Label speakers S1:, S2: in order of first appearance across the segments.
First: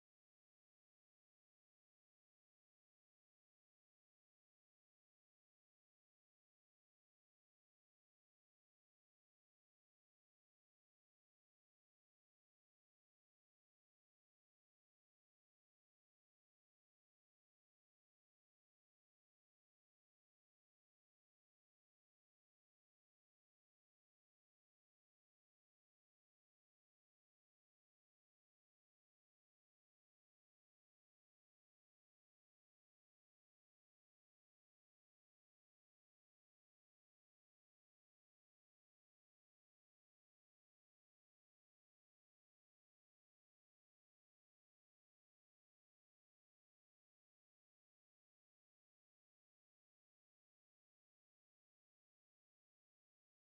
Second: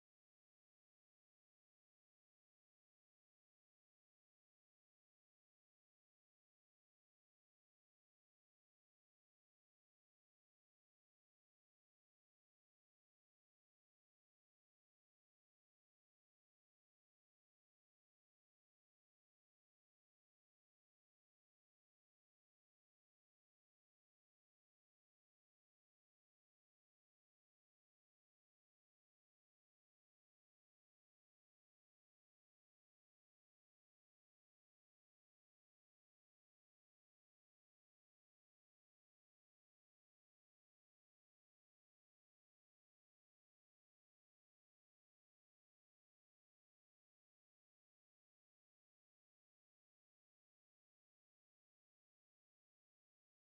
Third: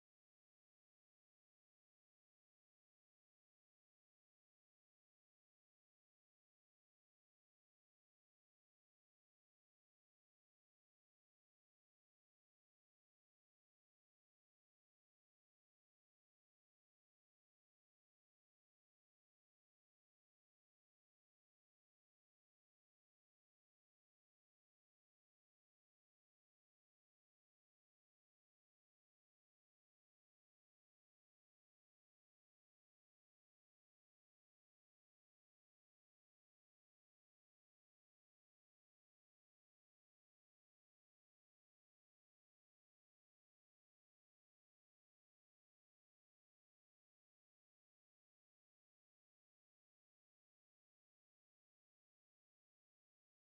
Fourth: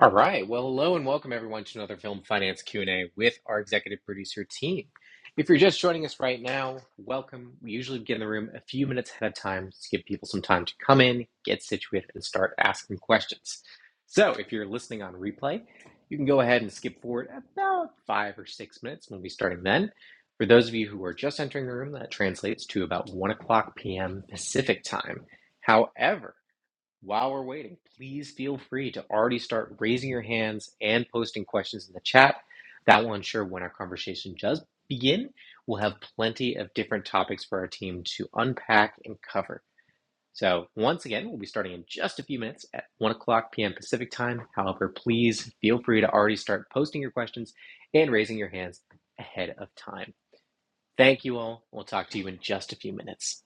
S1: All right. Well, hello and welcome everyone to another Film Finance Q&A with our executive producer team. If you're just joining us right now, welcome. We usually begin the room a few minutes ahead of time to give people some time to come in, get situated, and start asking questions. So if you're listening on replay, you can go ahead and skip forward about five or six minutes. We'll be starting then. For those of you who are just entering the room, that translates to about 1 o'clock p.m. Pacific time. However, while we're waiting, please feel free to already start raising your hands and posting questions in the chat. That will ensure when our conversation does begin, we'll have plenty of different topics for our team to unpack and cover. So, once again, we'll be starting in just a few minutes at 1 o'clock p.m. Pacific time. However, please feel free to already start posting your questions and raising your hands ahead of time. Thank you all. We'll talk to you in just a few minutes.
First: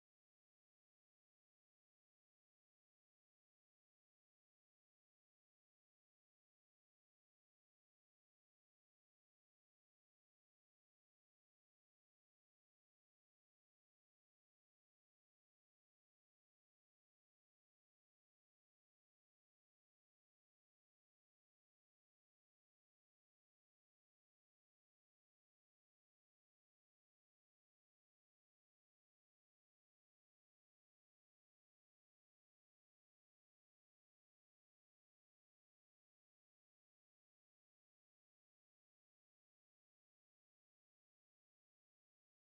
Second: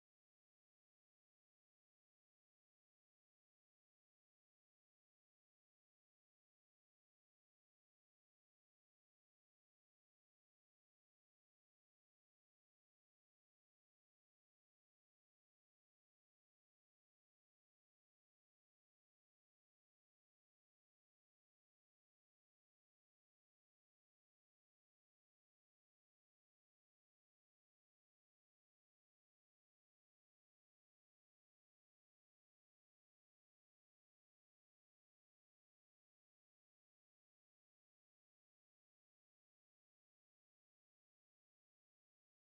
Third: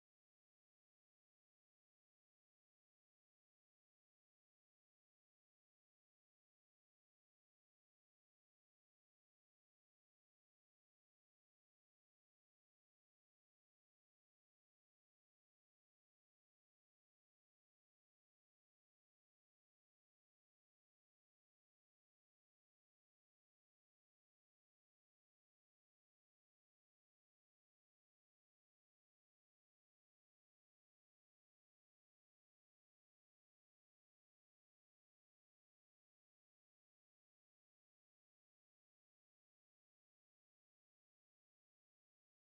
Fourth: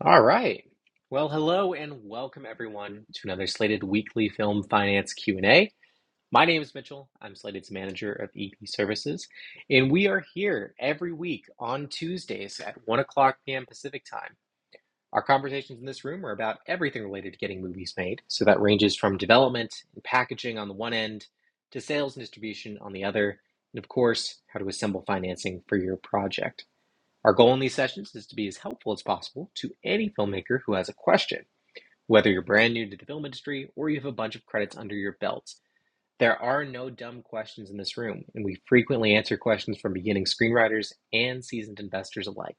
S1: All right. Well, hello and welcome everyone to another Slated Weekly Film Finance Q&A. My name is Mitchell. I'm Slated's manager of EP Services, and we are here every week on Tuesdays at 1 o'clock p.m. Pacific Time. Our conversations in this room are about everything related to getting movies made, so that ranges from development and packaging on the one end to sales and distribution on the other, and of course, how to assemble financing for your project. Our goal in these sessions is to be as helpful as possible to any filmmaker who has a question. Whether you're brand new to the film industry or you have a bunch of credits under your belt, there are no dumb questions in this room, and we frequently answer questions from beginning screenwriters and seasoned investors alike.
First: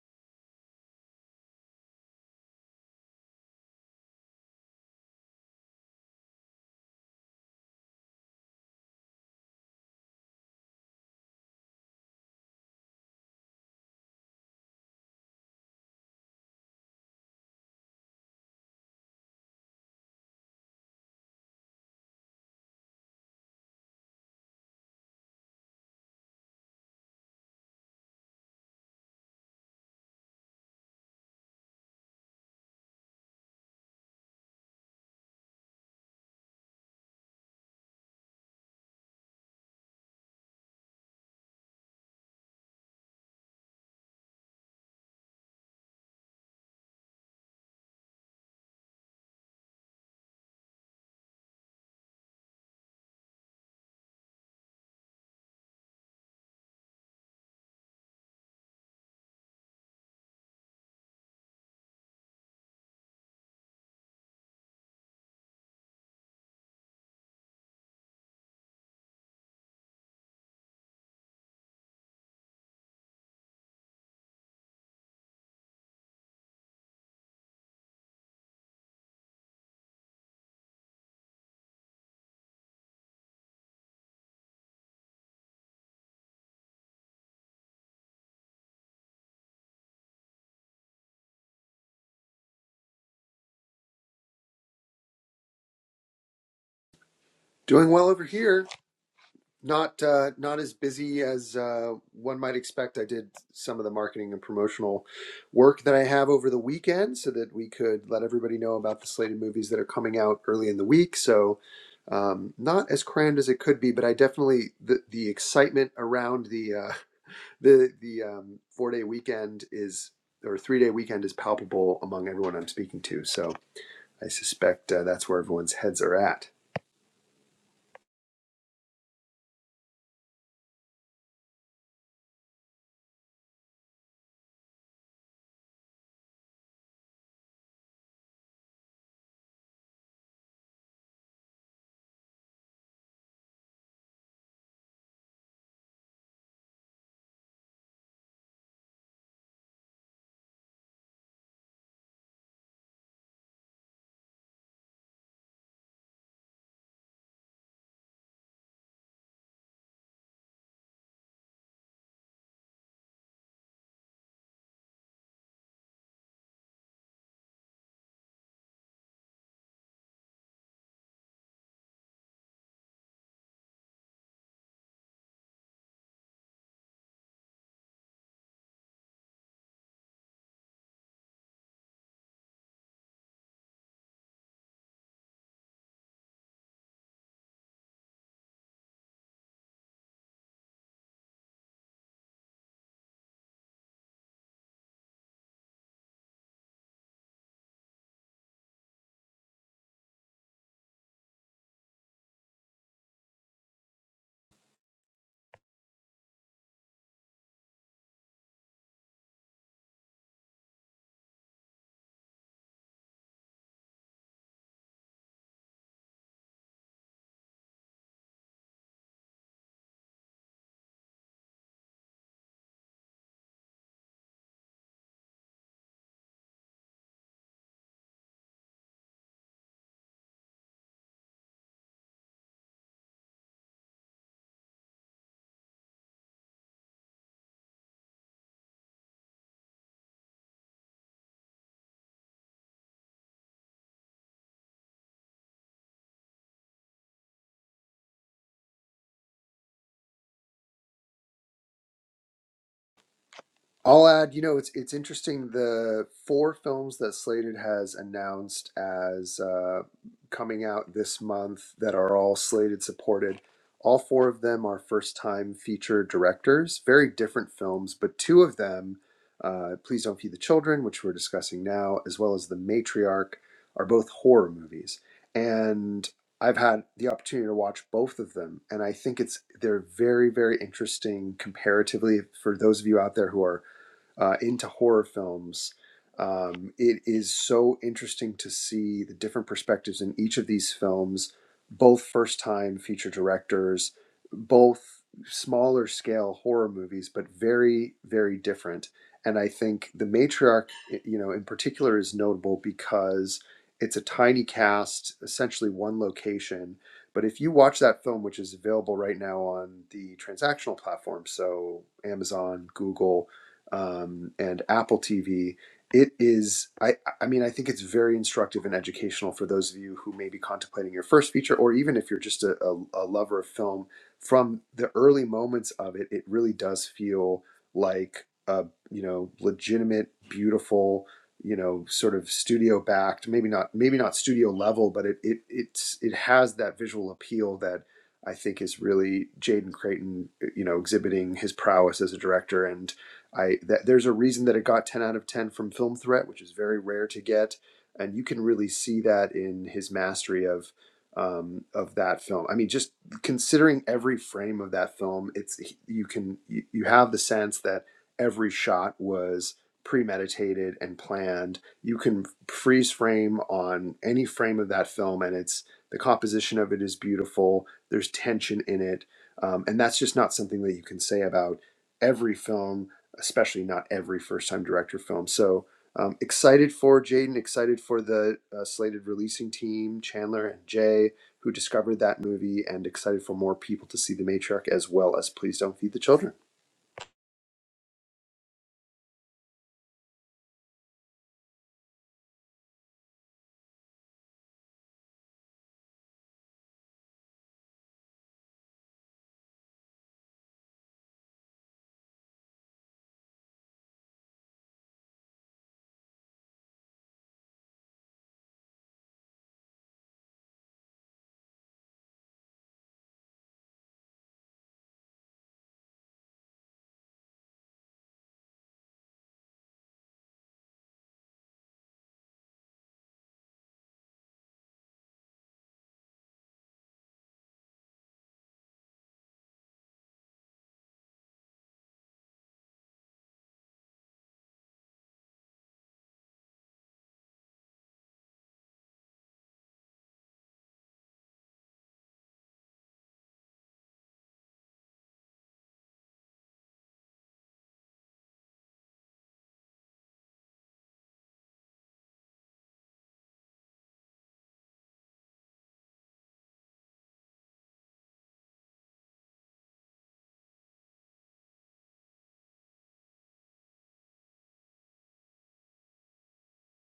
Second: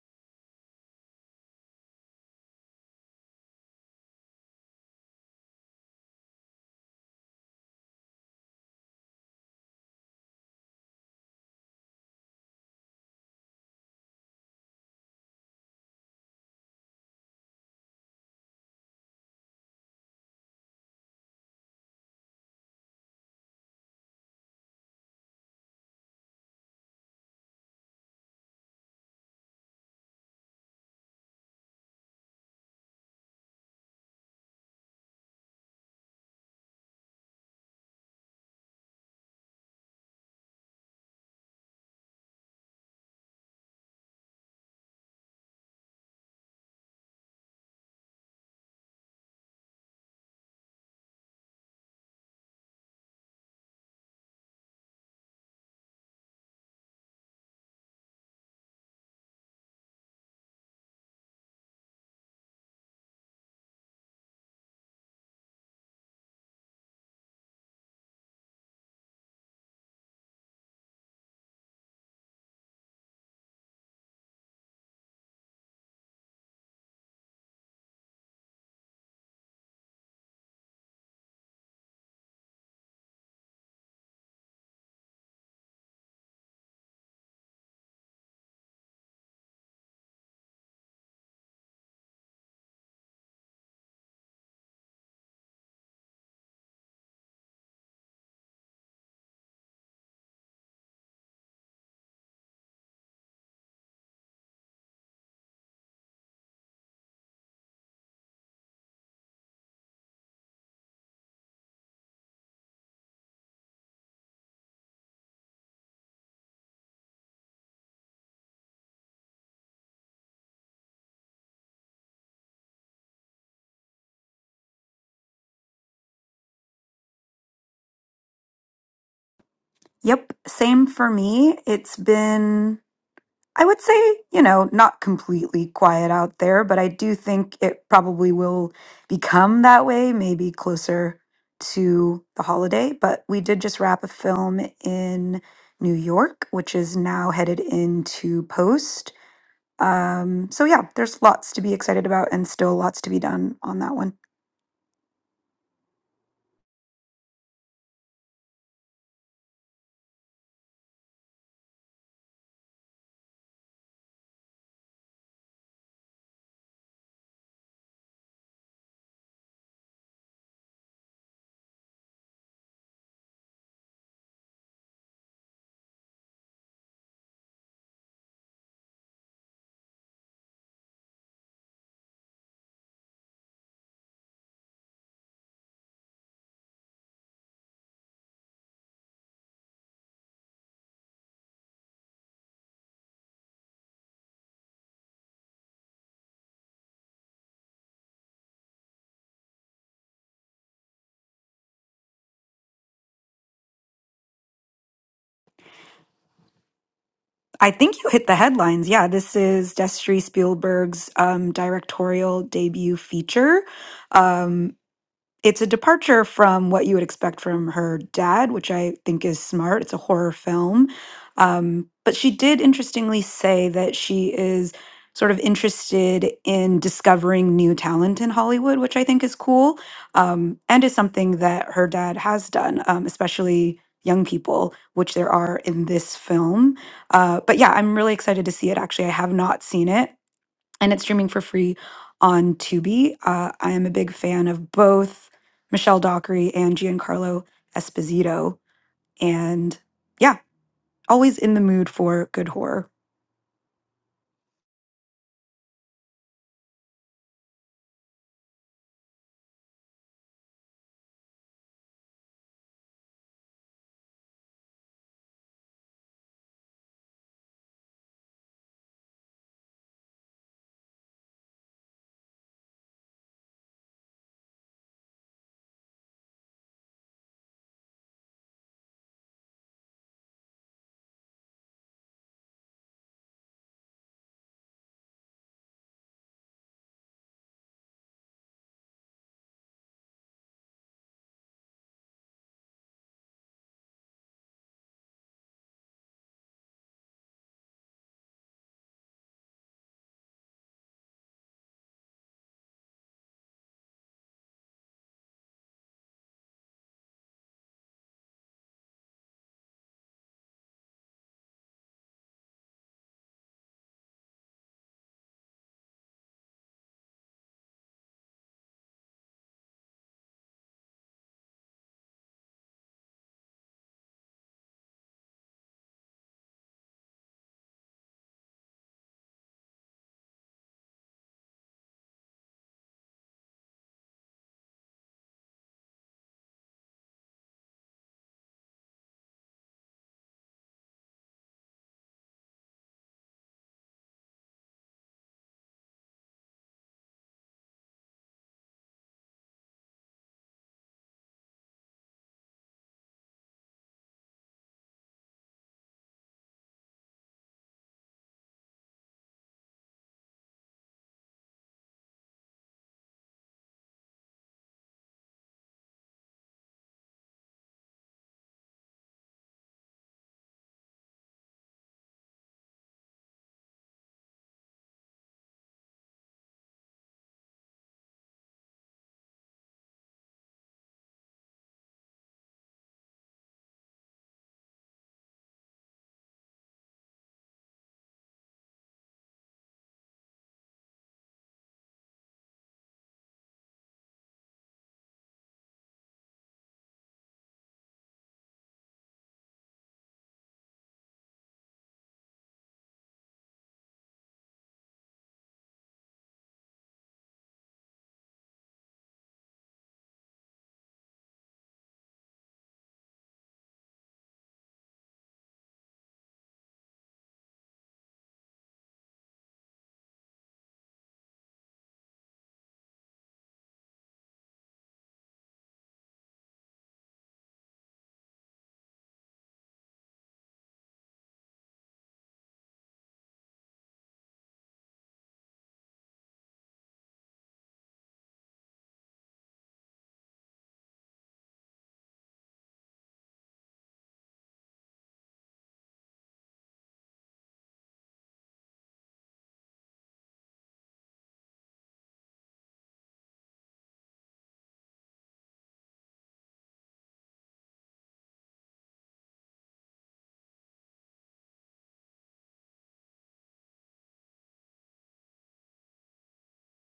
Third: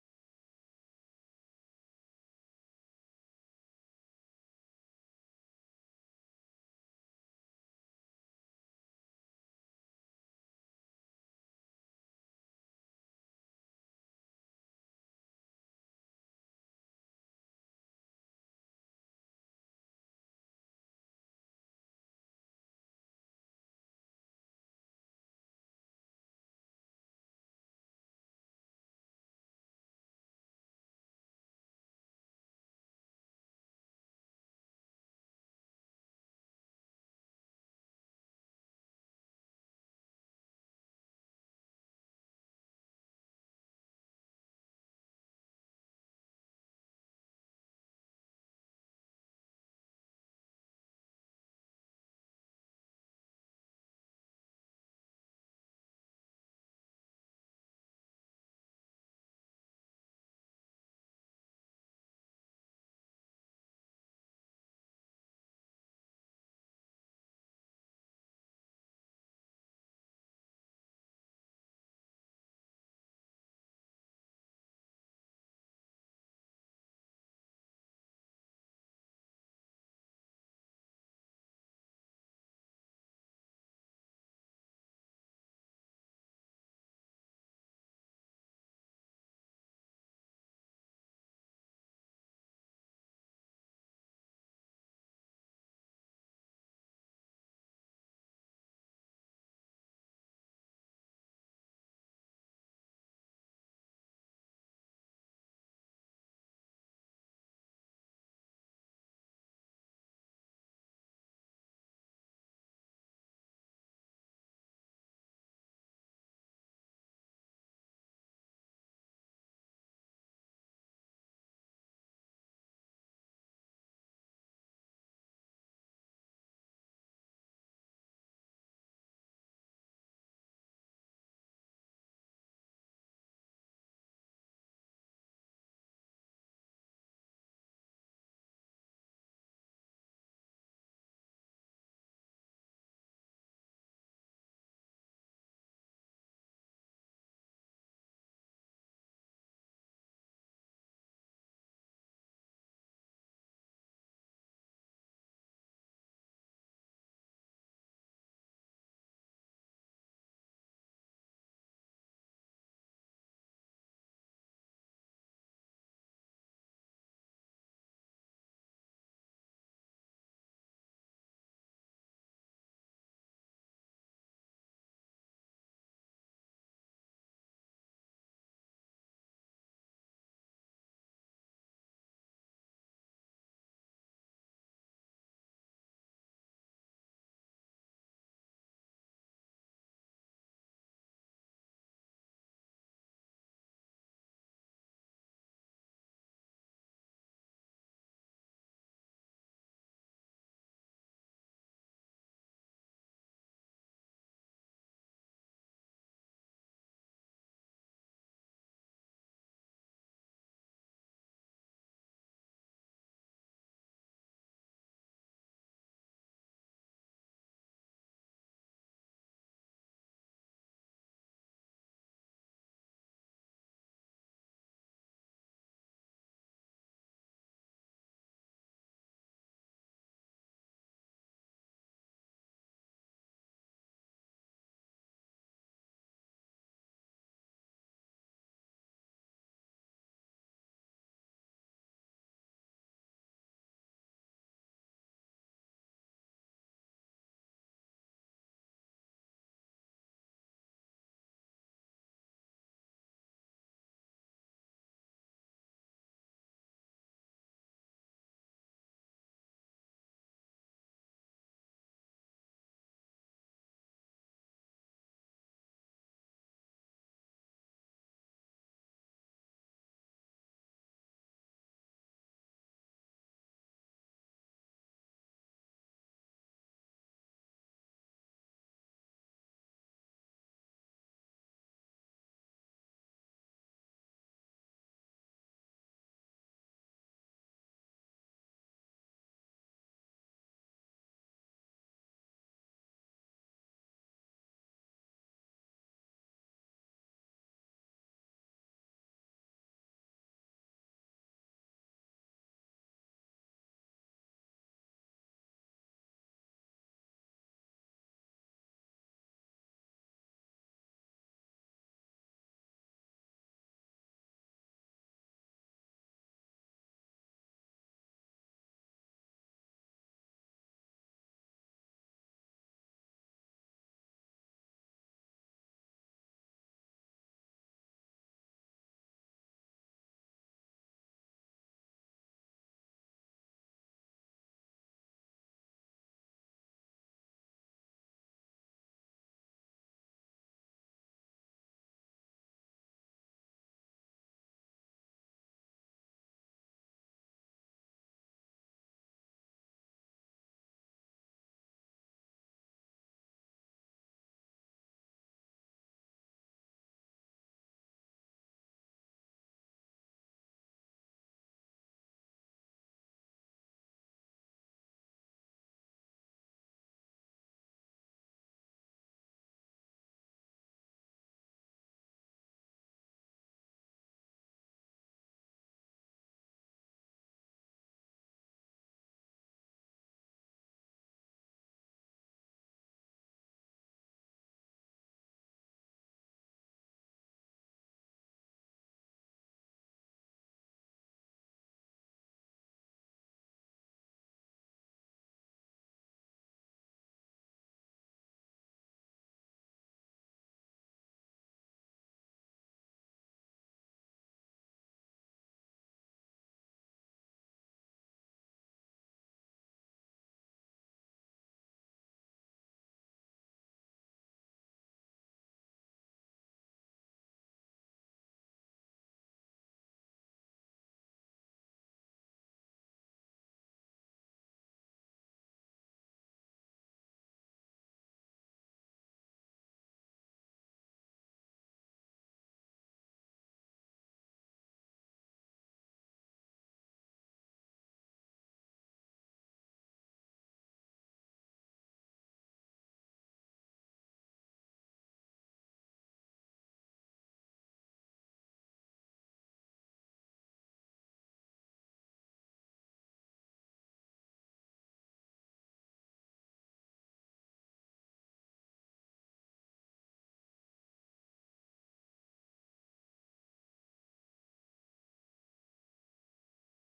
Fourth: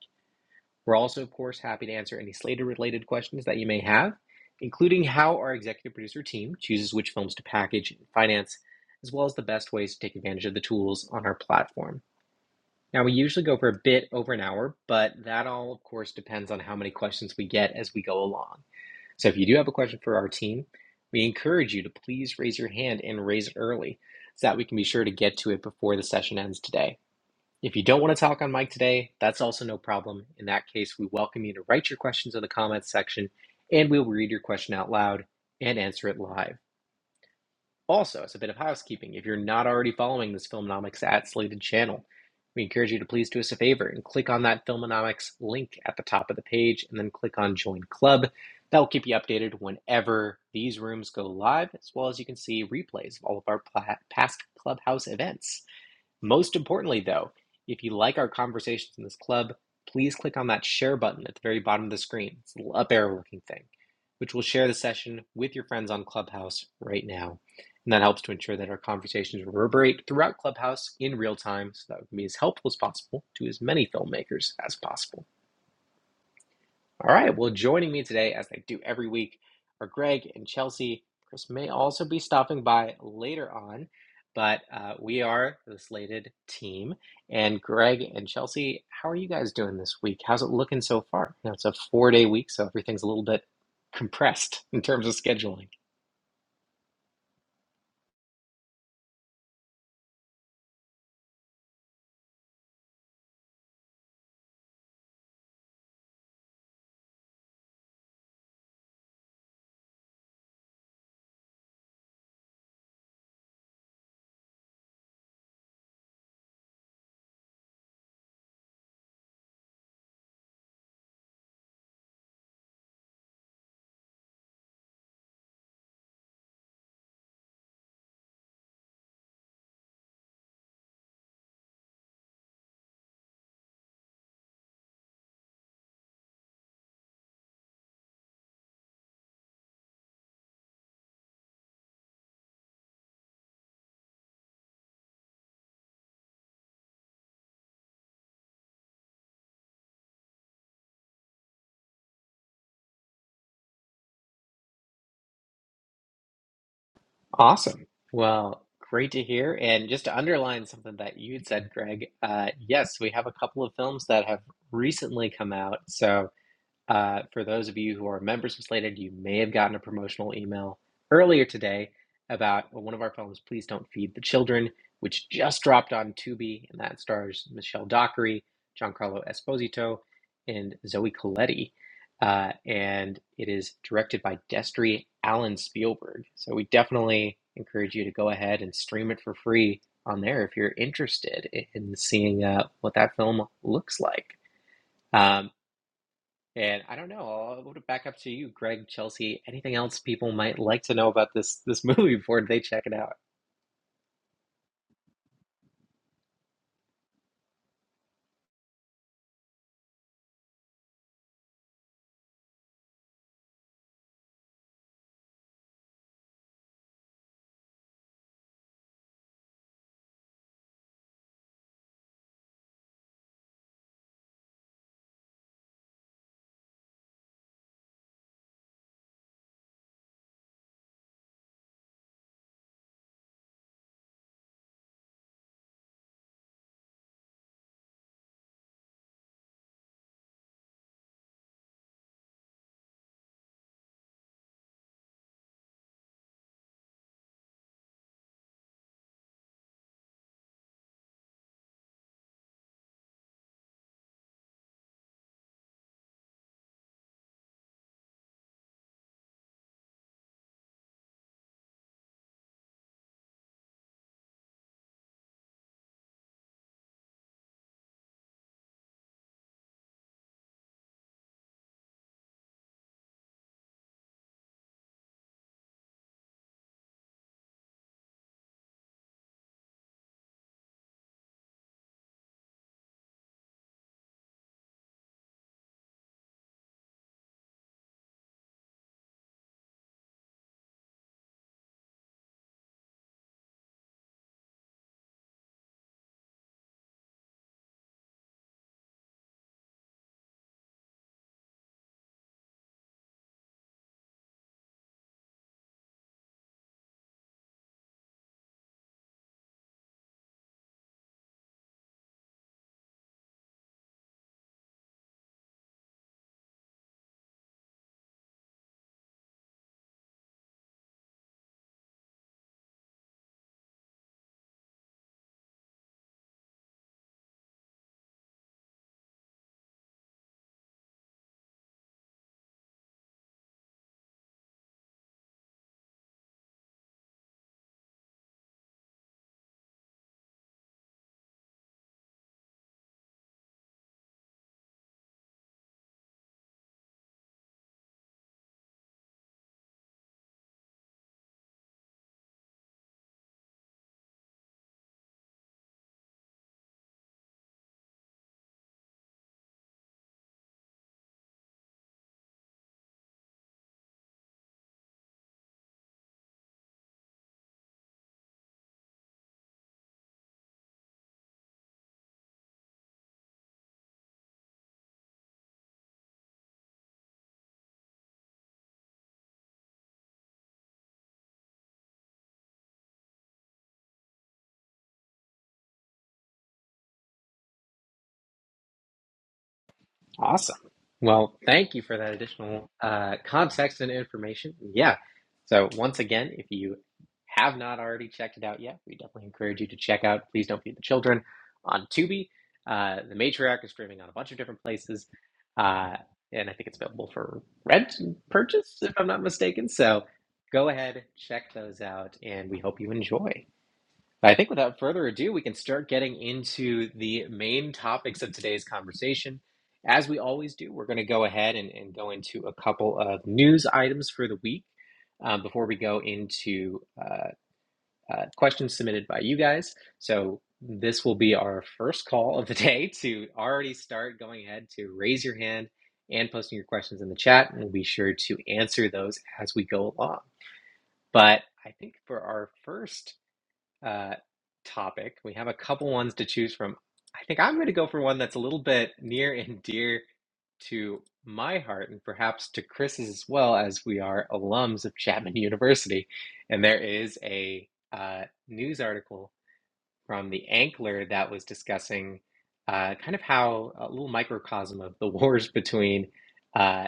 S1: We're also, of course, happy to answer any Slater related questions that you may have, including how our executive producer team chooses which films to package and finance, as well as the best ways to take advantage of the tools on our platform. Now, we usually go for a bit over an hour, but that all, of course, depends on how many questions we get as we go along. So, if you do have a question for our team, we encourage you to please raise your hand and raise it early so that we can be sure to get to it before the session ends today. If you don't want to talk on mic today, that's also no problem. In that case, we welcome you to write your questions in the comments section and we'll read your question out loud and answer it live. Also, as a bit of housekeeping, if you're not already following this Filmonomics at Slated channel, we encourage you to please do us a favor and click on that Filmonomics link at the top of the page and then click on Join Club. That will keep you updated whenever these rooms go live, as well as you can see replays of all of our past Clubhouse events. Most importantly, though, if you like our conversations in this club, please click on that share button at the very bottom of the screen. It's a little up arrow looking thing, which will share the session with your friends on Clubhouse right now. And that helps to ensure that our conversations reverberate throughout Clubhouse in real time so that we can be as helpful as possible to as many filmmakers as possible. All right. Well, joining me today, as they do every week, are Greg and Chelsea. Chris may also be stopping by later on, but uh, we are the slated team. And Greg and Chelsea, how are you guys doing this week? How's it looking so far? You know, it's a four day week, so everything's a little bit compressed in terms of scheduling.
S2: Doing well over here. Not uh, not as busy as uh, one might expect. I did some of the marketing and promotional work that I have over the weekend, so that we could let everybody know about the slated movies that are coming out early in the week. So um, not as crammed as it could be, but I definitely the the excitement around the uh, the the um, four day weekend is or three day weekend is palpable among everyone I'm speaking to. So I suspect uh, that's where everyone's heads are at.
S3: Yep, same for me. It's been, I would say, you know, not completely quiet out there, but I do think it probably will become that way, maybe closer to the holiday. But we did just wrap a film in New York, which is now headed into post. Um, so yeah, there's lots to be excited about and still lots to be done on that one.
S1: Awesome. Well, great to hear. And just to underline something that you would said, Greg, uh, yes, we have a couple of films that have recently come out. So, Uh, for those of you who are members of Slated, you may have gotten a promotional email earlier today about well, one of our films, Please Don't Feed the Children, which just dropped on Tubi, and that stars Michelle Dockery, Giancarlo Esposito, and Zoe Colletti. Uh, and it is directed by Destry Allen Spielberg. So we definitely encourage you to go ahead and stream it for free on there if you're interested in seeing uh, what that film looks like. Um, and I don't know. I'll I'll back up to you, Greg, Chelsea. Anything else people might like to know about this this movie before they check it out?
S3: I think you hit the headlines. Yeah, this is Destry Spielberg's um, directorial debut feature. Um, it's a departure from what you would expect from her dad, which I think is smart. It's a horror film. Um, but she did interestingly say that she is sort of interested in discovering new talent in Hollywood, which I think is cool um, and is something that her dad has done, um, especially young people, which there are in this film. Uh, but yeah, I'm really excited to see it. Actually, I have not seen it and it's streaming for free on Tubi. Uh, I am a big fan of both Michelle Dockery and Giancarlo Esposito, and yeah, always in the mood for good horror.
S2: I'll add, you know, it's it's interesting the four films that Slated has announced as uh, coming out this month that are all Slated supported. All four of them are first time feature directors, very different films, but two of them, uh, Please Don't Feed the Children, which we're discussing now, as well as The Matriarch, are both horror movies. And I've had the opportunity to watch both of them, and I think it's they're very, very interesting comparatively for those of you out there who are uh, into horror films. Um, it is so interesting to see the different perspectives in each of these films, both first time feature directors, both smaller scale horror movies, but very, very different. And I think The Matriarch, you know, in particular is notable because it's a tiny cast, essentially one location. But if you watch that film, which is available right now on the transactional platform, so Amazon, Google, um, and Apple TV. It is, I, I mean, I think it's very instructive and educational for those of you who may be contemplating your first feature, or even if you're just a, a, a lover of film. From the early moments of it, it really does feel like a, you know, legitimate, beautiful, you know, sort of studio backed, maybe not, maybe not studio level, but it, it, it's, it has that visual appeal that I think is really Jaden Creighton, you know, exhibiting his prowess as a director and I that there's a reason that it got 10 out of 10 from Film Threat, which is very rare to get, and you can really see that in his mastery of um, of that film. I mean, just considering every frame of that film, it's you can you have the sense that every shot was premeditated and planned. You can freeze frame on any frame of that film, and it's the composition of it is beautiful. There's tension in it, um, and that's just not something that you can say about every film especially not every first time director film. So um, excited for Jaden, excited for the uh, slated releasing team, Chandler and Jay, who discovered that movie, and excited for more people to see The Matriarch as well as Please Don't Feed the Children.
S1: Awesome. Well, thank you for that additional uh, context and information. Yeah. So, once again, if you have not already checked it out yet, we definitely encourage you to check out Please Don't Feed the Children on Tubi. Uh, the Matriarch is streaming on a bunch of different places. Uh, and I think it's available for rent and purchase, if I'm not mistaken. So, go ahead, check those out, and we hope you enjoy. I think without further ado, we can start getting into the main topics of today's conversation. As we always do, we're going to go ahead and, and go into a couple of news items for the week um, before we go into uh, uh, questions submitted by you guys. So, this will be our first call of the day to already start going ahead to raise your hand and posting your questions in the chat. And we'll be sure to answer those as we go along. But I think for our first uh, topic. We have a couple ones to choose from. I think I'm going to go for one that's a little bit near and dear to my heart and perhaps to Chris's as well, as we are alums of Chapman University. And there is a uh, news article from the Ankler that was discussing uh, kind of how a little microcosm of the wars between. uh,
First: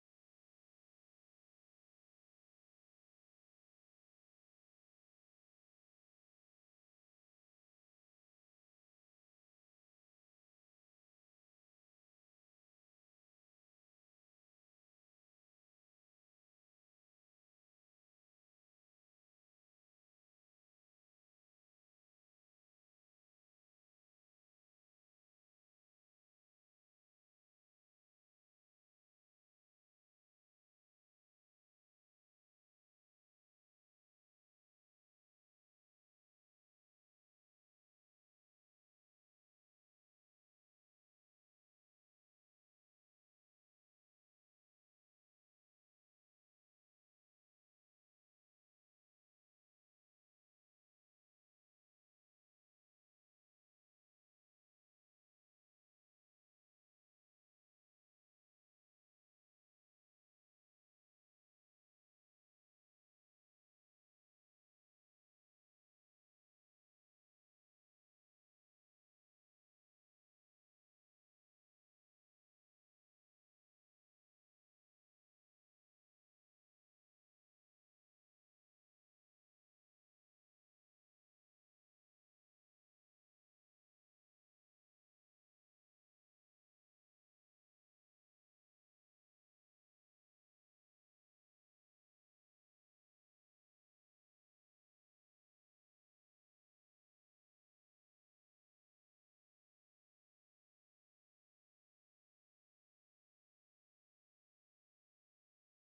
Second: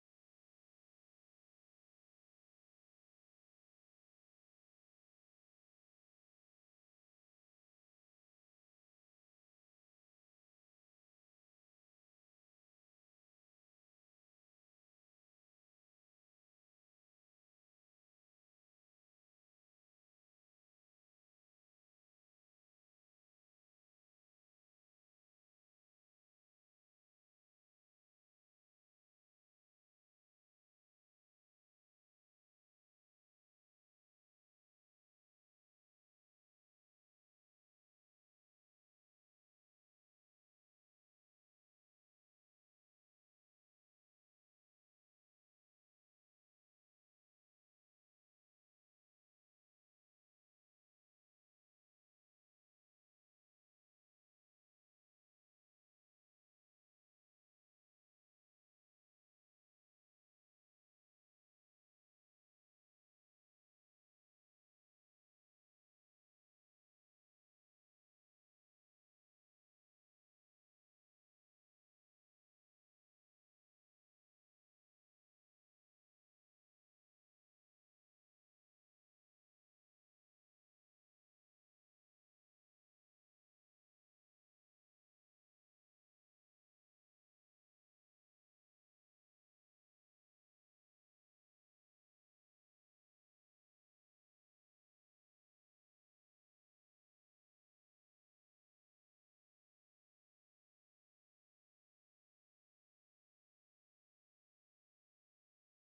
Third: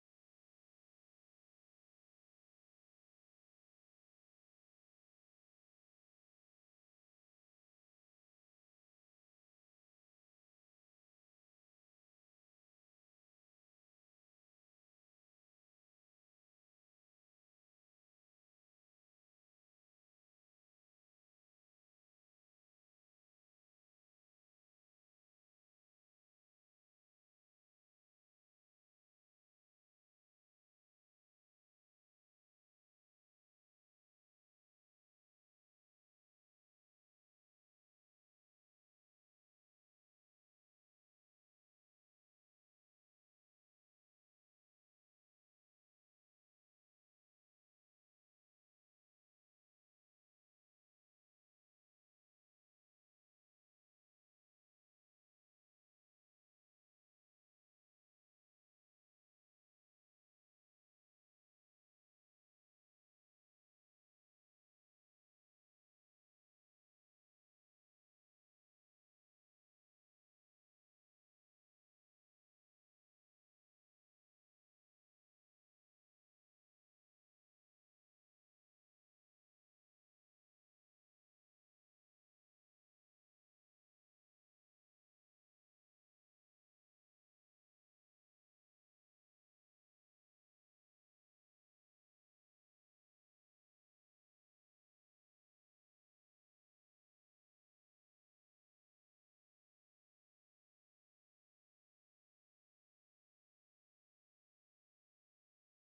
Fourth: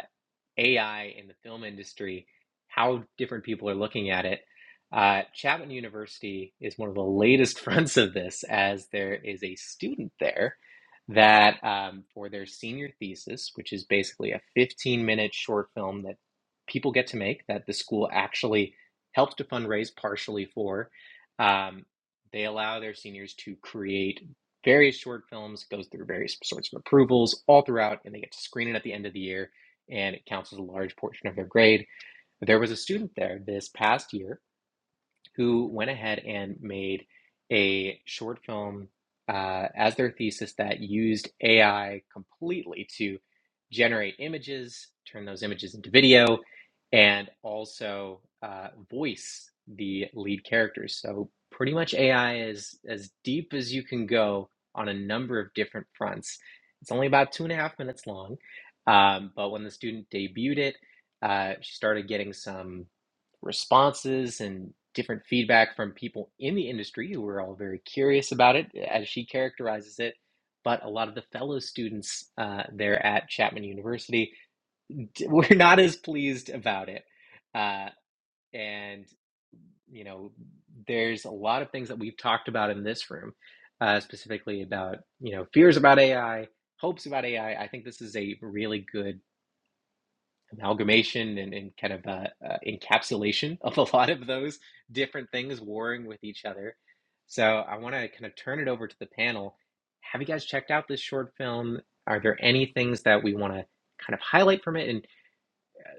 S1: AI in the film industry, how different people are looking at it. Uh, Chapman University is one of the latest fronts of this, as there is a student there that, um, for their senior thesis, which is basically a 15 minute short film that people get to make, that the school actually helps to fundraise partially for, um, they allow their seniors to create various short films, goes through various sorts of approvals all throughout, and they get to screen it at the end of the year and it counts as a large portion of their grade. There was a student there this past year who went ahead and made a short film uh, as their thesis that used AI completely to generate images, turn those images into video, and also uh, voice the lead characters. So pretty much AI is as deep as you can go on a number of different fronts. It's only about two and a half minutes long, um, but when the student debuted it, uh, she started getting some responses and different feedback from people in the industry who are all very curious about it, eh, as she characterizes it. But a lot of the fellow students uh, there at Chapman University d- were not as pleased about it. Uh, and, you know, there's a lot of things that we've talked about in this room, uh, specifically about, you know, fears about AI, hopes about AI. I I think this is a really good amalgamation and, and kind of uh, uh, encapsulation of a lot of those different things warring with each other. So I want to kind of turn it over to the panel. Have you guys checked out this short film? Are there any things that we want to kind of highlight from it? And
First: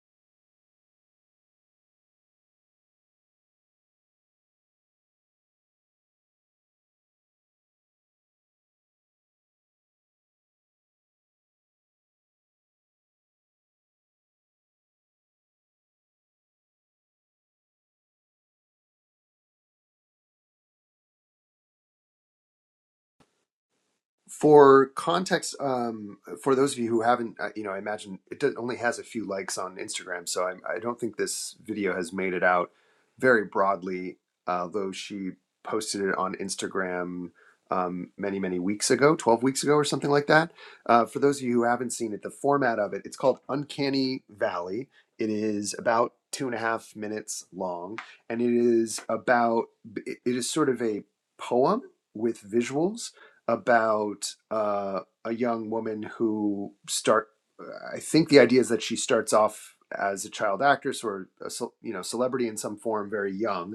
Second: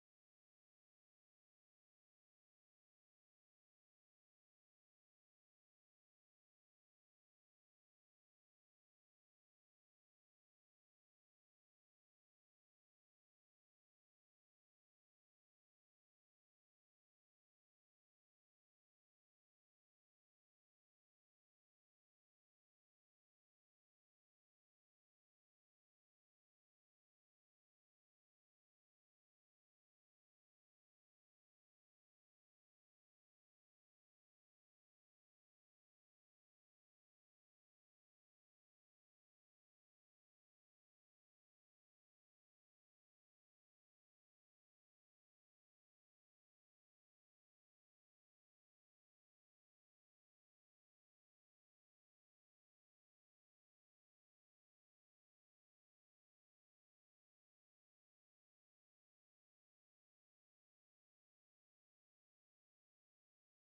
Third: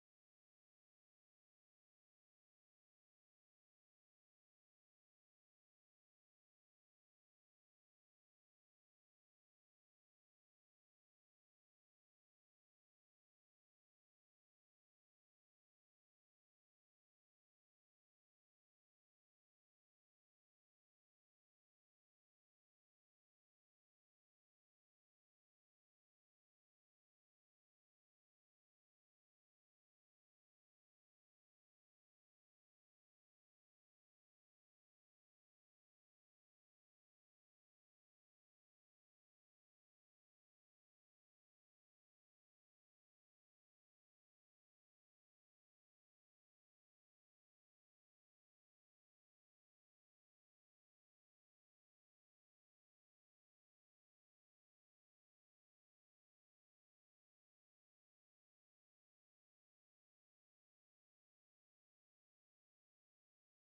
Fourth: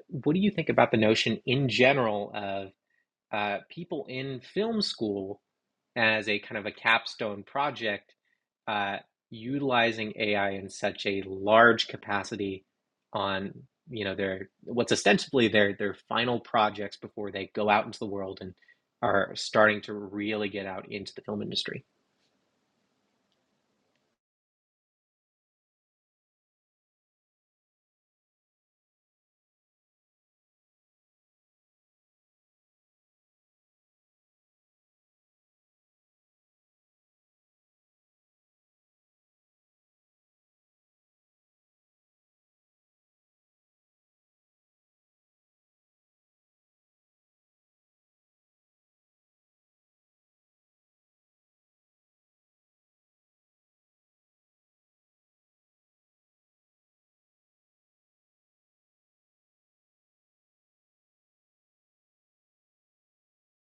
S1: what do you think about the notion in general of uh, people in film school? as a kind of a capstone project, uh, utilizing AI in such a large capacity on you know their what's ostensibly their their final projects before they go out into the world and are starting to really get out into the film industry.
S2: For context, um, for those of you who haven't, uh, you know, I imagine it do- only has a few likes on Instagram, so I'm, I i do not think this video has made it out very broadly, uh, though she posted it on Instagram um, many, many weeks ago, 12 weeks ago or something like that. Uh, for those of you who haven't seen it, the format of it, it's called Uncanny Valley. It is about two and a half minutes long, and it is about, it is sort of a poem with visuals about uh, a young woman who start. I think the idea is that she starts off as a child actress or a, ce- you know celebrity in some form very young,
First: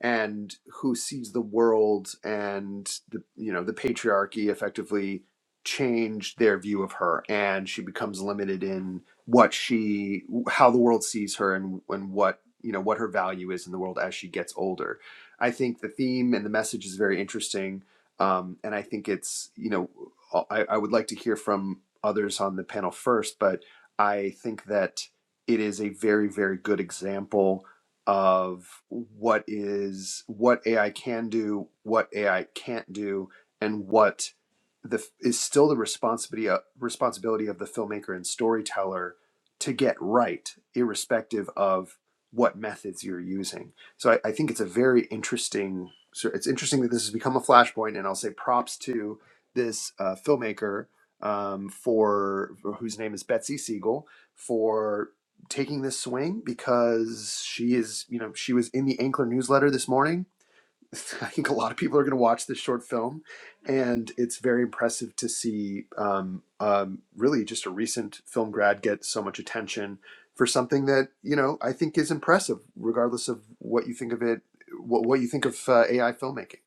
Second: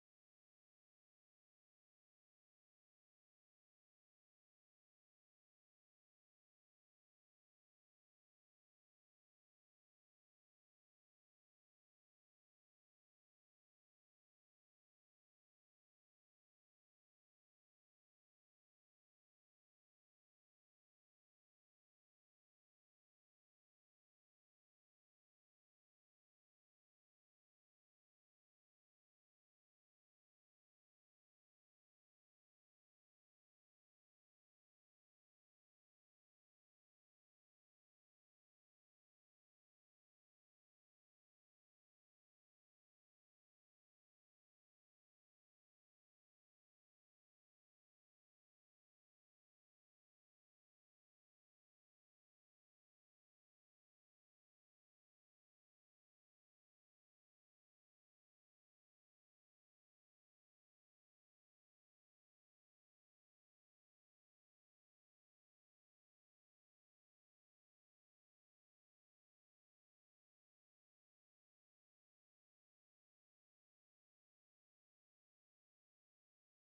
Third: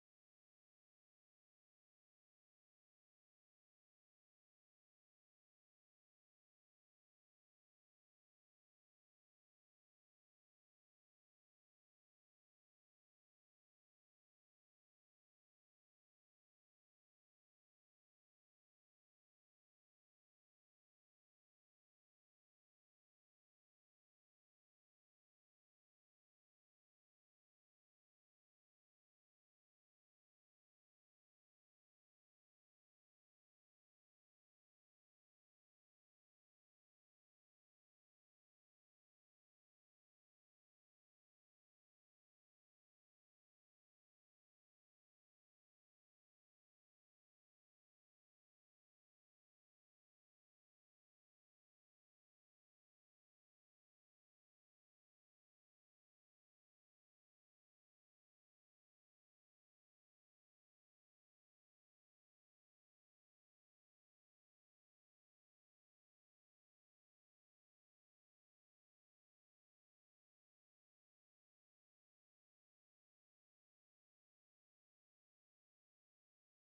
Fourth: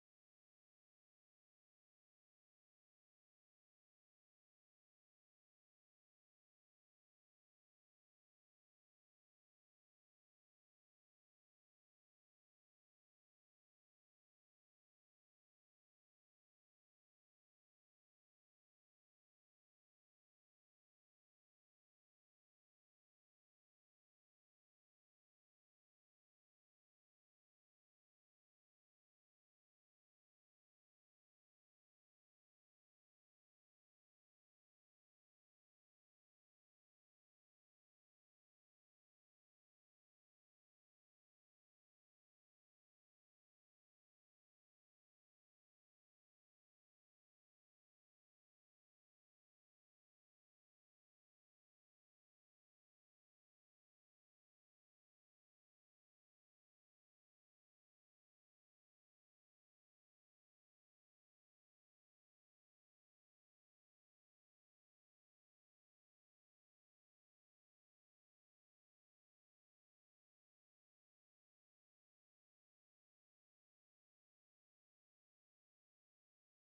S2: and who sees the world and the you know the patriarchy effectively change their view of her and she becomes limited in what she how the world sees her and and what you know what her value is in the world as she gets older i think the theme and the message is very interesting um, and i think it's you know I, I would like to hear from others on the panel first but i think that it is a very very good example of what is what AI can do, what AI can't do, and what the is still the responsibility uh, responsibility of the filmmaker and storyteller to get right, irrespective of what methods you're using. So I, I think it's a very interesting. So it's interesting that this has become a flashpoint, and I'll say props to this uh, filmmaker um, for whose name is Betsy Siegel for taking this swing because she is, you know, she was in the Ankler newsletter this morning I think a lot of people are going to watch this short film, and it's very impressive to see um, um, really just a recent film grad get so much attention for something that you know I think is impressive, regardless of what you think of it, what, what you think of uh, AI filmmaking.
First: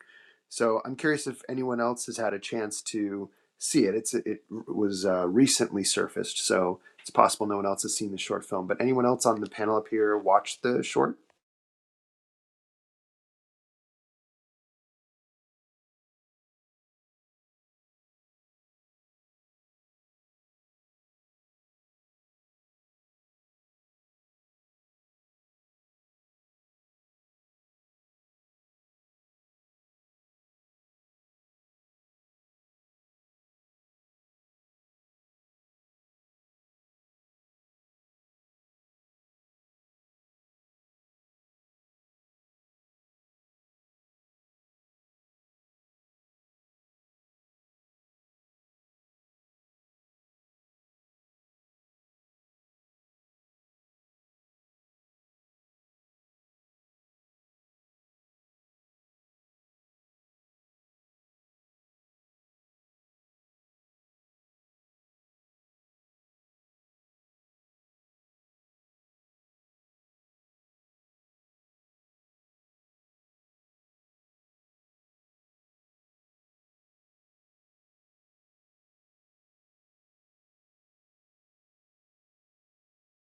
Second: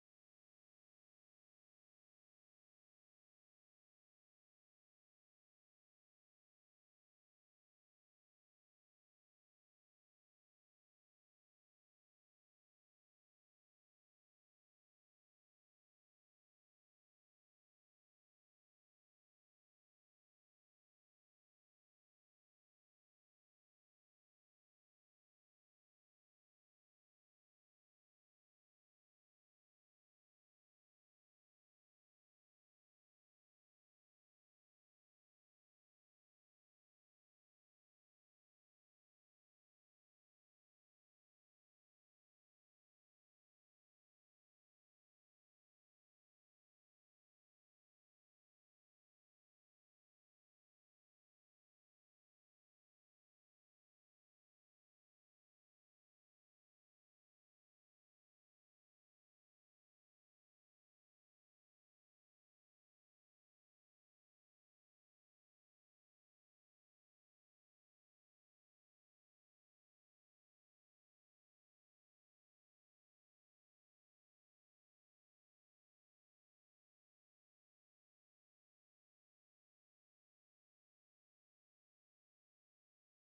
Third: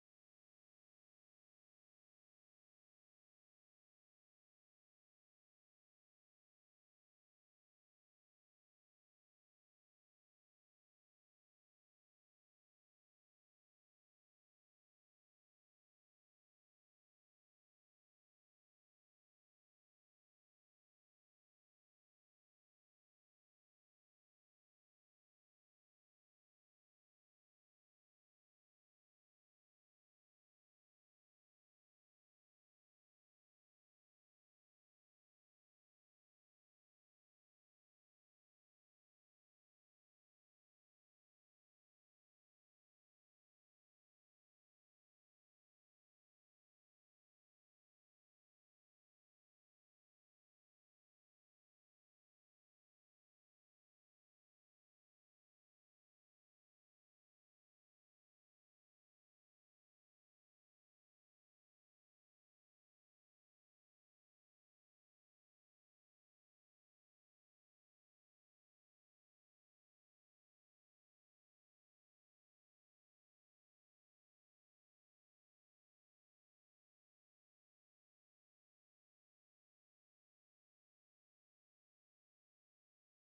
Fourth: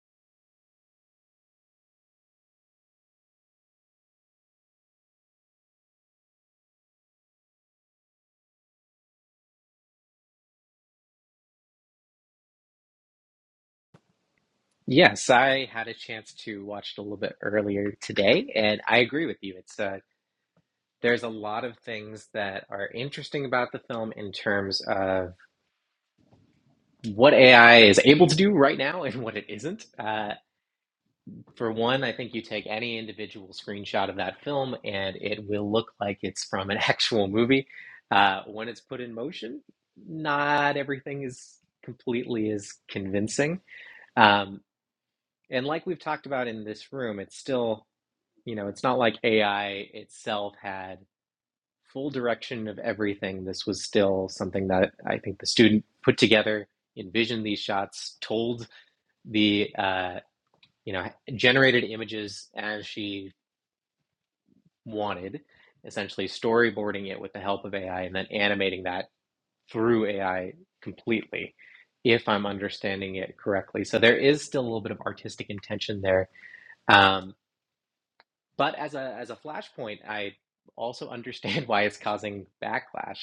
S2: So I'm curious if anyone else has had a chance to see it. It's it was uh, recently surfaced, so it's possible no one else has seen the short film. But anyone else on the panel up here watched the short?
S1: Yes, I had a chance to watch it a little bit earlier today, and I agree with you. It's uh, there's a lot of things that are interesting about the film in terms of what AI is able to do right now and what it isn't. Uh, For one, I think you take any individual screenshot of that film and it will look like it's from an actual movie. Uh, when it's put in motion, not everything is completely as convincing. Um, and like we've talked about in this room, it's still, you know, it's not like AI itself had full direction of everything. This was still something that I think the student put together, envisioned these shots, told the, uh, you know, generated images as she wanted, essentially storyboarding it with the help of AI and then animating that through AI completely, if I'm understanding it correctly. So there is still a little bit of artistic intention there. Um, but as a as a flashpoint, I also understand why it's causing backlash.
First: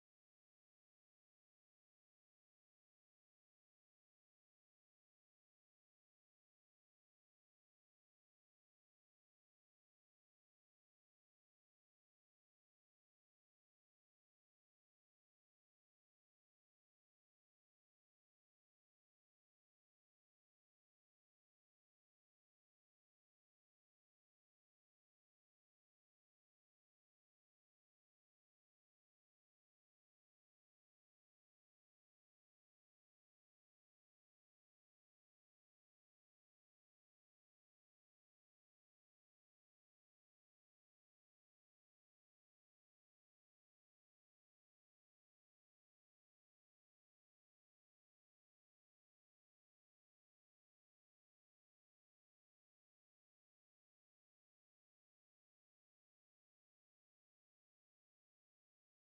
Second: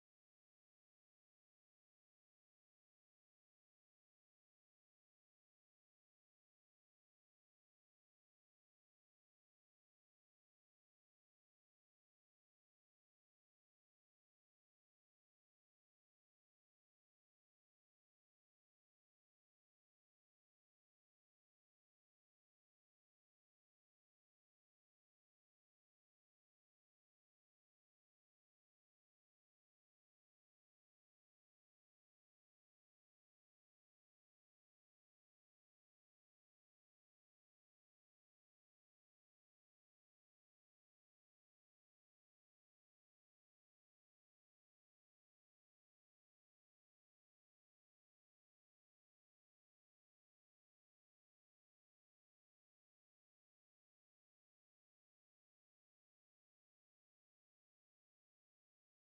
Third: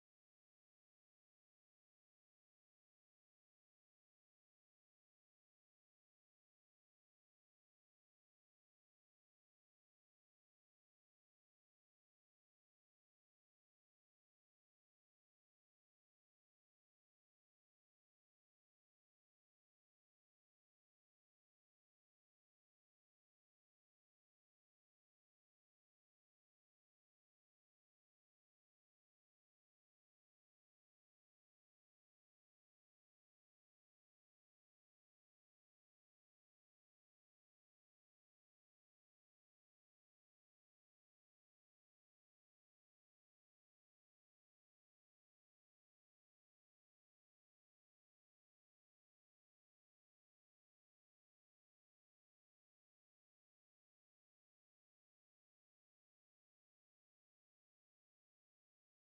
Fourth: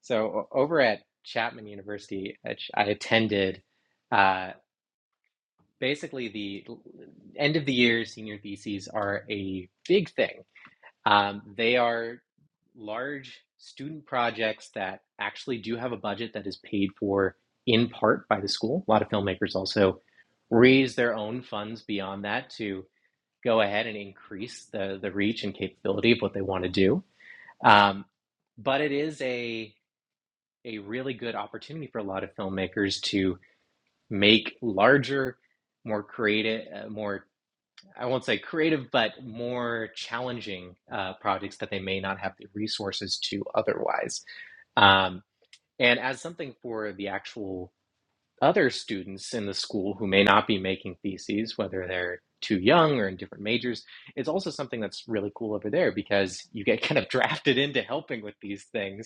S1: So over at Chapman University, I attended, uh, basically the end of the year senior theses are a big thing Um, they are large student projects that actually do have a budget that is paid for in part by the school. A lot of filmmakers also raise their own funds beyond that to go ahead and increase the, the reach and capability of what they want to do. Um, but it is a, a really good opportunity for a lot of filmmakers to make larger, more creative, uh, more I won't say creative, but more challenging uh, projects that they may not have the resources to otherwise. Um, and as something for the actual other students in the school who may not be making theses, whether they're too young or in different majors, it's also something that's really cool over there because you get kind of drafted into helping with these things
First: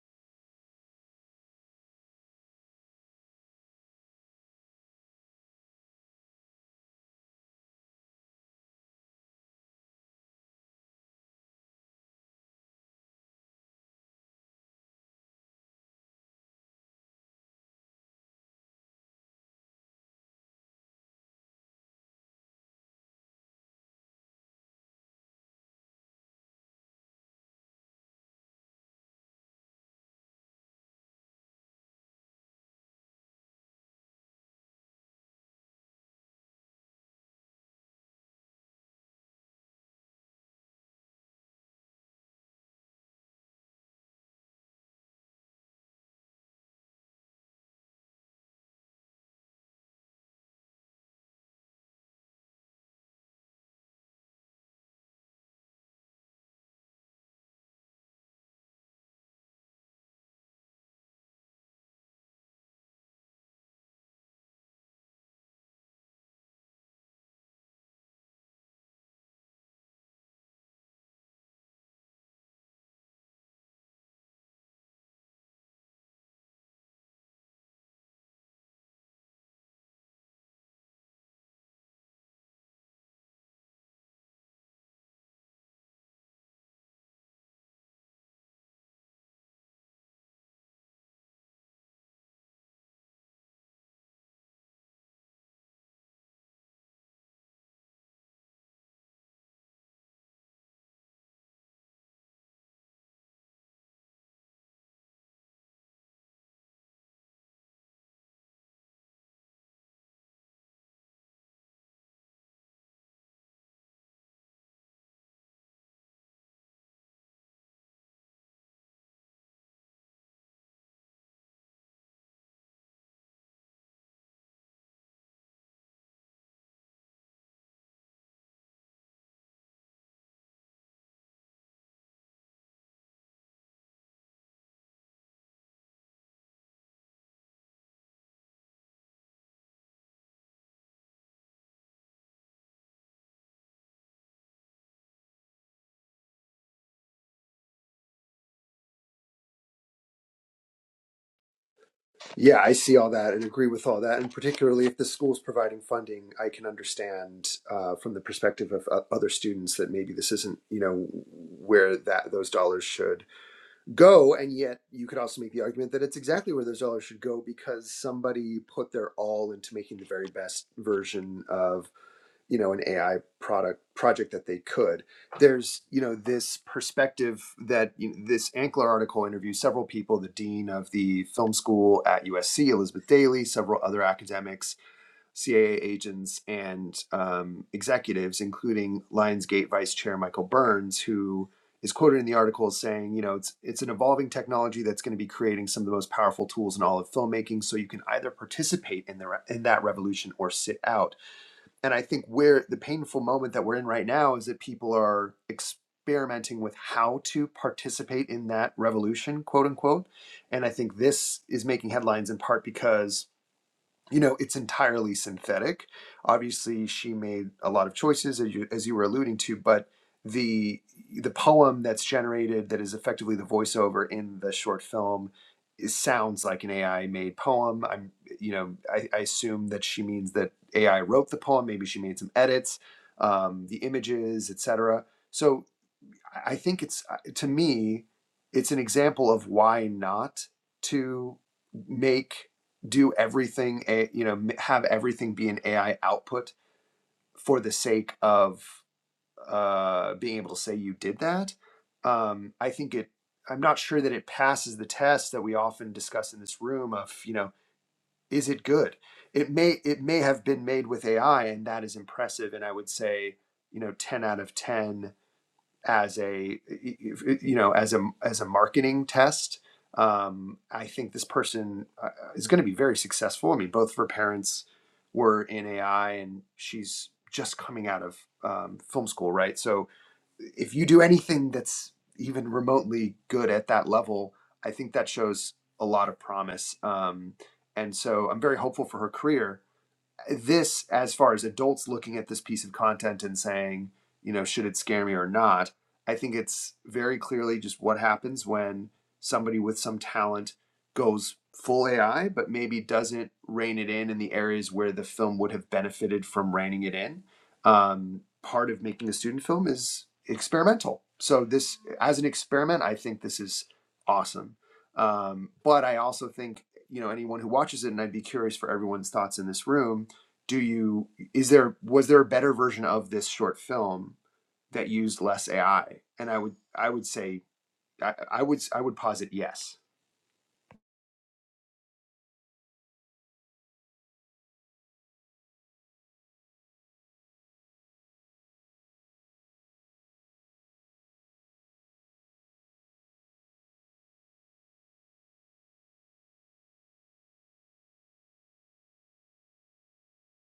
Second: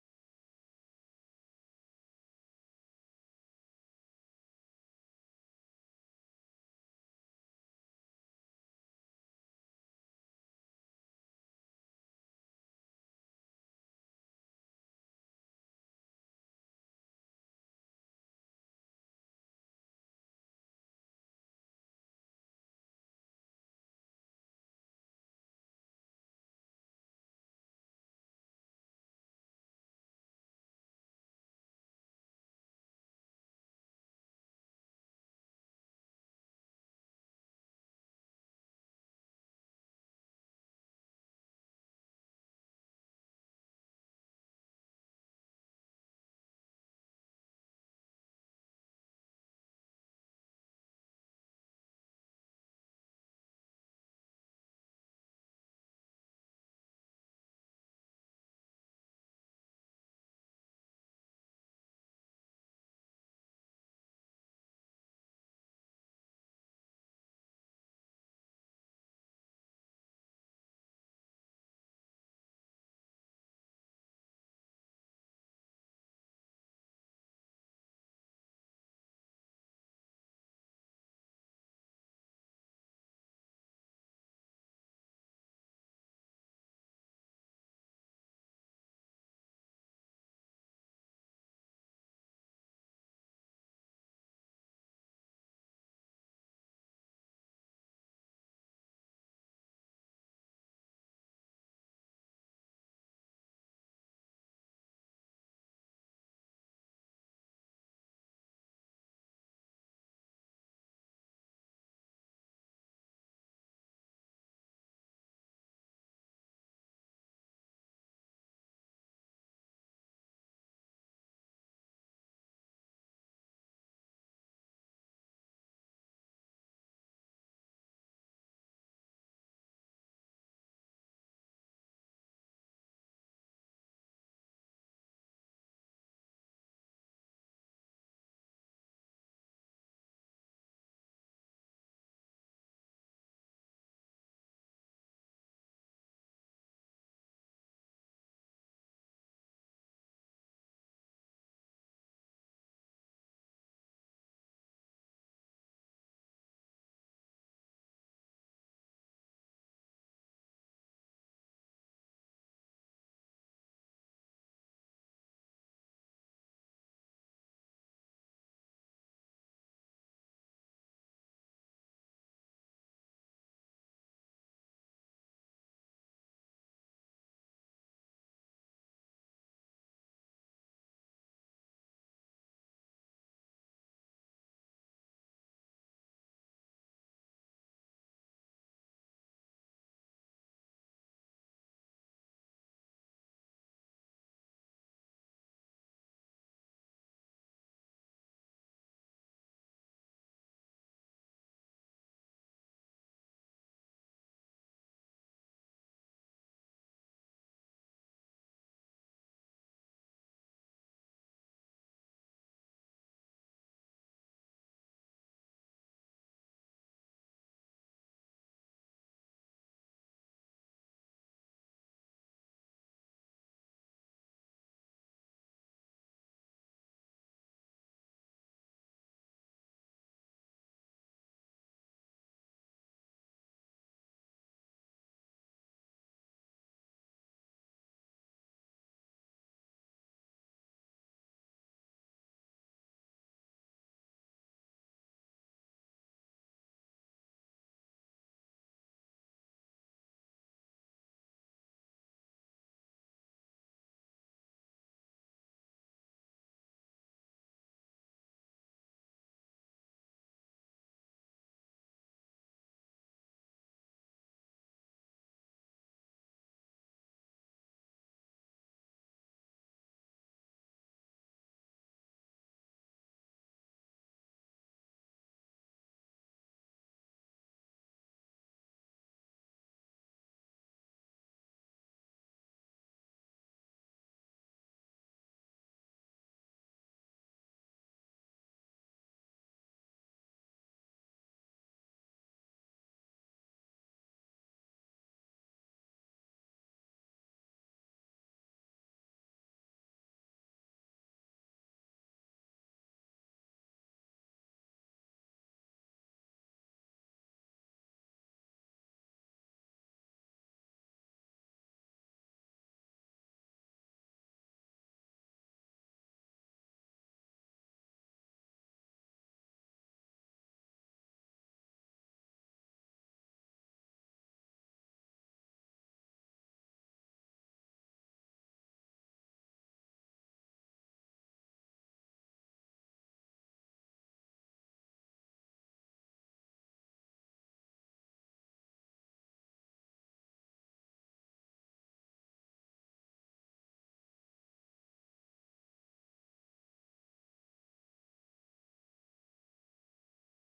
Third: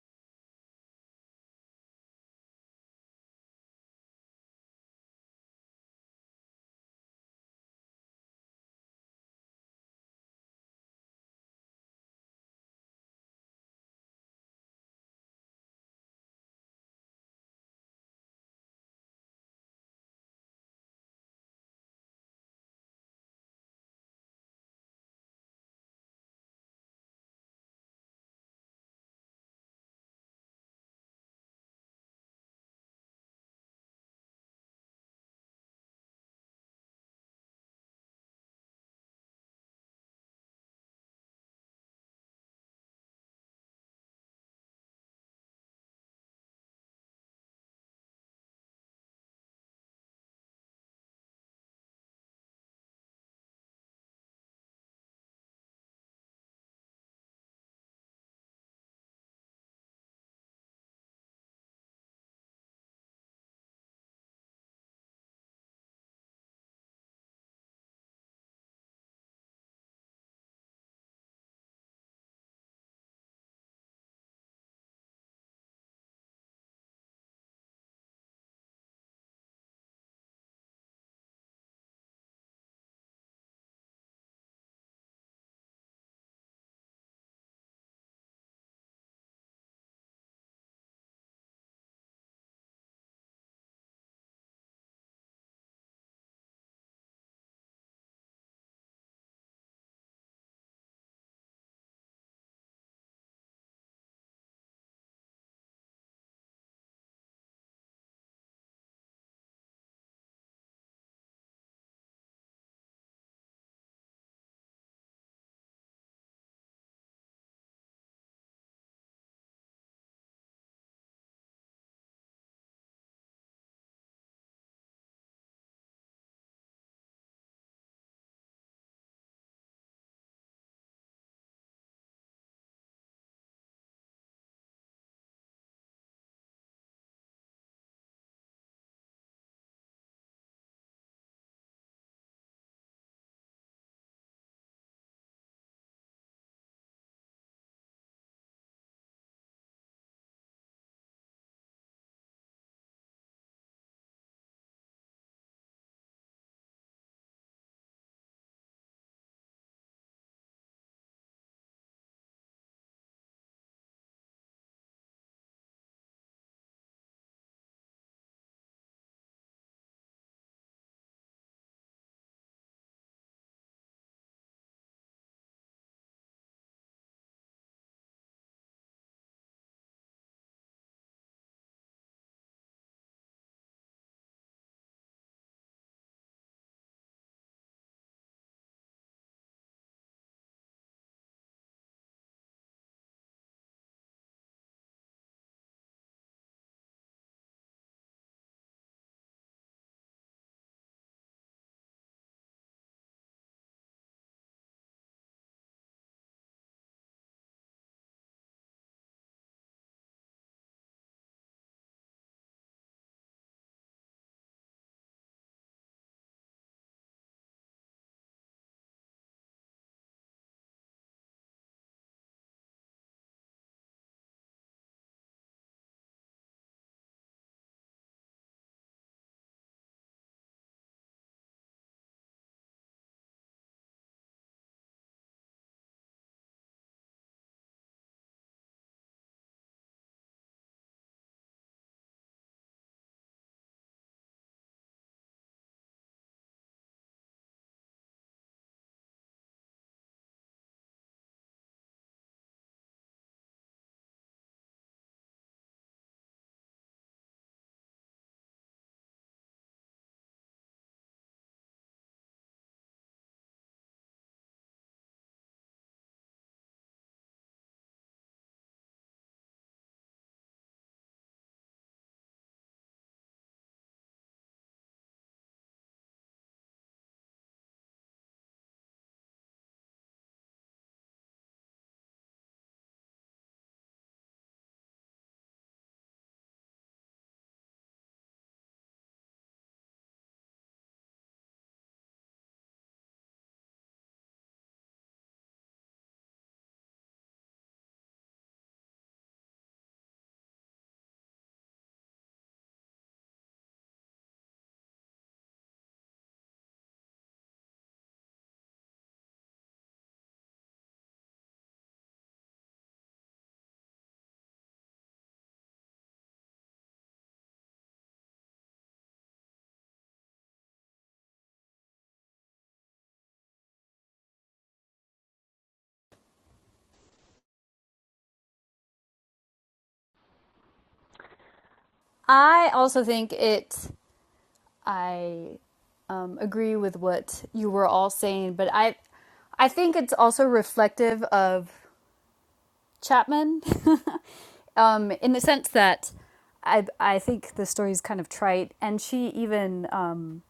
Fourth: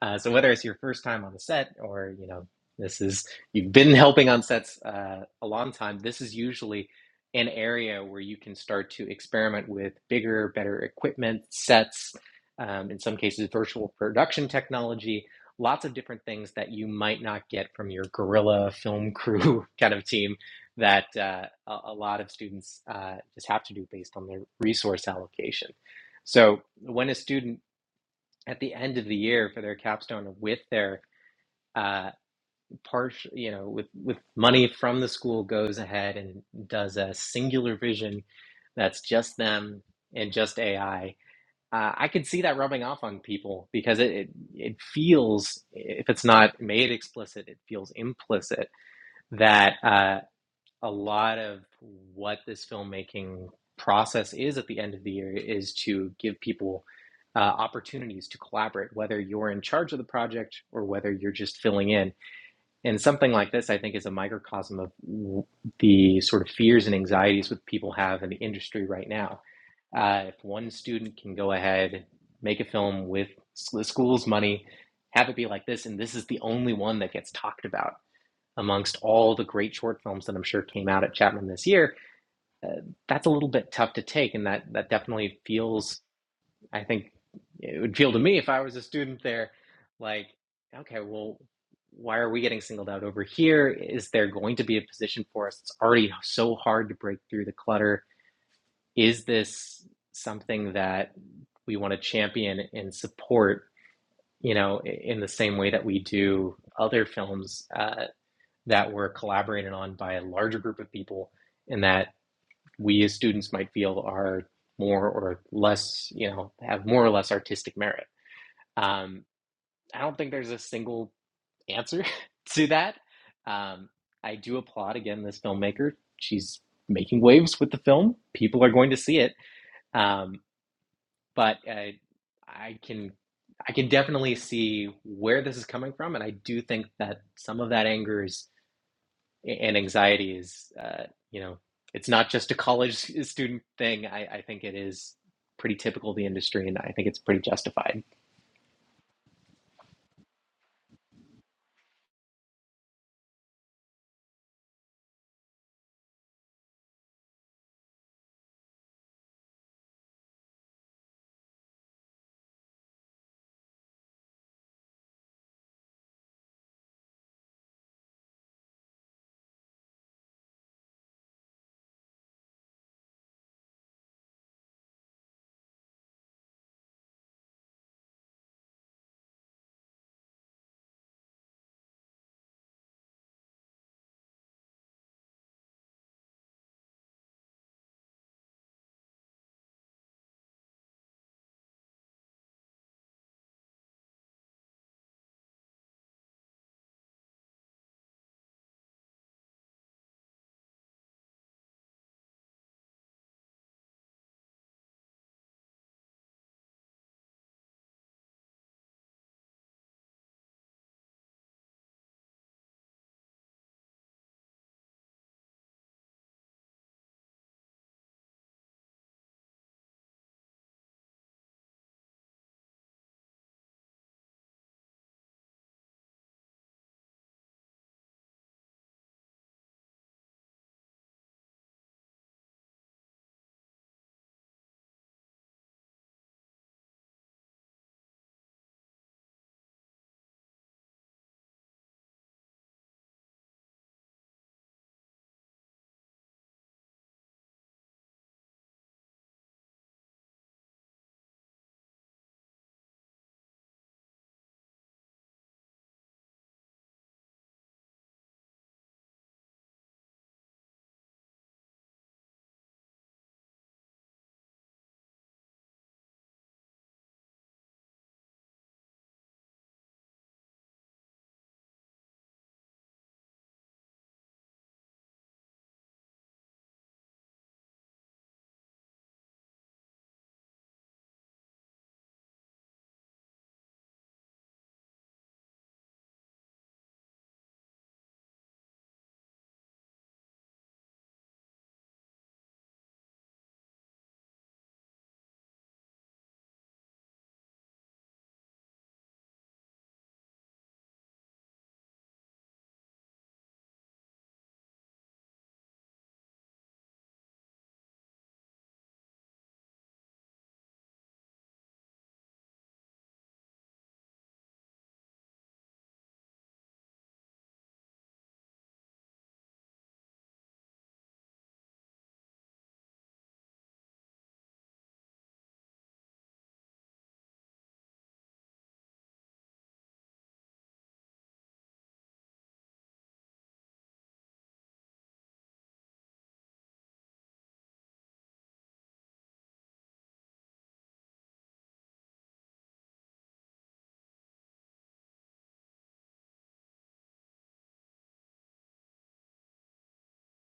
S1: uh, so whether it's your first time on the set or you know this is you've been helping on sets uh, a long time, this is usually an area where you can start to experiment with bigger, better equipment sets. Um, in some cases, virtual production technology, lots of different things that you might not get from your guerrilla film crew kind of team that uh, a, a lot of students uh, just have to do based on their resource allocation. So when a student at the end of the year for their capstone with their uh, partial, you know, with with money from the school goes ahead and does a singular vision that's just them and just AI. Uh, I could see that rubbing off on people because it, it it feels if it's not made explicit, it feels implicit that. uh, a lot of what this filmmaking process is at the end of the year is to give people uh, opportunities to collaborate, whether you're in charge of the project or whether you're just filling in. And something like this, I think, is a microcosm of the sort of fears and anxieties that people have in the industry right now. Uh, if one student can go ahead, make a film with the school's money, have it be like this, and this is the only one that gets talked about amongst all the great short films that I'm sure came out at Chapman this year, uh, that's a little bit tough to take, and that that definitely feels. I think it would feel to me if I was a student there, like, okay, well, why are we getting singled out over here? Is there going to be a position for us? It's already so hard to break through the clutter. Is this something that we want to champion and support? You know, in the same way that we do other films uh, that were collaborated on by a larger group of people and that we as students might feel are more or less, you know, have more or less artistic merit. Um, I don't think there's a single answer to that. Um, I do applaud again this filmmaker. She's making waves with the film. People are going to see it. Um, but uh, I can I can definitely see where this is coming from, and I do think that some of that anger is and anxiety is uh, you know it's not just a college student thing I, I think it is pretty typical of the industry and i think it's pretty justified
S2: Yeah, I see all that and agree with all that. And particularly if the school's providing funding, I can understand uh, from the perspective of uh, other students that maybe this isn't, you know, where that those dollars should go. And yet, you could also make the argument that it's exactly where those dollars should go because somebody put their all into making the very best version of you know an AI product project that they could. There's you know this perspective that you know, this Ankler article interviews several people, the dean of the film school at USC, Elizabeth Daly, several other academics, CAA agents, and um, executives, including Lionsgate vice chair Michael Burns, who is quoted in the article as saying, you know, it's it's an evolving technology that's going to be creating some of the most powerful tools in all of filmmaking. So you can either participate in the re- in that revolution or sit out and I think where the painful moment that we're in right now is that people are experimenting with how to participate in that revolution, quote unquote. And I think this is making headlines in part because you know it's entirely synthetic obviously she made a lot of choices as you, as you were alluding to but the the poem that's generated that is effectively the voiceover in the short film is, sounds like an ai made poem i'm you know I, I assume that she means that ai wrote the poem maybe she made some edits um, the images etc so I think it's uh, to me, it's an example of why not to make do everything you know have everything be an AI output for the sake of uh, being able to say you did that. Um, I think it. I'm not sure that it passes the test that we often discuss in this room of you know is it good? It may it may have been made with AI and that is impressive and I would say you know 10 out of 10 as a you know as a as a marketing test um, i think this person uh, is going to be very successful i mean both of her parents were in ai and she's just coming out of um, film school right so if you do anything that's even remotely good at that level i think that shows a lot of promise um, and so i'm very hopeful for her career this as far as adults looking at this piece of content and saying you know should it scare me or not i think it's very clearly just what happens when somebody with some talent goes full ai but maybe doesn't rein it in in the areas where the film would have benefited from reining it in um, part of making a student film is experimental so this as an experiment i think this is awesome um, but i also think you know anyone who watches it and i'd be curious for everyone's thoughts in this room do you is there was there a better version of this short film that used less AI? And I would I would say I, I would I would posit yes.
S4: I also think it. I um, agree with what you were all saying, but I, I think it's also reflective of Chapman, um, in the sense that I, I think the story is kind of trite, and she even um,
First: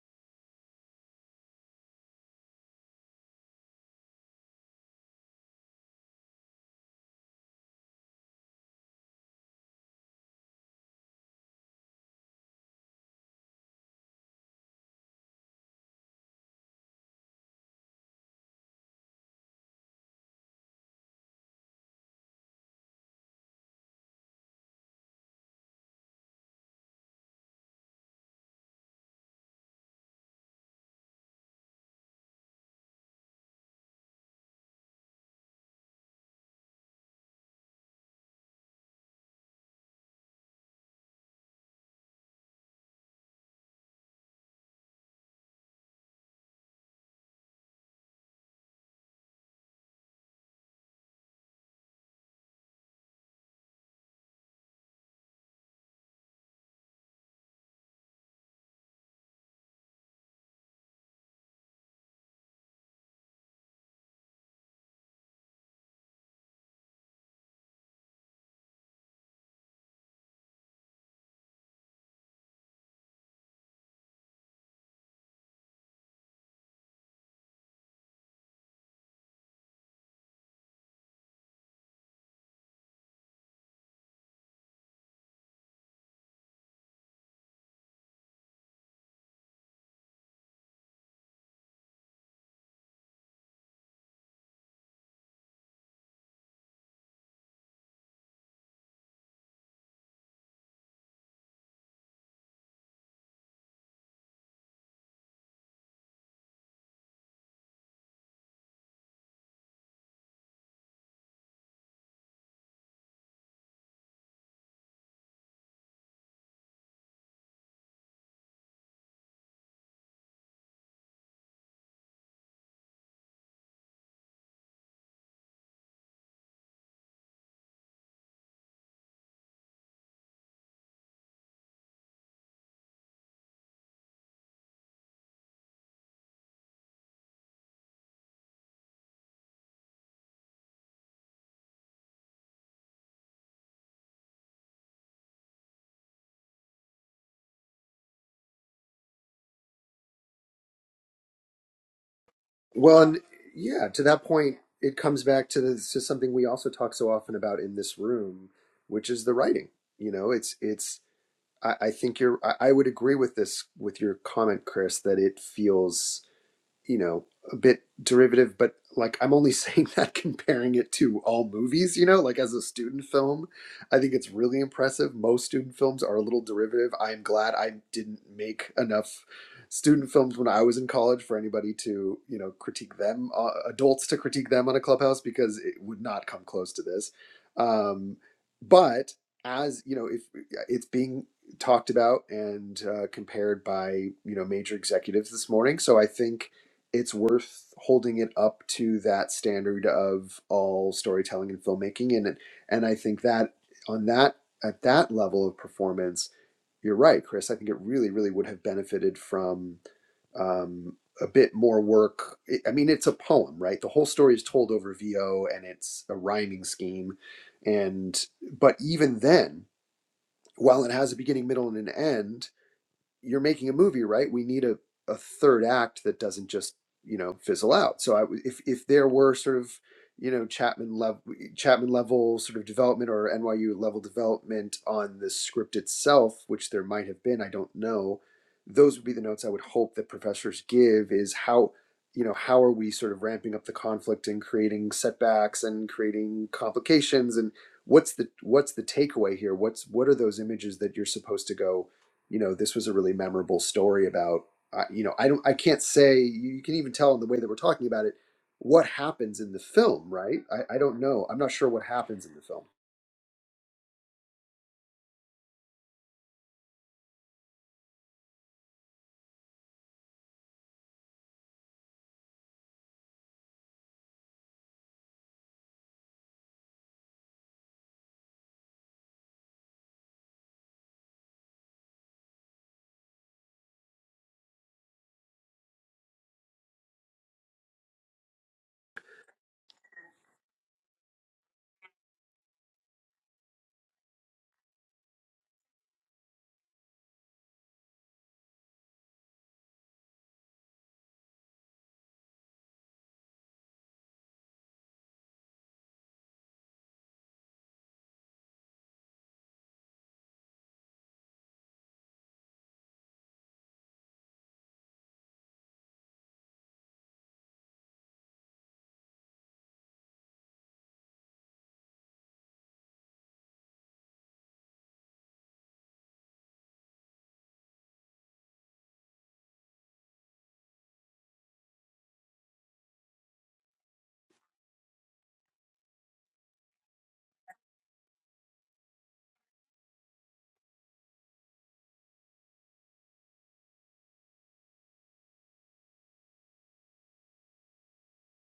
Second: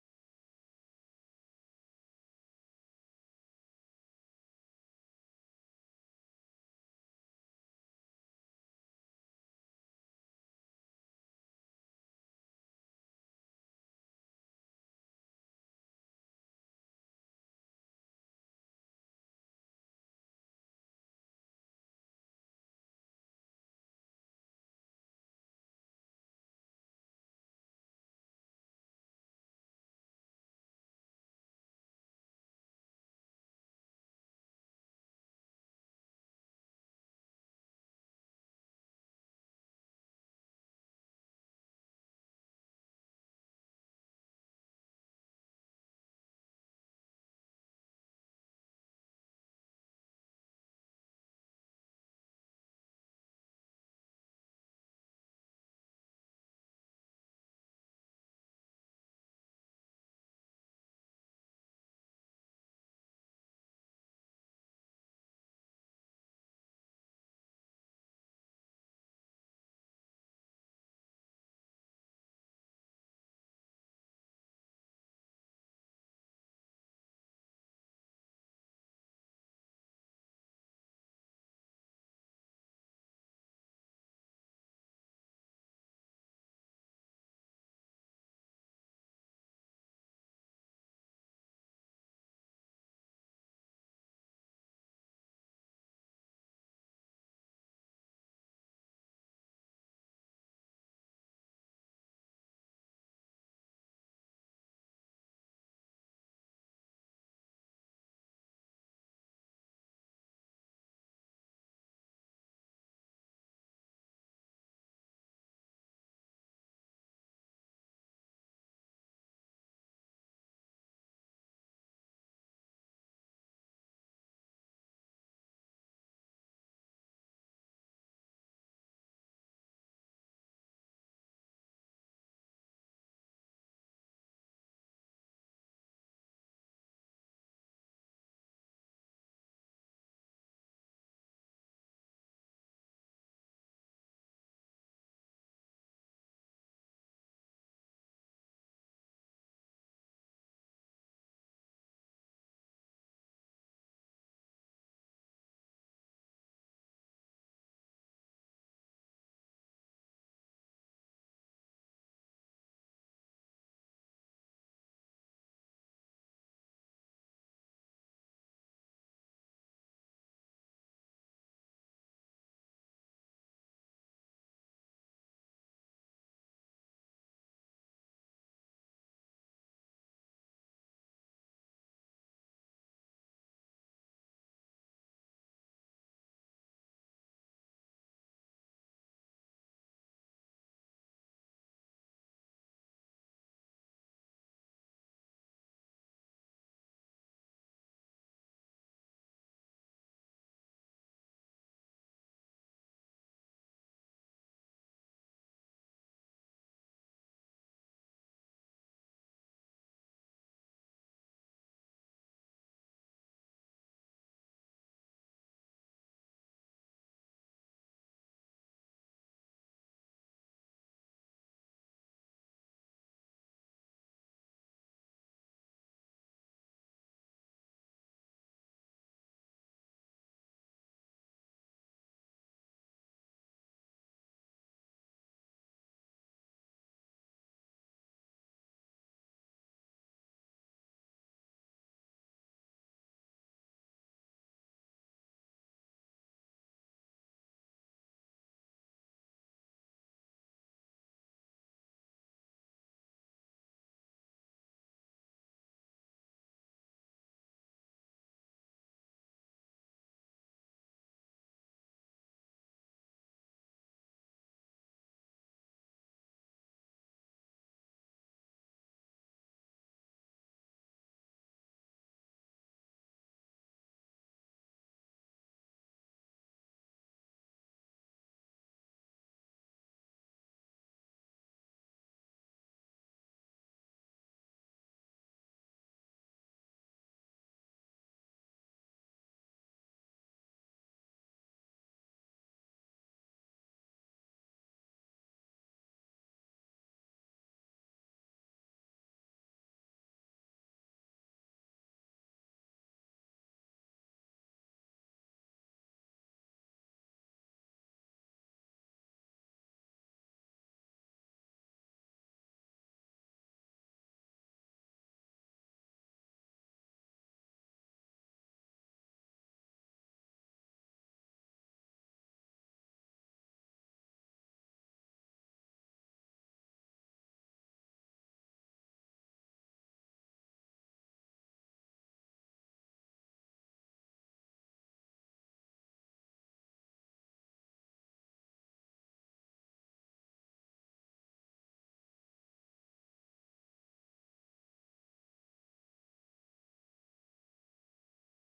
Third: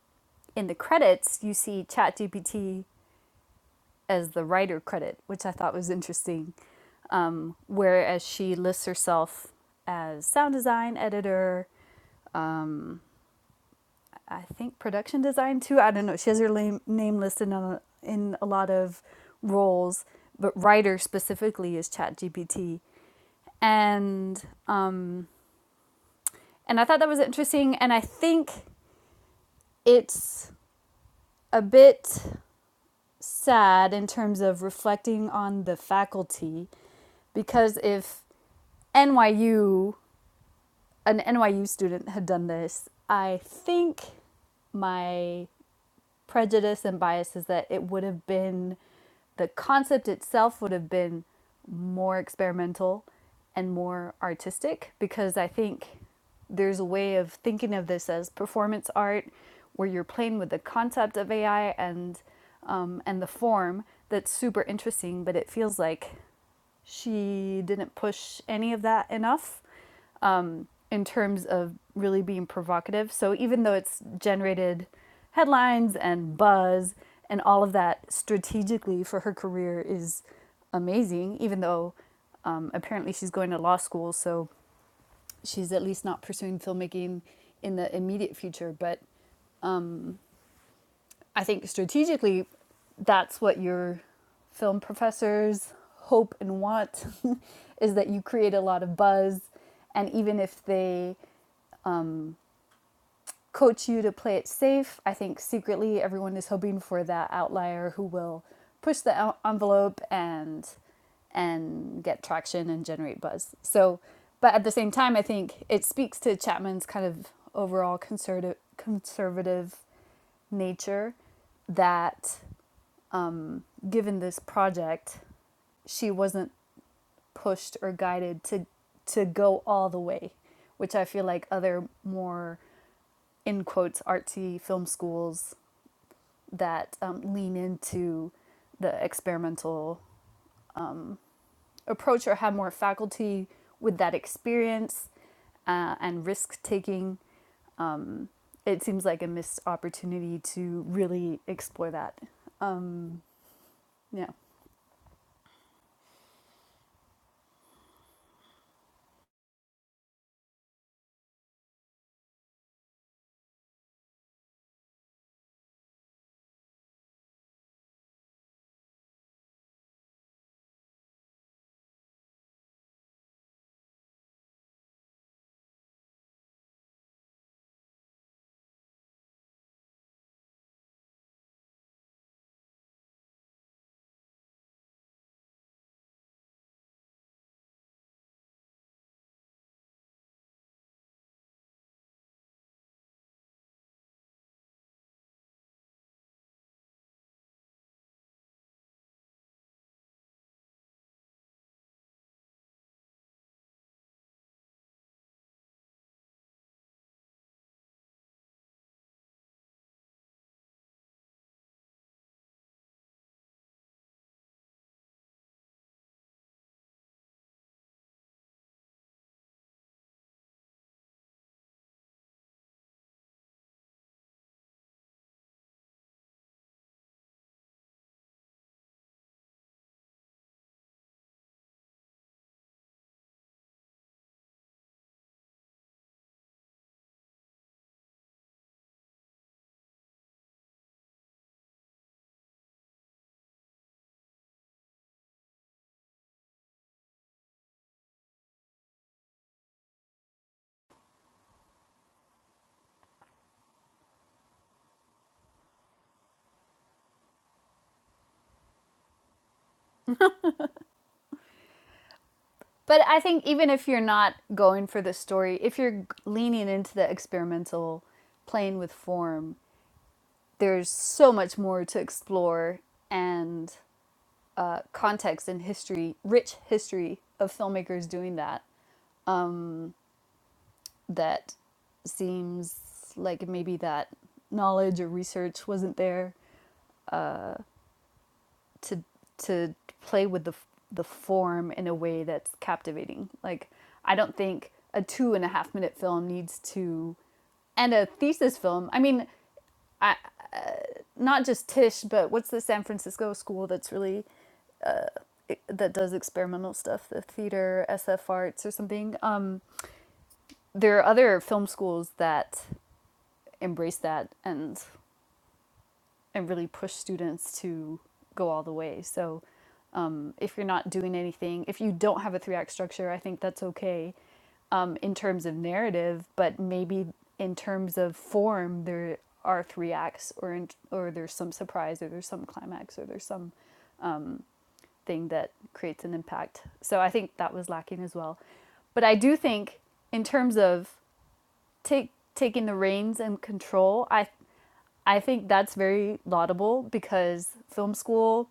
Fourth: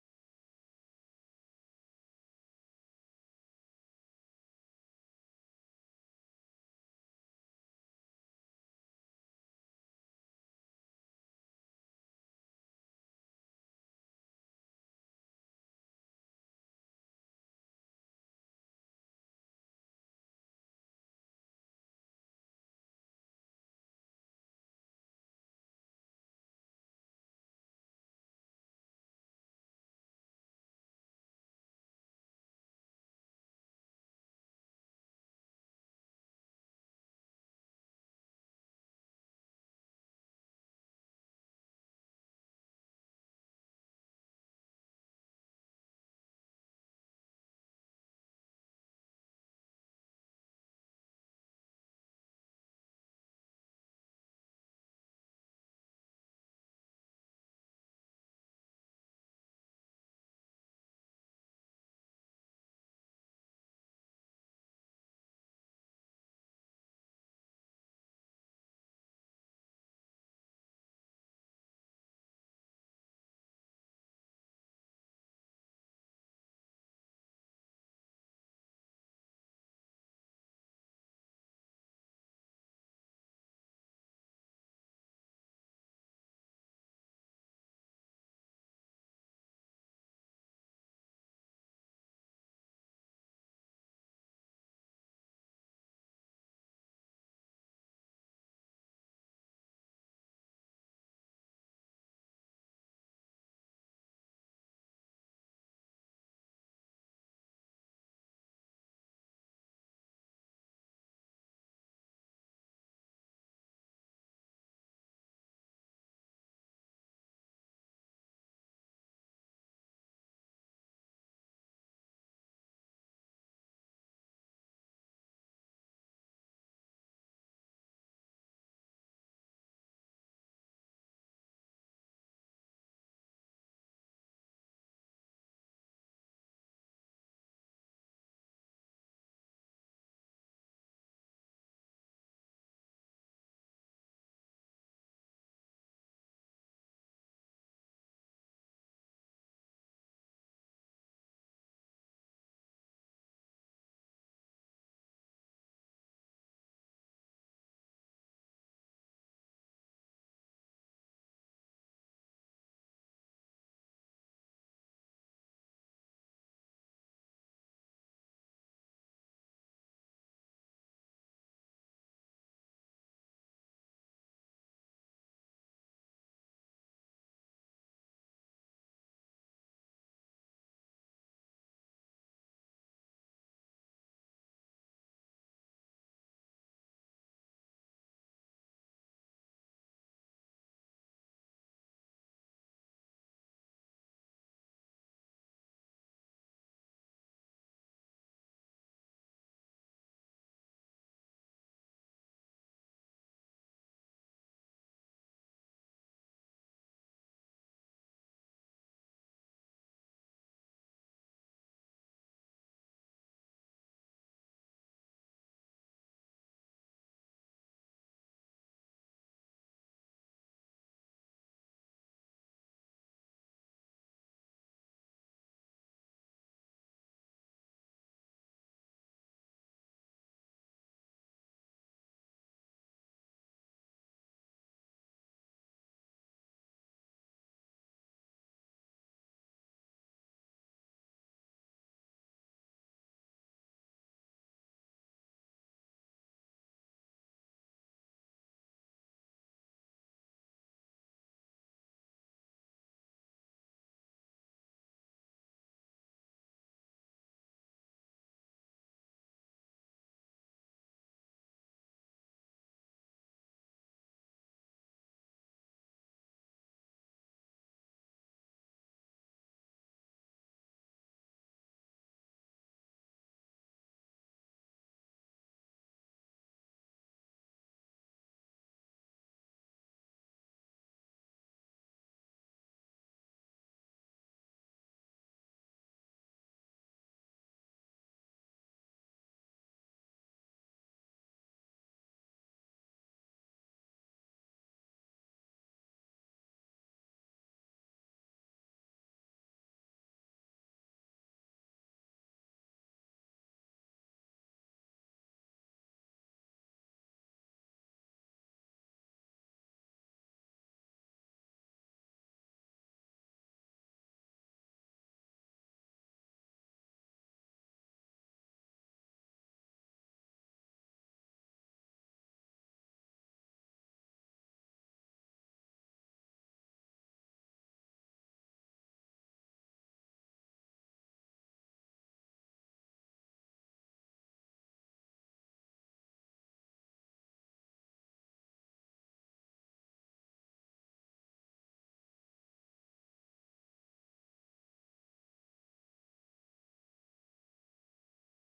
S4: in the credits you see ChatGPT as the writer credit, which I thought was interesting. Um, whereas she lists herself as sound design editor, um, I think production design too. I don't know. She has her name name listed on, in a lot of roles, but writer specifically is ChatGPT. And um, and I thought that was interesting. And I think it's a bit sad in terms of reflecting on the faculty because if NYU, an NYU student had done this, I think my prejudice and bias is that it would have been the concept itself would have been more experimental and more artistic because I think there's a way of thinking of this as performance art where you're playing with the concept of AI and um, and the form that's super interesting, but it feels like she didn't push any of that enough um, in terms of really being provocative. So even though it's generated headlines and buzz and all of that strategically for her career is amazing, even though um, apparently she's going to law school, so she's at least not pursuing filmmaking in the immediate future. But I think strategically, that's what your film professors hope and want is that you create a lot of buzz. And even if they coach you to play it safe. I think secretly everyone is hoping for that outlier who will push the envelope and and get traction and generate buzz. So, but at the same time, I think it speaks to Chapman's kind of overall conservative conservative nature that um, given this project, she wasn't pushed or guided to to go all the way, which I feel like other more in quotes artsy film schools that um, lean into the experimental approach or have more faculty with that experience uh, and risk taking. Um, it seems like a missed opportunity to really explore that.
S2: Well, and
S4: Um,
S2: yeah, to that
S4: yeah.
S2: point, it comes back to this, to something we also talk so often about in this room, which is the writing. You know, it's it's. I, I think you're. I, I would agree with this with your comment, Chris, that it feels you know, a bit derivative, but like I'm only saying that comparing it to all movies, you know, like as a student film, I think it's really impressive. Most student films are a little derivative. I'm glad I didn't make enough student films when I was in college for anybody to, you know, critique them, uh, adults to critique them on a clubhouse because it would not come close to this. Um, but as, you know, if yeah, it's being talked about and uh, compared by, you know, major executives this morning, so I think it's worth holding it up to that standard of all storytelling and filmmaking and and I think that on that at that level of performance you're right Chris I think it really really would have benefited from um, a bit more work I I mean it's a poem right the whole story is told over VO and it's a rhyming scheme and but even then while it has a beginning middle and an end you're making a movie, right? We need a, a third act that doesn't just, you know, fizzle out. So I if, if there were sort of, you know, Chapman level, Chapman level sort of development or NYU level development on the script itself, which there might have been, I don't know. Those would be the notes I would hope that professors give is how, you know, how are we sort of ramping up the conflict and creating setbacks and creating complications and what's the what's the takeaway here? What's what are those images that you're supposed to go you know this was a really memorable story about uh, you know i don't i can't say you can even tell in the way that we're talking about it what happens in the film right i, I don't know i'm not sure what happens in the film
S4: But I think even if you're not going for the story, if you're leaning into the experimental, playing with form, there's so much more to explore and uh, context and history, rich history of filmmakers doing that, that seems like maybe that knowledge or research wasn't there to to play with the the form in a way that's captivating. Like I don't think a two and a half minute film needs to and a thesis film. I mean, I, not just Tish, but what's the San Francisco school that's really that does experimental stuff, the theater, SF arts, or something. Um, there are other film schools that embrace that and and really push students to go all the way. So um, if you're not doing anything, if you don't have a three act structure, I think that's okay um, in terms of narrative, but maybe in terms of form, there are three acts, or in, or there's some surprise, or there's some climax, or there's some thing that creates an impact. So I think that was lacking as well. But I do think in terms of take taking the reins and control. I I think that's very laudable because film school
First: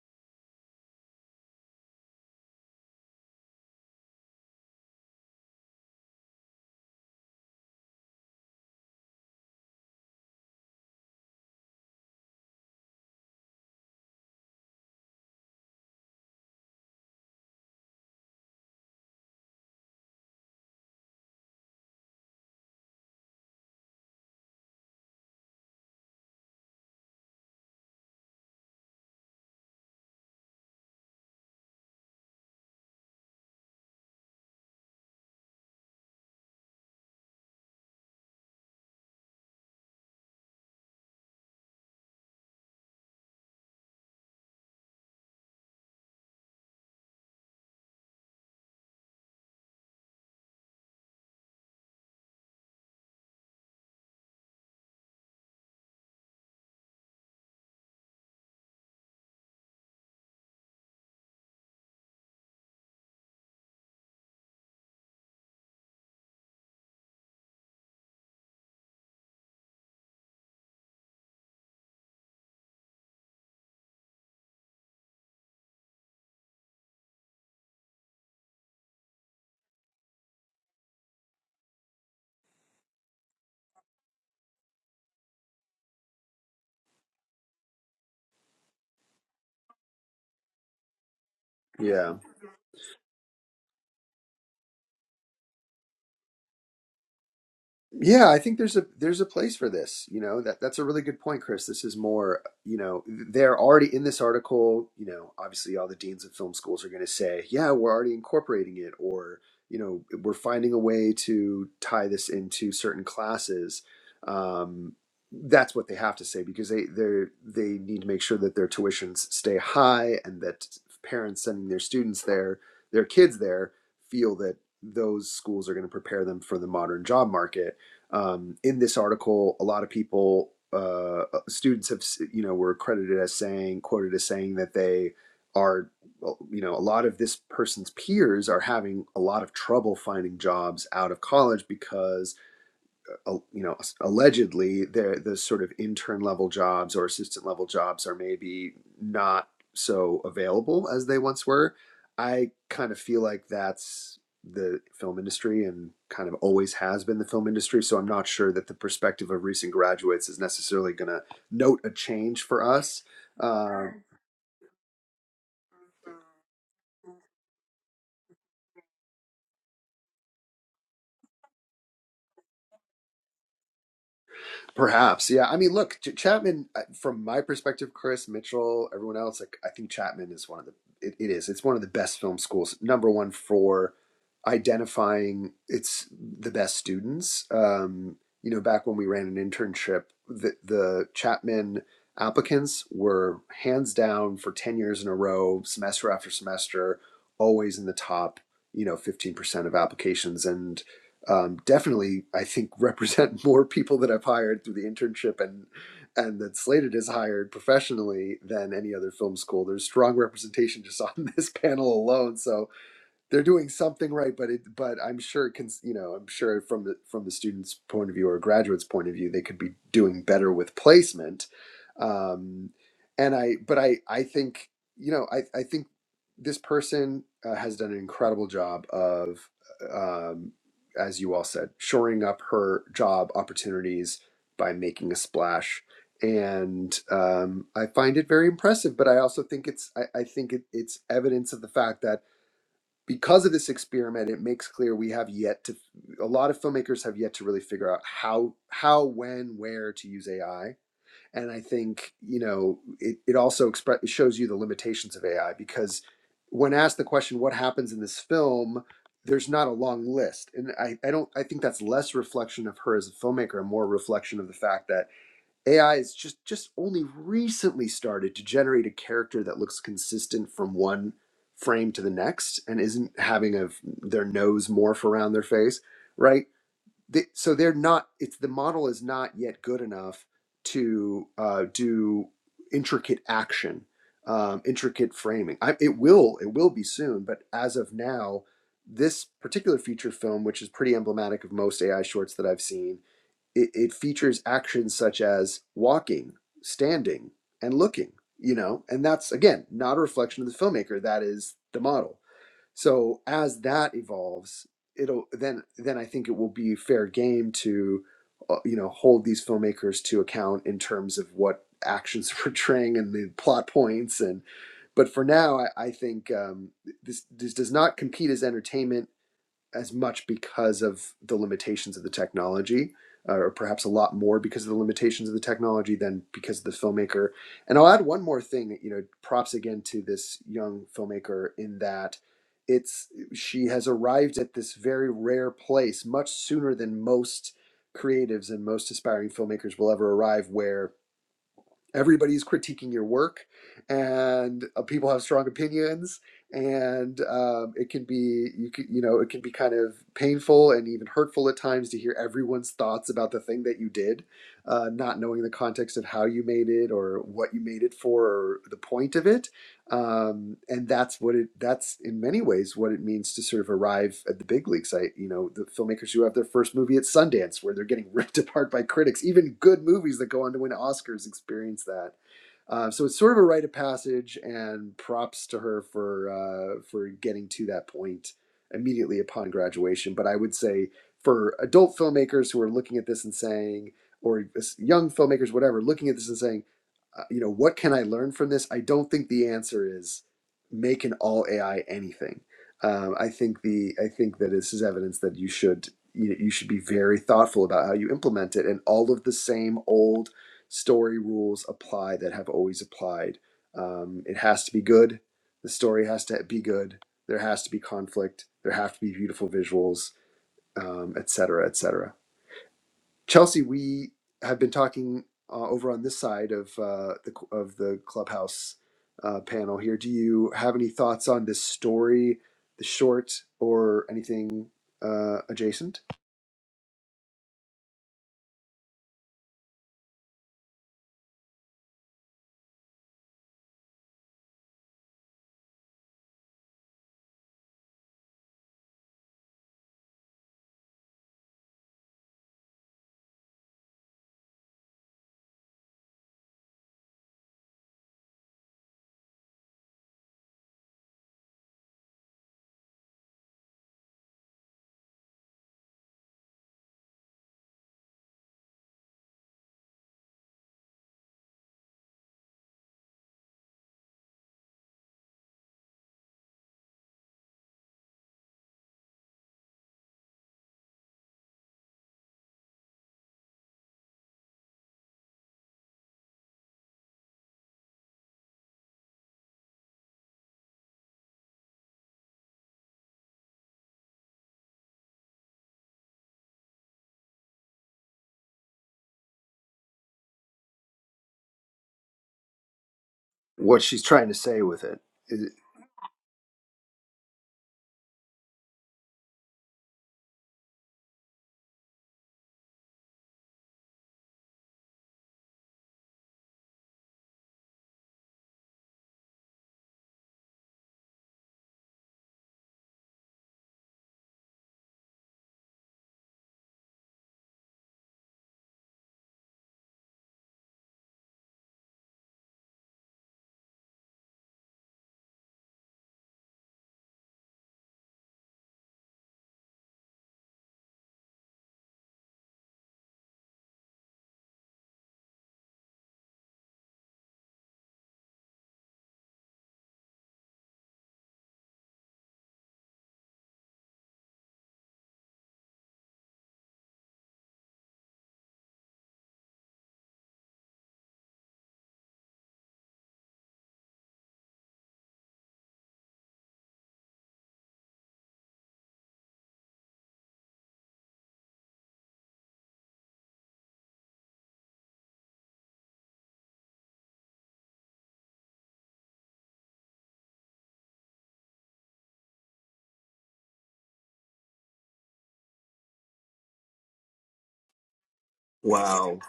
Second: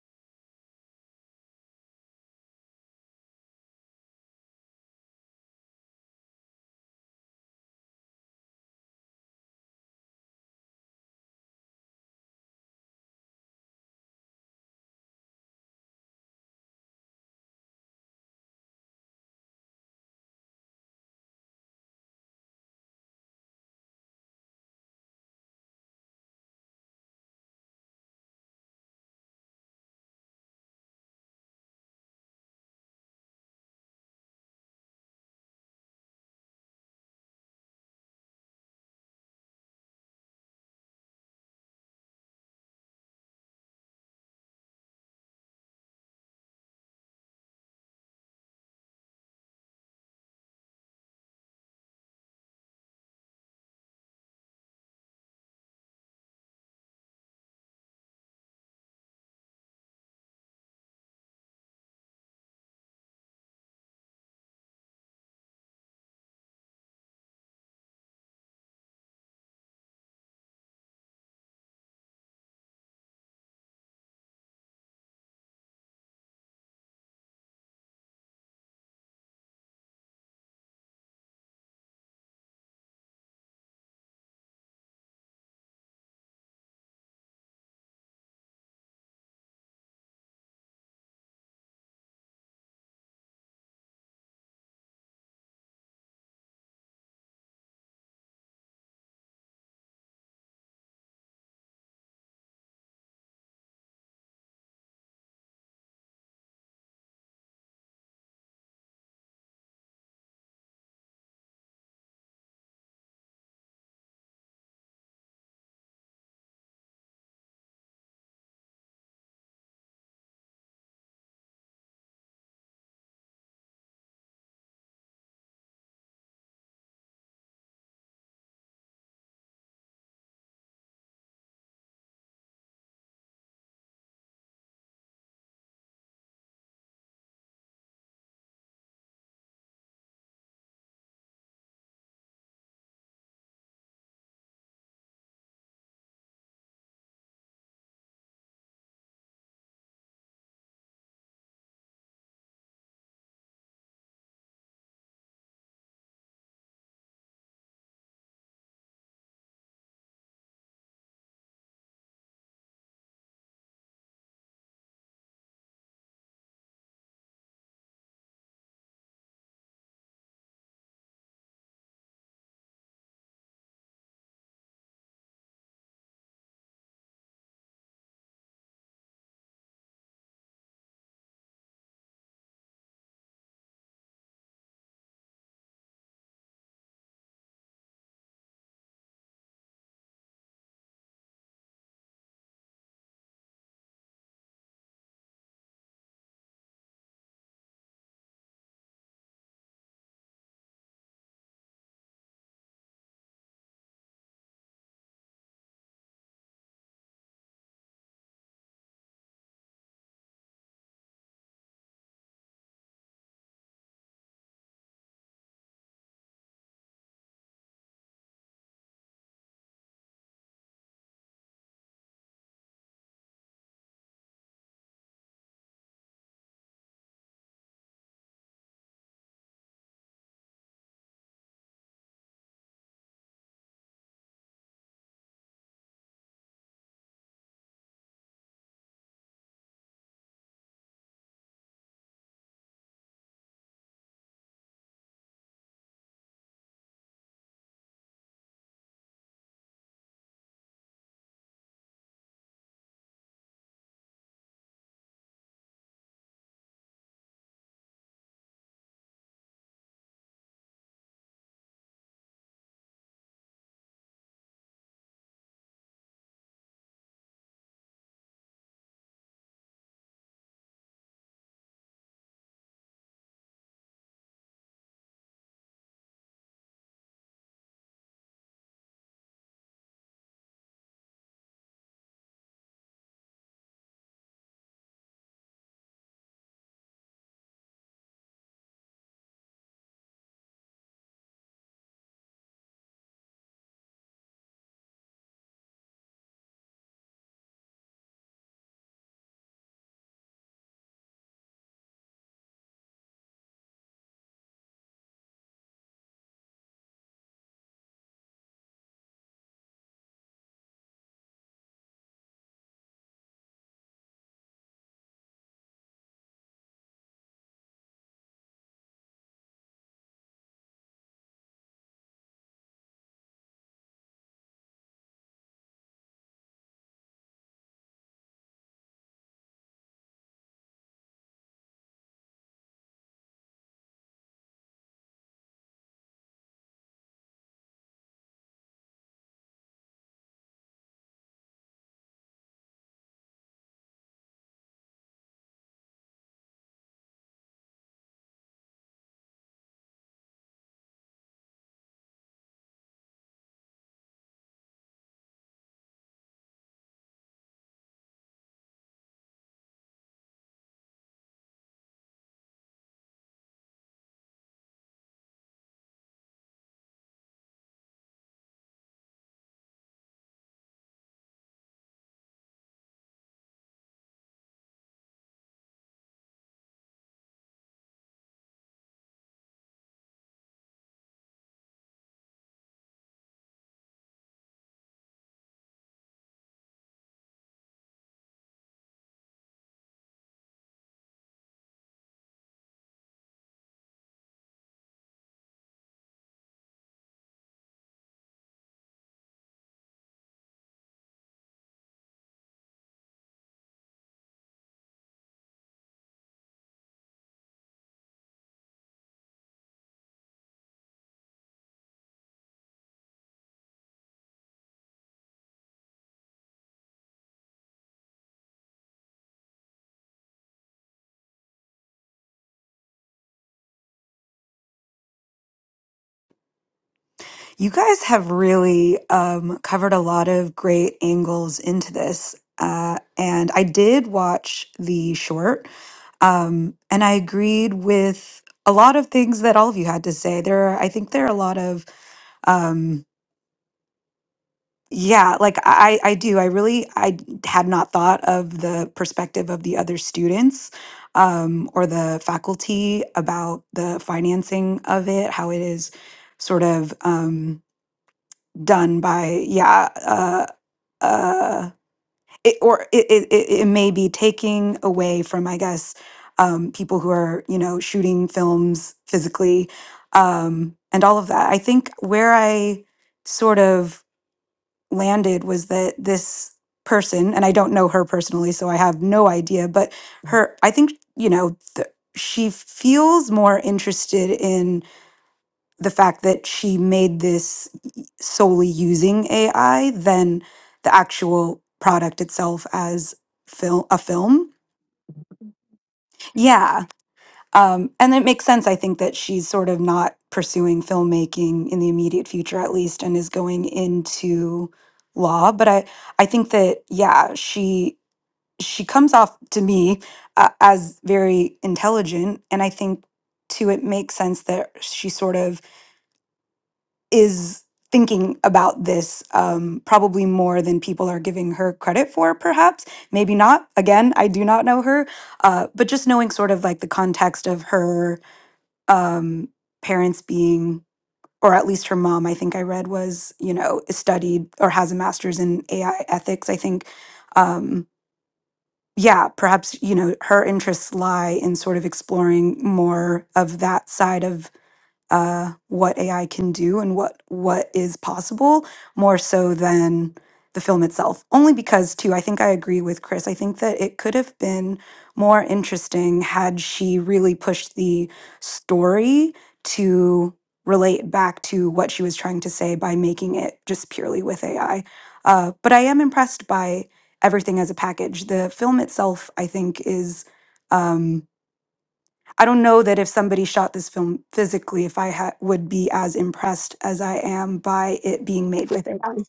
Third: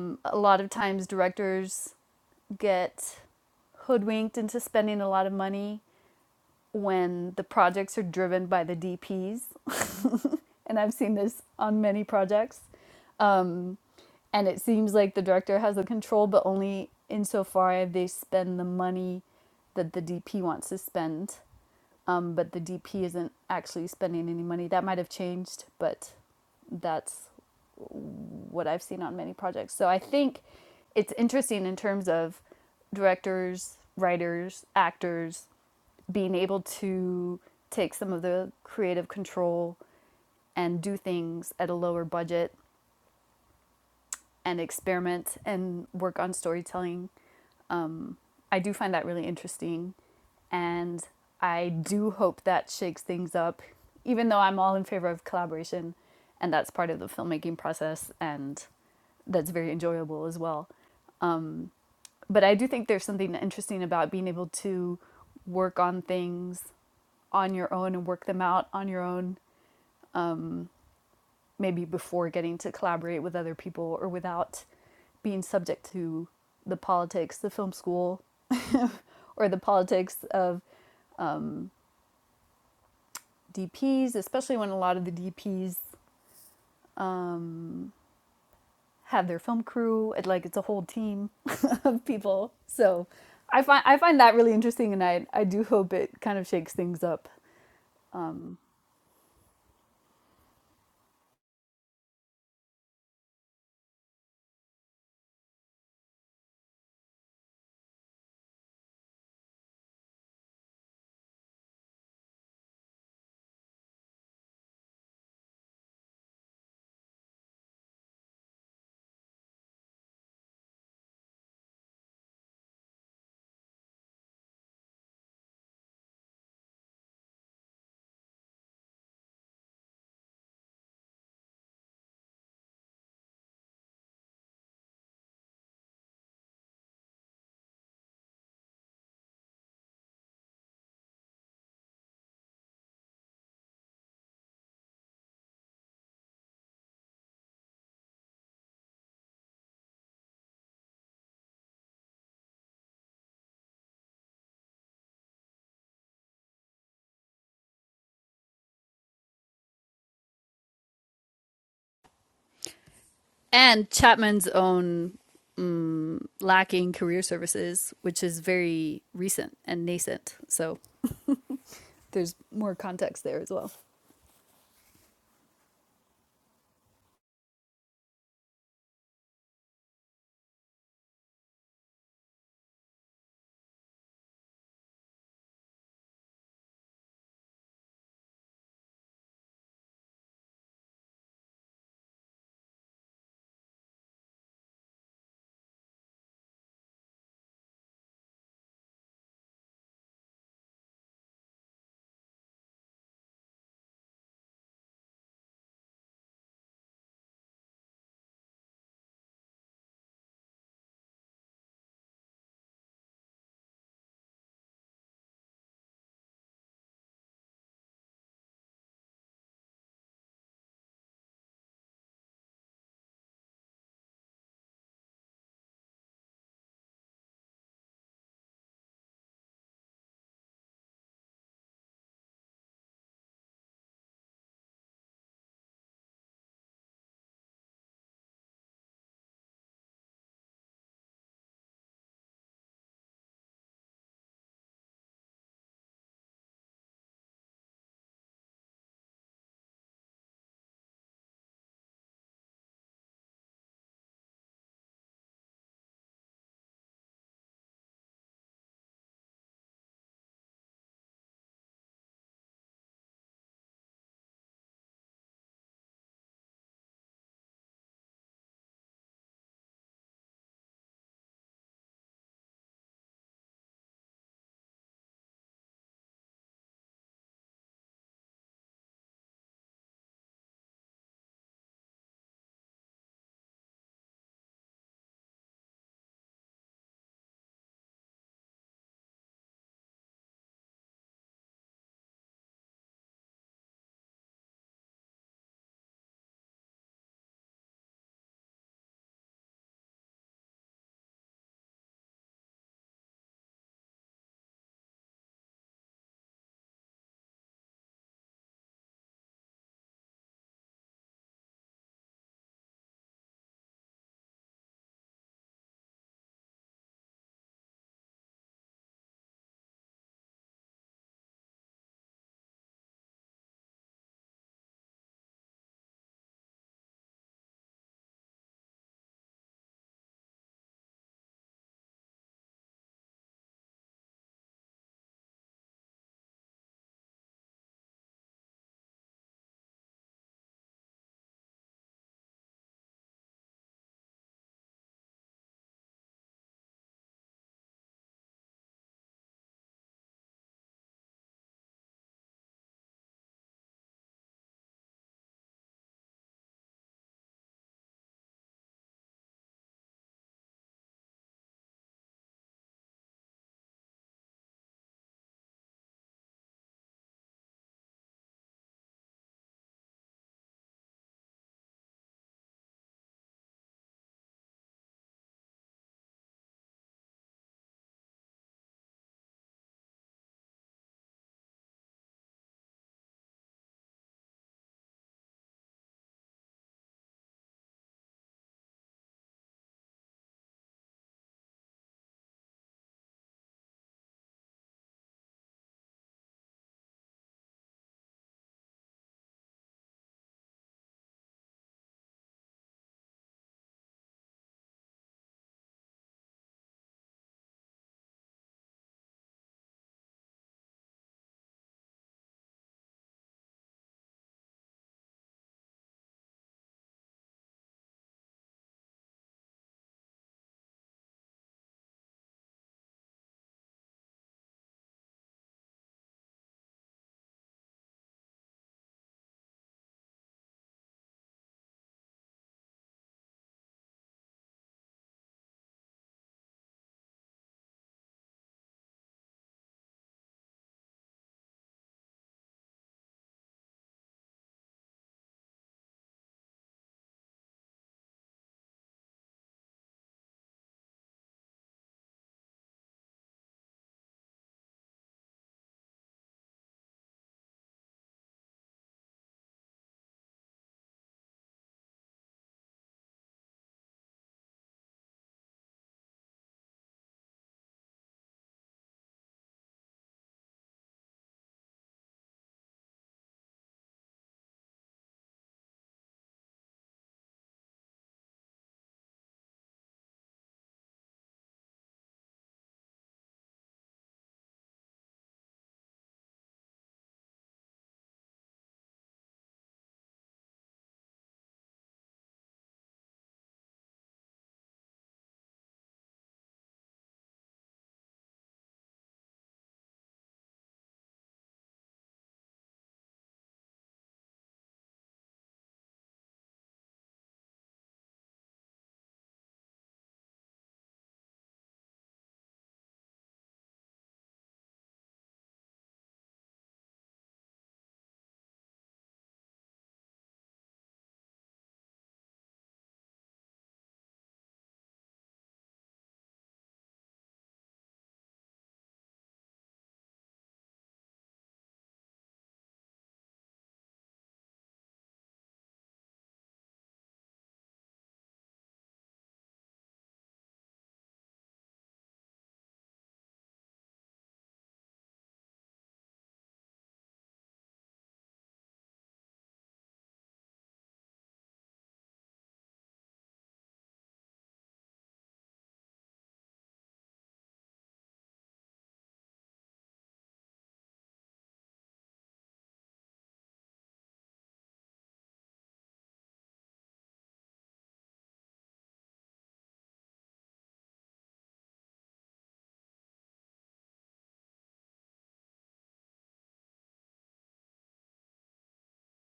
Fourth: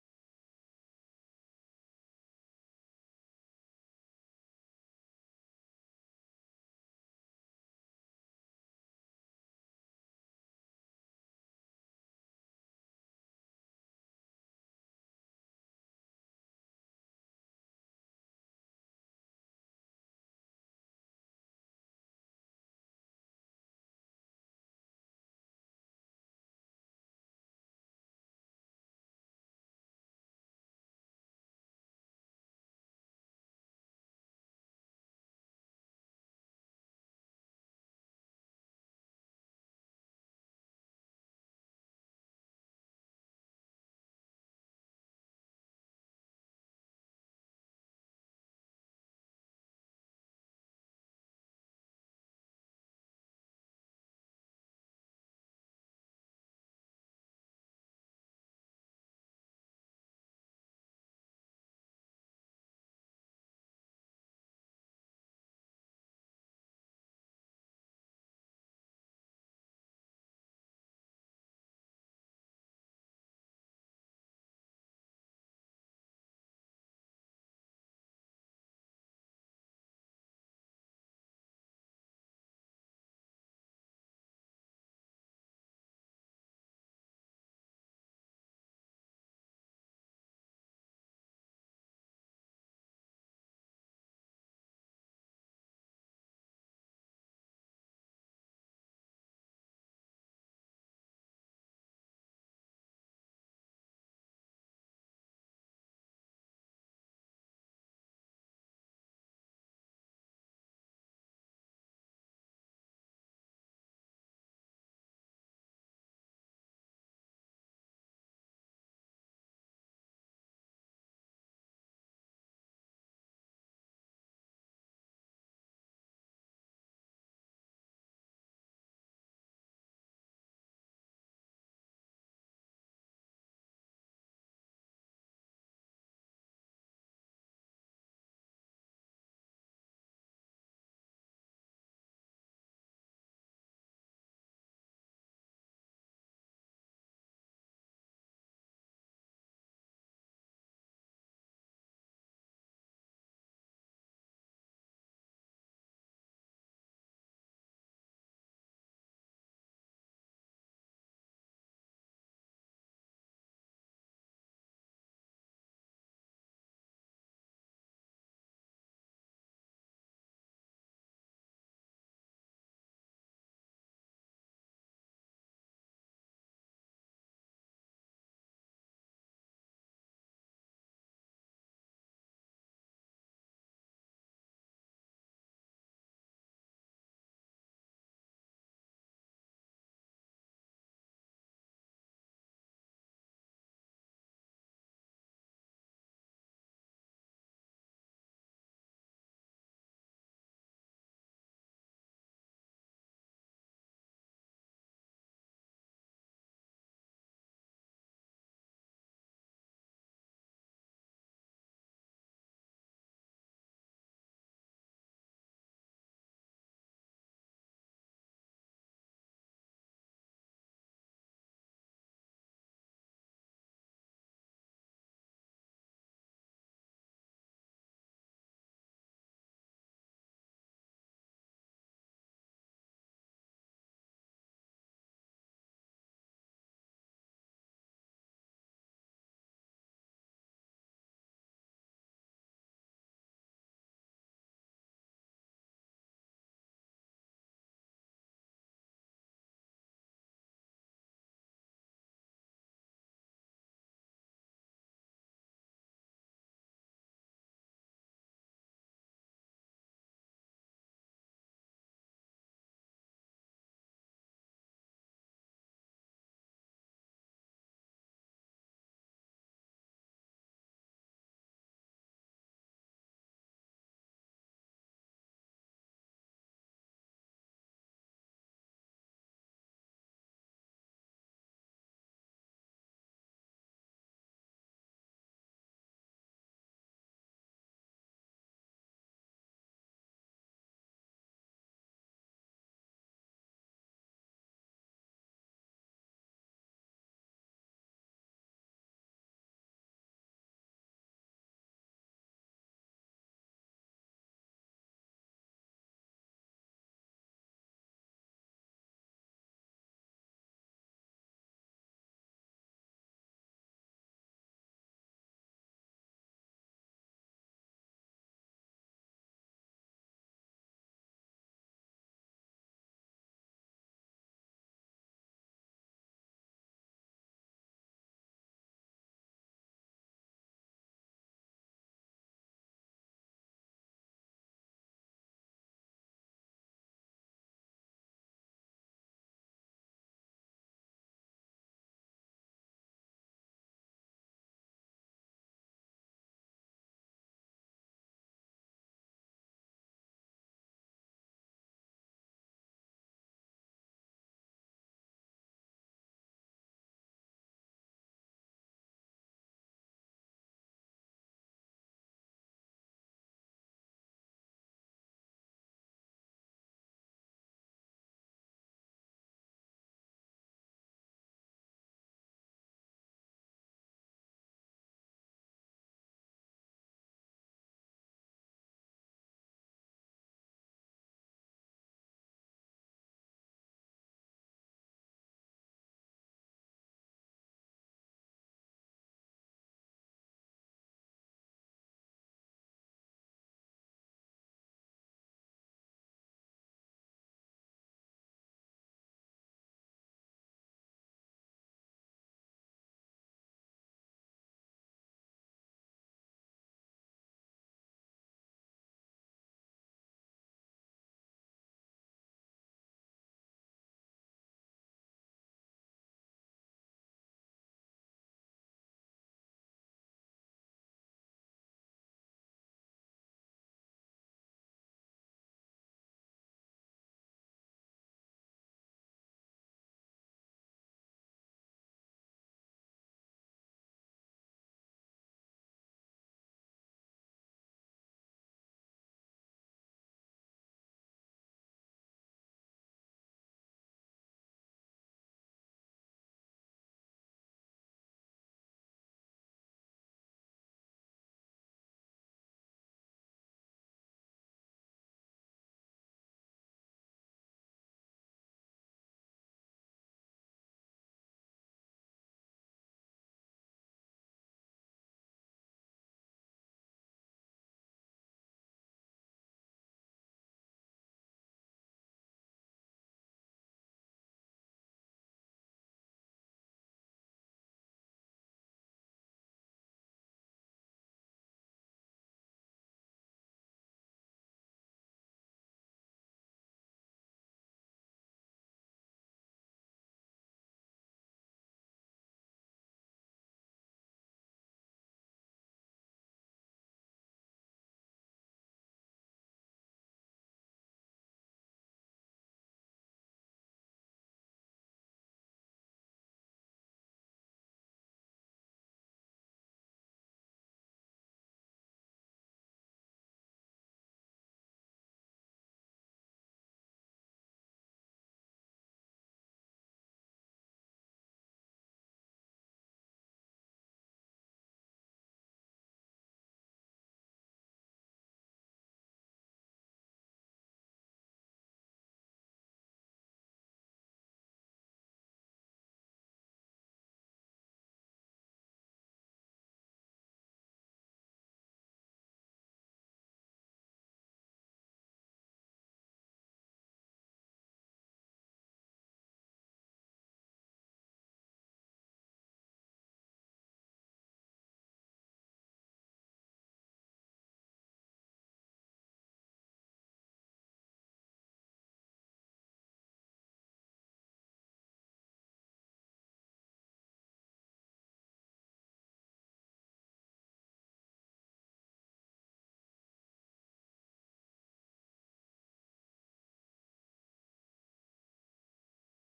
S4: mm, a lot of times directors get hoodwinked into spending a lot of money when the projects are driven by the DPs. And I've seen this on many projects. And it seems like the director has the control, but only insofar as they spend the money that the DP wants to spend. um, but the DP isn't actually spending any money. That might have changed, but that's what I've seen on many projects. So I think it's interesting in terms of directors, writers, actors being able to take some of the creative control and do things at a lower budget and experiment and work on storytelling I do find that really interesting. And I do hope that shakes things up, even though I'm all in favor of collaboration. And that's part of the filmmaking process. And that's very enjoyable as well. But I do think there's something interesting about being able to work on things on your own and work them out on your own, maybe before getting to collaborate with other people or without being subject to the politics, the film school, or the politics of DPs, especially when a lot of the DPs um, have their film crew. It, like it's a whole team of
S2: Yeah.
S4: people. So I find I find that really interesting, and I I do hope it kind of shakes things up.
S2: Yeah, I think
S4: Um,
S2: there's a there's a place for this. You know, that that's a really good point, Chris. This is more, you know, they're already in this article, you know, obviously all the deans of film schools are going to say, "Yeah, we're already incorporating it," or, you know, we're finding a way to tie this into certain classes. Um, that's what they have to say because they they they need to make sure that their tuitions stay high and that parents sending their students there, their kids there feel that those schools are going to prepare them for the modern job market um, in this article, a lot of people, uh, students have, you know, were credited as saying, quoted as saying that they are, well, you know, a lot of this person's peers are having a lot of trouble finding jobs out of college because you know allegedly there the sort of intern level jobs or assistant level jobs are maybe not so available as they once were i kind of feel like that's the film industry and kind of always has been the film industry so i'm not sure that the perspective of recent graduates is necessarily going to note a change for us Uh,
S4: and Chapman's own mm, lacking career services, which is very recent and nascent. So there's more context there as well.
S2: Perhaps, yeah. I mean, look, Ch- Chapman. uh, From my perspective, Chris Mitchell, everyone else, like I think Chapman is one of the. It, it is. It's one of the best film schools. Number one for identifying it's the best students. Um, you know, back when we ran an internship, the, the Chapman applicants were hands down for ten years in a row, semester after semester, always in the top. You know, fifteen percent of applications, and um, definitely I think represent more people that I've hired through the internship and and that Slated has hired professionally than any other film school. There's strong representation just on this panel alone. So they're doing something right, but it, but I'm sure it can, you know, I'm sure from the from the student's point of view or graduate's point of view, they could be doing better with placement. Um, and I, but I, I think, you know, I, I think this person uh, has done an incredible job of, um, as you all said, shoring up her job opportunities by making a splash. And um, I find it very impressive, but I also think it's, I, I think it, it's evidence of the fact that because of this experiment, it makes clear we have yet to a lot of filmmakers have yet to really figure out how how when where to use AI. And I think you know it it also expre- it shows you the limitations of AI because when asked the question what happens in this film, there's not a long list, and I I don't I think that's less reflection of her as a filmmaker and more reflection of the fact that AI is just just only recently started to generate a character that looks consistent from one frame to the next and isn't having a their nose morph around their face, right? They, so they're not. It's the model is not yet good enough to uh, do intricate action, um, intricate framing. I, it will it will be soon, but as of now, this particular feature film, which is pretty emblematic of most AI shorts that I've seen it, it features actions such as walking, standing, and looking, you know, and that's again not a reflection of the filmmaker, that is the model. So as that evolves, it'll then then I think it will be fair game to uh, you know hold these filmmakers to account in terms of what actions they're portraying and the plot points and but for now I, I think um, this this does not compete as entertainment as much because of the limitations of the technology, uh, or perhaps a lot more because of the limitations of the technology than because of the filmmaker. And I'll add one more thing, you know, props again to this young filmmaker in that it's she has arrived at this very rare place much sooner than most creatives and most aspiring filmmakers will ever arrive where everybody's critiquing your work and uh, people have strong opinions and um, it can be you can, you know it can be kind of painful and even hurtful at times to hear everyone's thoughts about the thing that you did uh, not knowing the context of how you made it or what you made it for or the point of it um, and that's what it that's in many ways what it means to sort of arrive at the big leagues i you know the filmmakers who have their first movie at sundance where they're getting ripped apart by critics even good movies that go on to win oscars experience that uh, so it's sort of a rite of passage and props to her for uh, for getting to that point immediately upon graduation but i would say for adult filmmakers who are looking at this and saying or young filmmakers whatever looking at this and saying uh, you know, what can I learn from this? I don't think the answer is make an all AI anything. Um, I think the I think that this is evidence that you should you, you should be very thoughtful about how you implement it, and all of the same old story rules apply that have always applied. Um, it has to be good. The story has to be good. There has to be conflict. There have to be beautiful visuals, um, et cetera, et cetera. Chelsea, we have been talking uh, over on this side of uh, the of the clubhouse uh, panel here. Do you have any thoughts on this story, the short, or anything uh, adjacent?
S3: You guys have really um, covered a lot of great angles into this, uh, and I did watch the short, um, and I agreed with a lot of things that all of you had to say. There, are, I think, there are a lot of. Um, Yeah, like I I do. I really I had not thought of the perspective of the other students um or the faculty about the financing of it, how it is sort of um done by yeah, uh uh it, or it, it it it may be taking away from I guess um people who are, you know, shooting films physically um and all of that. I think where I sort of landed was that this person, and I don't know her personally, so I have no idea, but her, I think, you know, th- she feels more interested in the fact that she made this solely using AI than the actual product itself as
S2: What
S3: film a
S2: she's trying to
S3: film.
S2: say with it. Is it,
S3: Yeah, um, and it makes sense, I think, that she's sort of not pursuing filmmaking in the immediate future, at least, and is going into law. But I, I think that yeah, she she comes off to me uh, as very intelligent, and I think too it makes sense that she sort of is thinking about this um, probably more than people are giving her credit for perhaps maybe not again i do not know her uh, but just knowing sort of like the context of her um, parents being, or at least her mom, I think I read was, you know, studied or has a master's in AI ethics. I think, um, yeah, perhaps, you know, her interests lie in sort of exploring more of that side of uh, what AI can do and what what is possible more so than the film itself. Only because, too, I think I agree with Chris. I think that it could have been more interesting had she really pushed the story to relate back to what she was trying to say by making it just purely with AI. Uh, but I am impressed by everything as a package. The film itself, I think, is. Um, I don't know that if somebody shot this film physically, if I ha- would be as impressed as I am by it being made with
S2: Wow.
S3: AI.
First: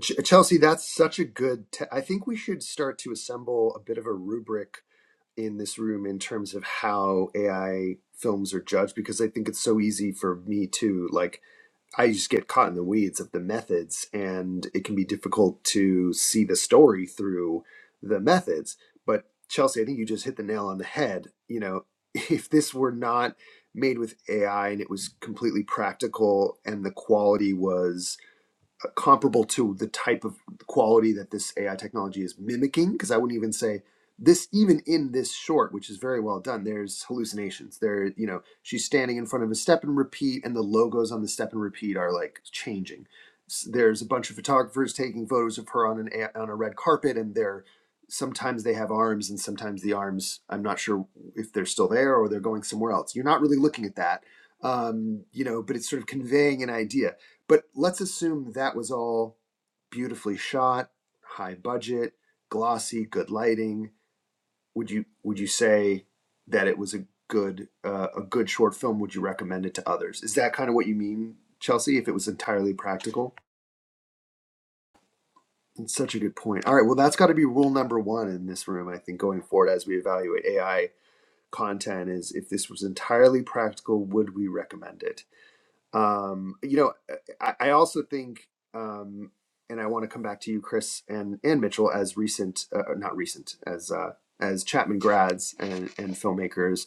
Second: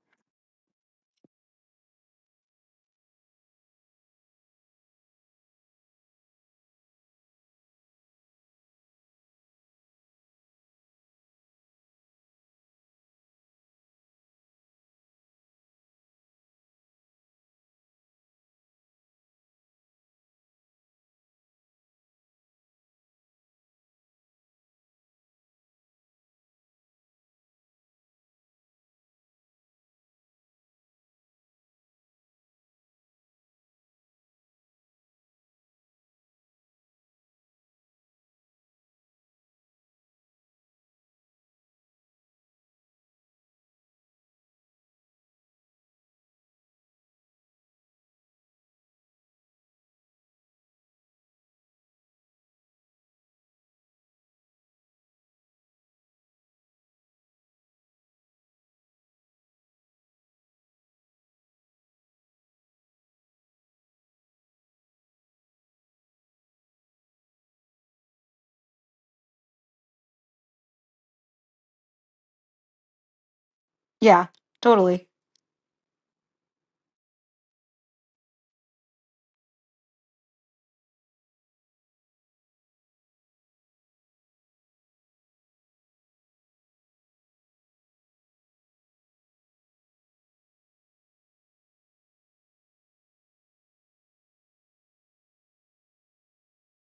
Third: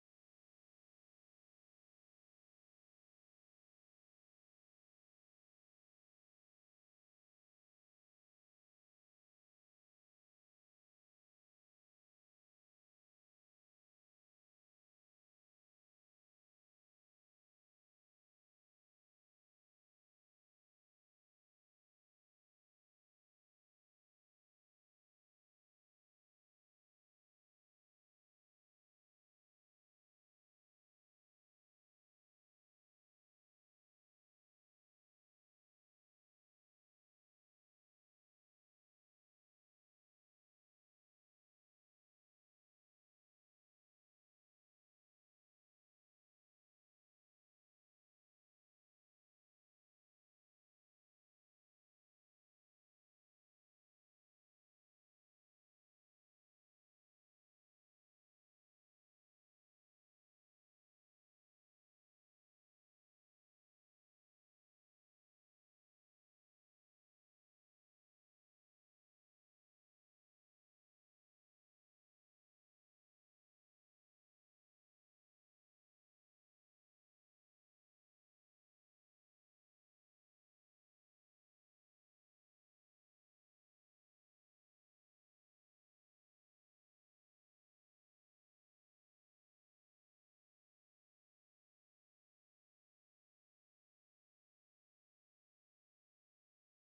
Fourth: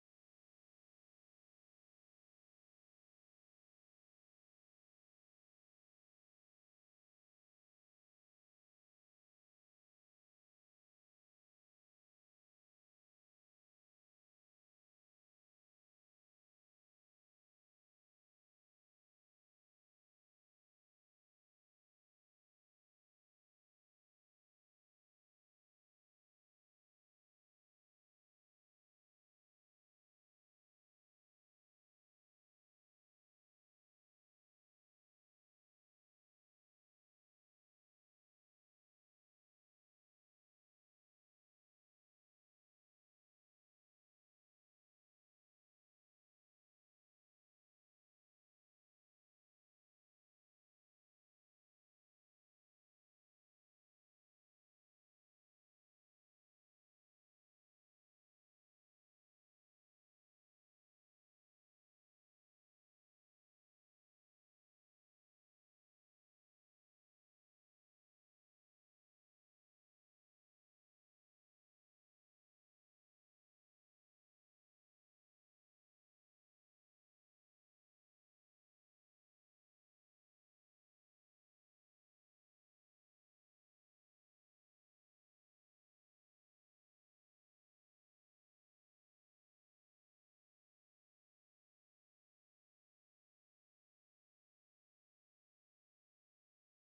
S2: Ch- Chelsea, that's such a good. Te- I think we should start to assemble a bit of a rubric in this room in terms of how AI films are judged because I think it's so easy for me too. Like I just get caught in the weeds of the methods, and it can be difficult to see the story through the methods. But Chelsea, I think you just hit the nail on the head. You know, if this were not made with AI and it was completely practical and the quality was comparable to the type of quality that this AI technology is mimicking. Because I wouldn't even say this, even in this short, which is very well done. There's hallucinations. There, you know, she's standing in front of a step and repeat, and the logos on the step and repeat are like changing. S- There's a bunch of photographers taking photos of her on an a- on a red carpet, and they're sometimes they have arms, and sometimes the arms. I'm not sure if they're still there or they're going somewhere else. You're not really looking at that. Um, you know, but it's sort of conveying an idea but let's assume that was all beautifully shot, high budget, glossy, good lighting. Would you would you say that it was a good uh, a good short film? Would you recommend it to others? Is that kind of what you mean, Chelsea? If it was entirely practical,
S3: Yeah, totally.
S2: it's such a good point. All right, well that's got to be rule number one in this room. I think going forward as we evaluate AI content is if this was entirely practical, would we recommend it? Um, you know, uh, I, I also think, um, and I want to come back to you, Chris and and Mitchell, as recent, uh, not recent, as uh, as Chapman grads and and filmmakers,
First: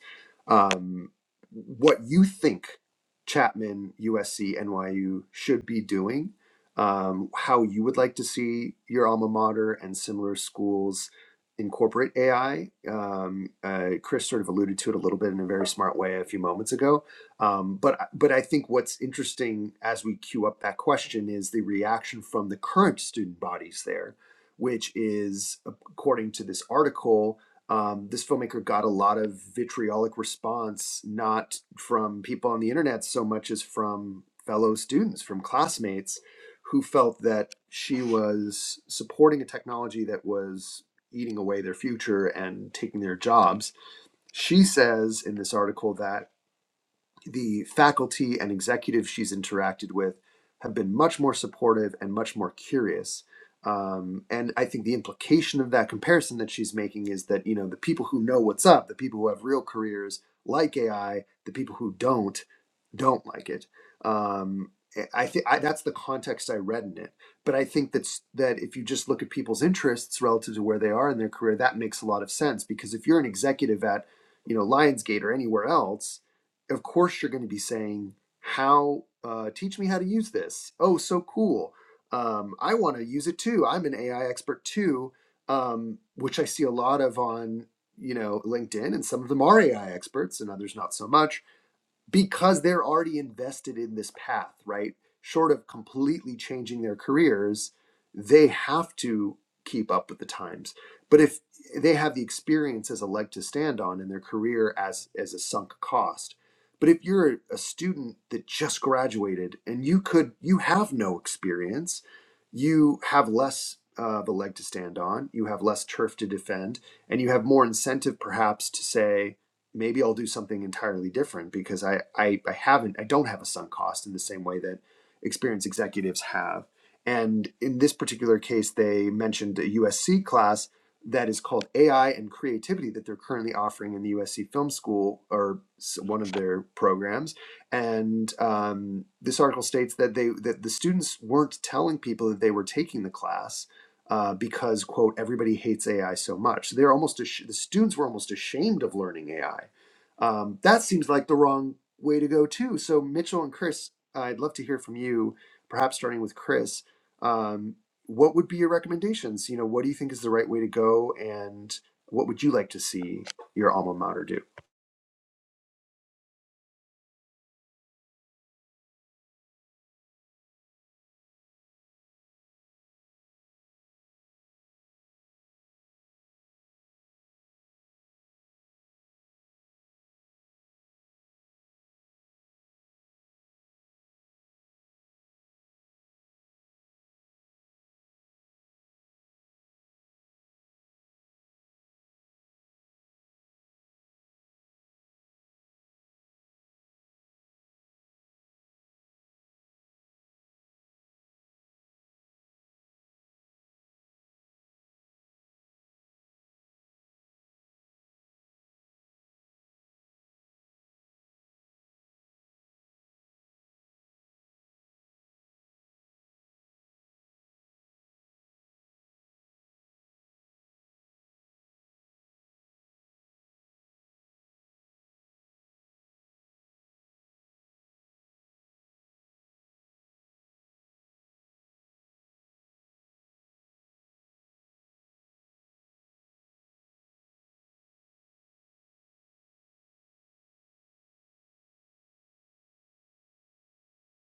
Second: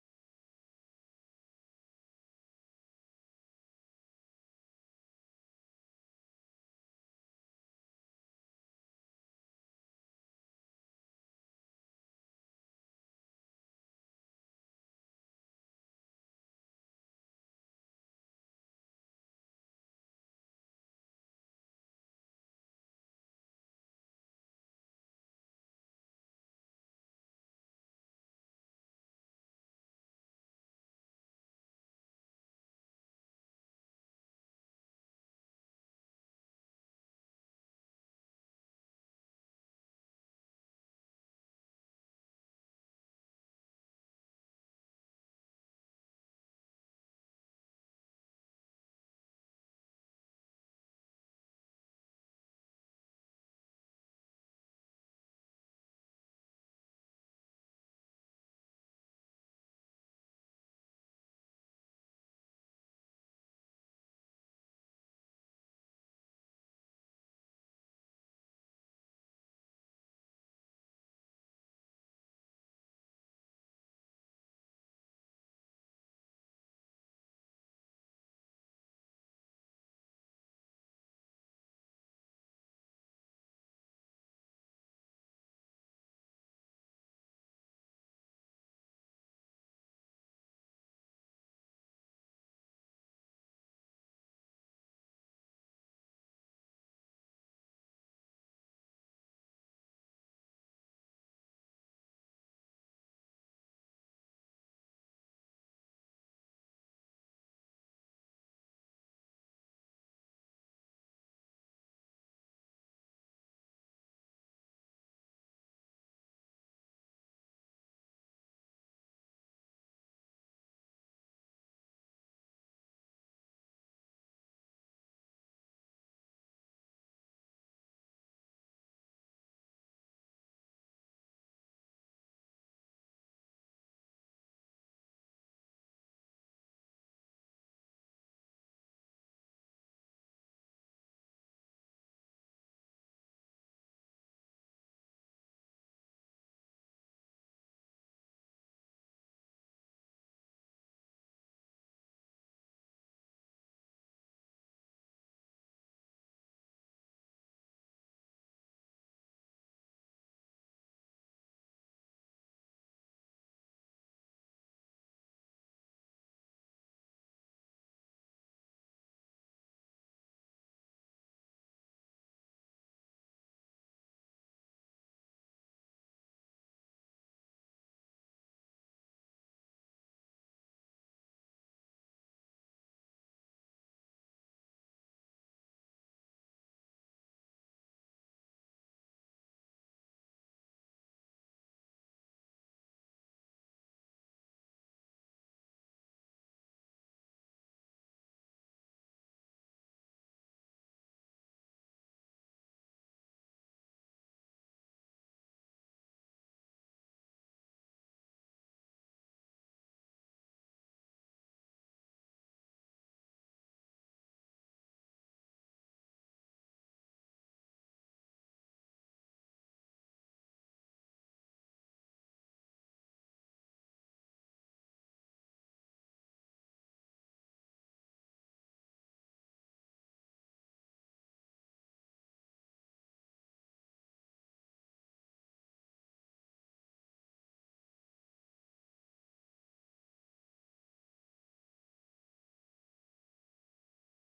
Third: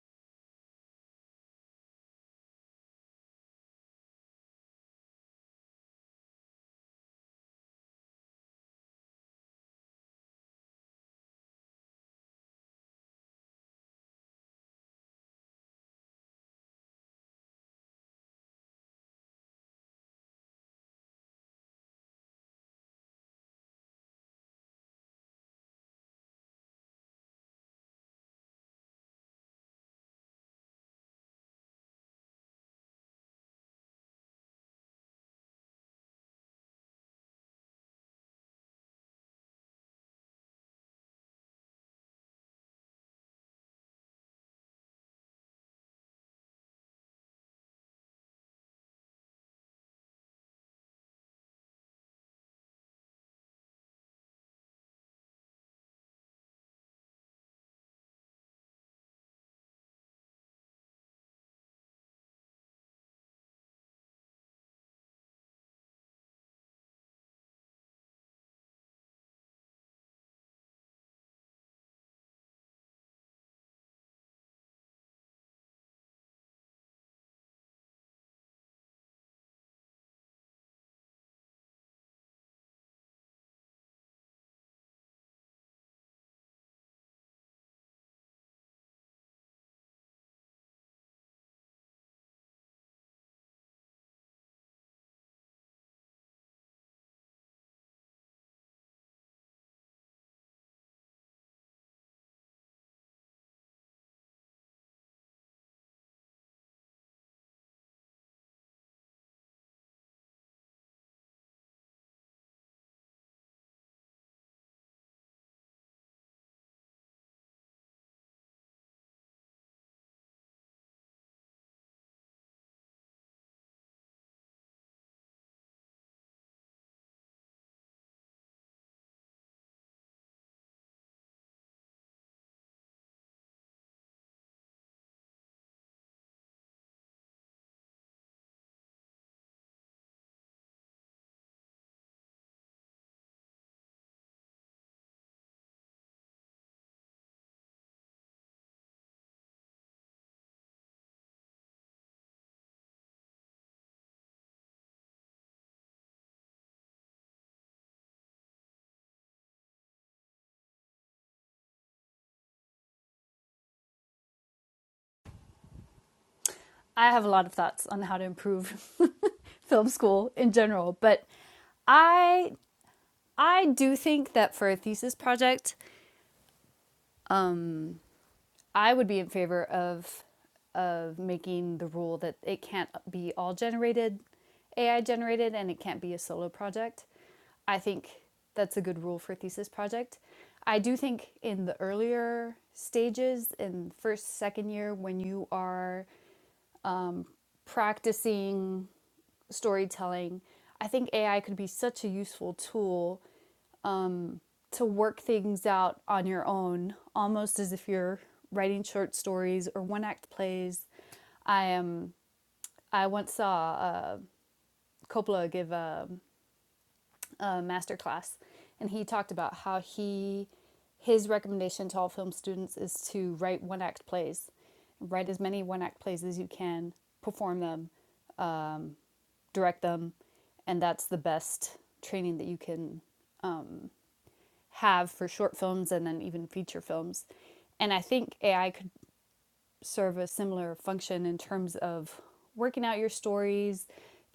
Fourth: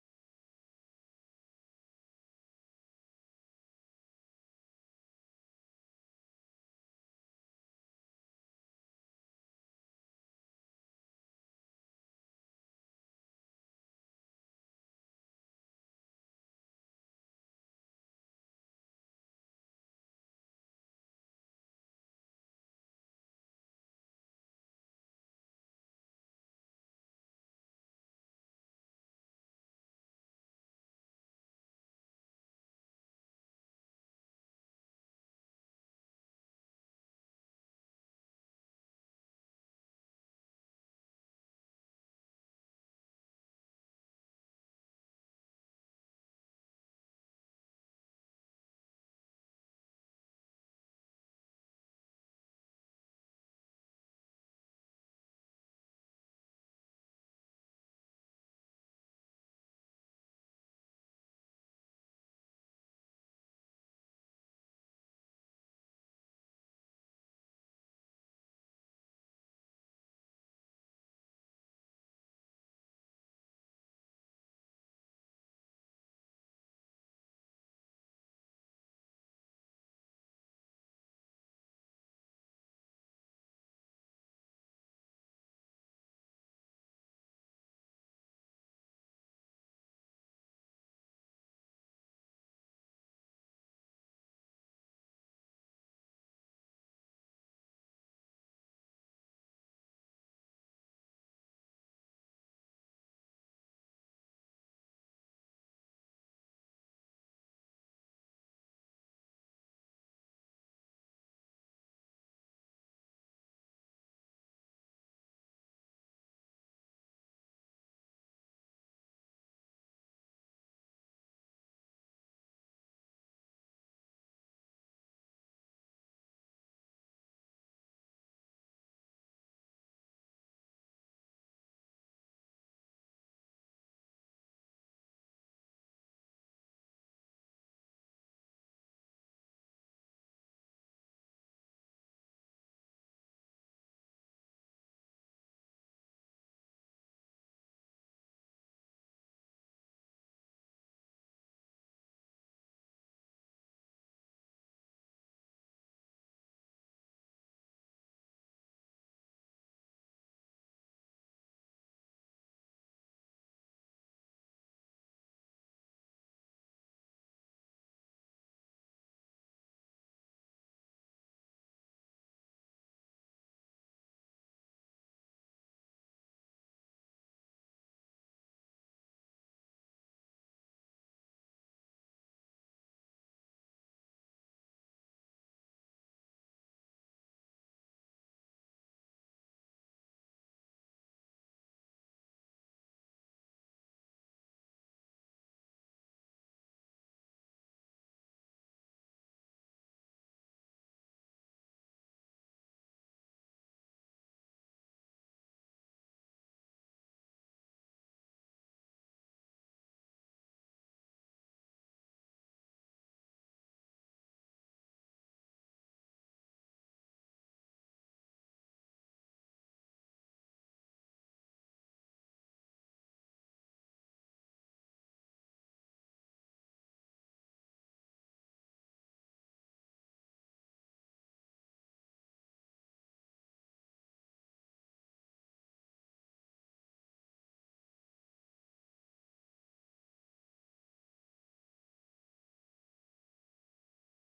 S2: um, what you think Chapman, USC, NYU should be doing, um, how you would like to see your alma mater and similar schools incorporate AI. Um, uh, Chris sort of alluded to it a little bit in a very smart way a few moments ago um, but but I think what's interesting as we queue up that question is the reaction from the current student bodies there, which is according to this article, um, this filmmaker got a lot of vitriolic response not from people on the internet so much as from fellow students, from classmates, who felt that she was supporting a technology that was eating away their future and taking their jobs. She says in this article that the faculty and executives she's interacted with have been much more supportive and much more curious. Um, and I think the implication of that comparison that she's making is that you know the people who know what's up, the people who have real careers like AI, the people who don't don't like it. Um, I think that's the context I read in it. But I think that's that if you just look at people's interests relative to where they are in their career, that makes a lot of sense because if you're an executive at you know Lionsgate or anywhere else, of course you're going to be saying how uh, teach me how to use this oh so cool um, i want to use it too i'm an ai expert too um, which i see a lot of on you know linkedin and some of them are ai experts and others not so much because they're already invested in this path, right? Short of completely changing their careers, they have to keep up with the times. But if they have the experience as a leg to stand on in their career as as a sunk cost. But if you're a student that just graduated and you could you have no experience, you have less uh, of a leg to stand on, you have less turf to defend, and you have more incentive perhaps to say, maybe I'll do something entirely different because I, I, I haven't, I don't have a sunk cost in the same way that experienced executives have. And in this particular case, they mentioned a USC class that is called AI and Creativity that they're currently offering in the USC Film School or one of their programs. And um, this article states that they that the students weren't telling people that they were taking the class uh, because quote everybody hates AI so much. So they're almost ash- the students were almost ashamed of learning AI. Um, that seems like the wrong way to go too. So Mitchell and Chris, I'd love to hear from you. Perhaps starting with Chris, um, what would be your recommendations? You know, what do you think is the right way to go, and what would you like to see your alma mater do?
S4: I have a lot of thoughts on how to improve film school in general, but I I do think that for a thesis project, um, I would be in favor of of making the rule that it can't be all generated, AI generated, and it can't be a solo project. I think that's a good rule for a thesis project. I do think in the earlier stages, in first, second year, when you are practicing storytelling, I think AI could be such a useful tool to work things out on your own, almost as if you're writing short stories or one act plays. I am. I once saw uh, Coppola give a, a master class, and he talked about how he his recommendation to all film students is to write one act plays, write as many one act plays as you can, perform them, direct them, and that's the best training that you can have for short films and then even feature films. And I think AI could serve a similar function in terms of working out your stories,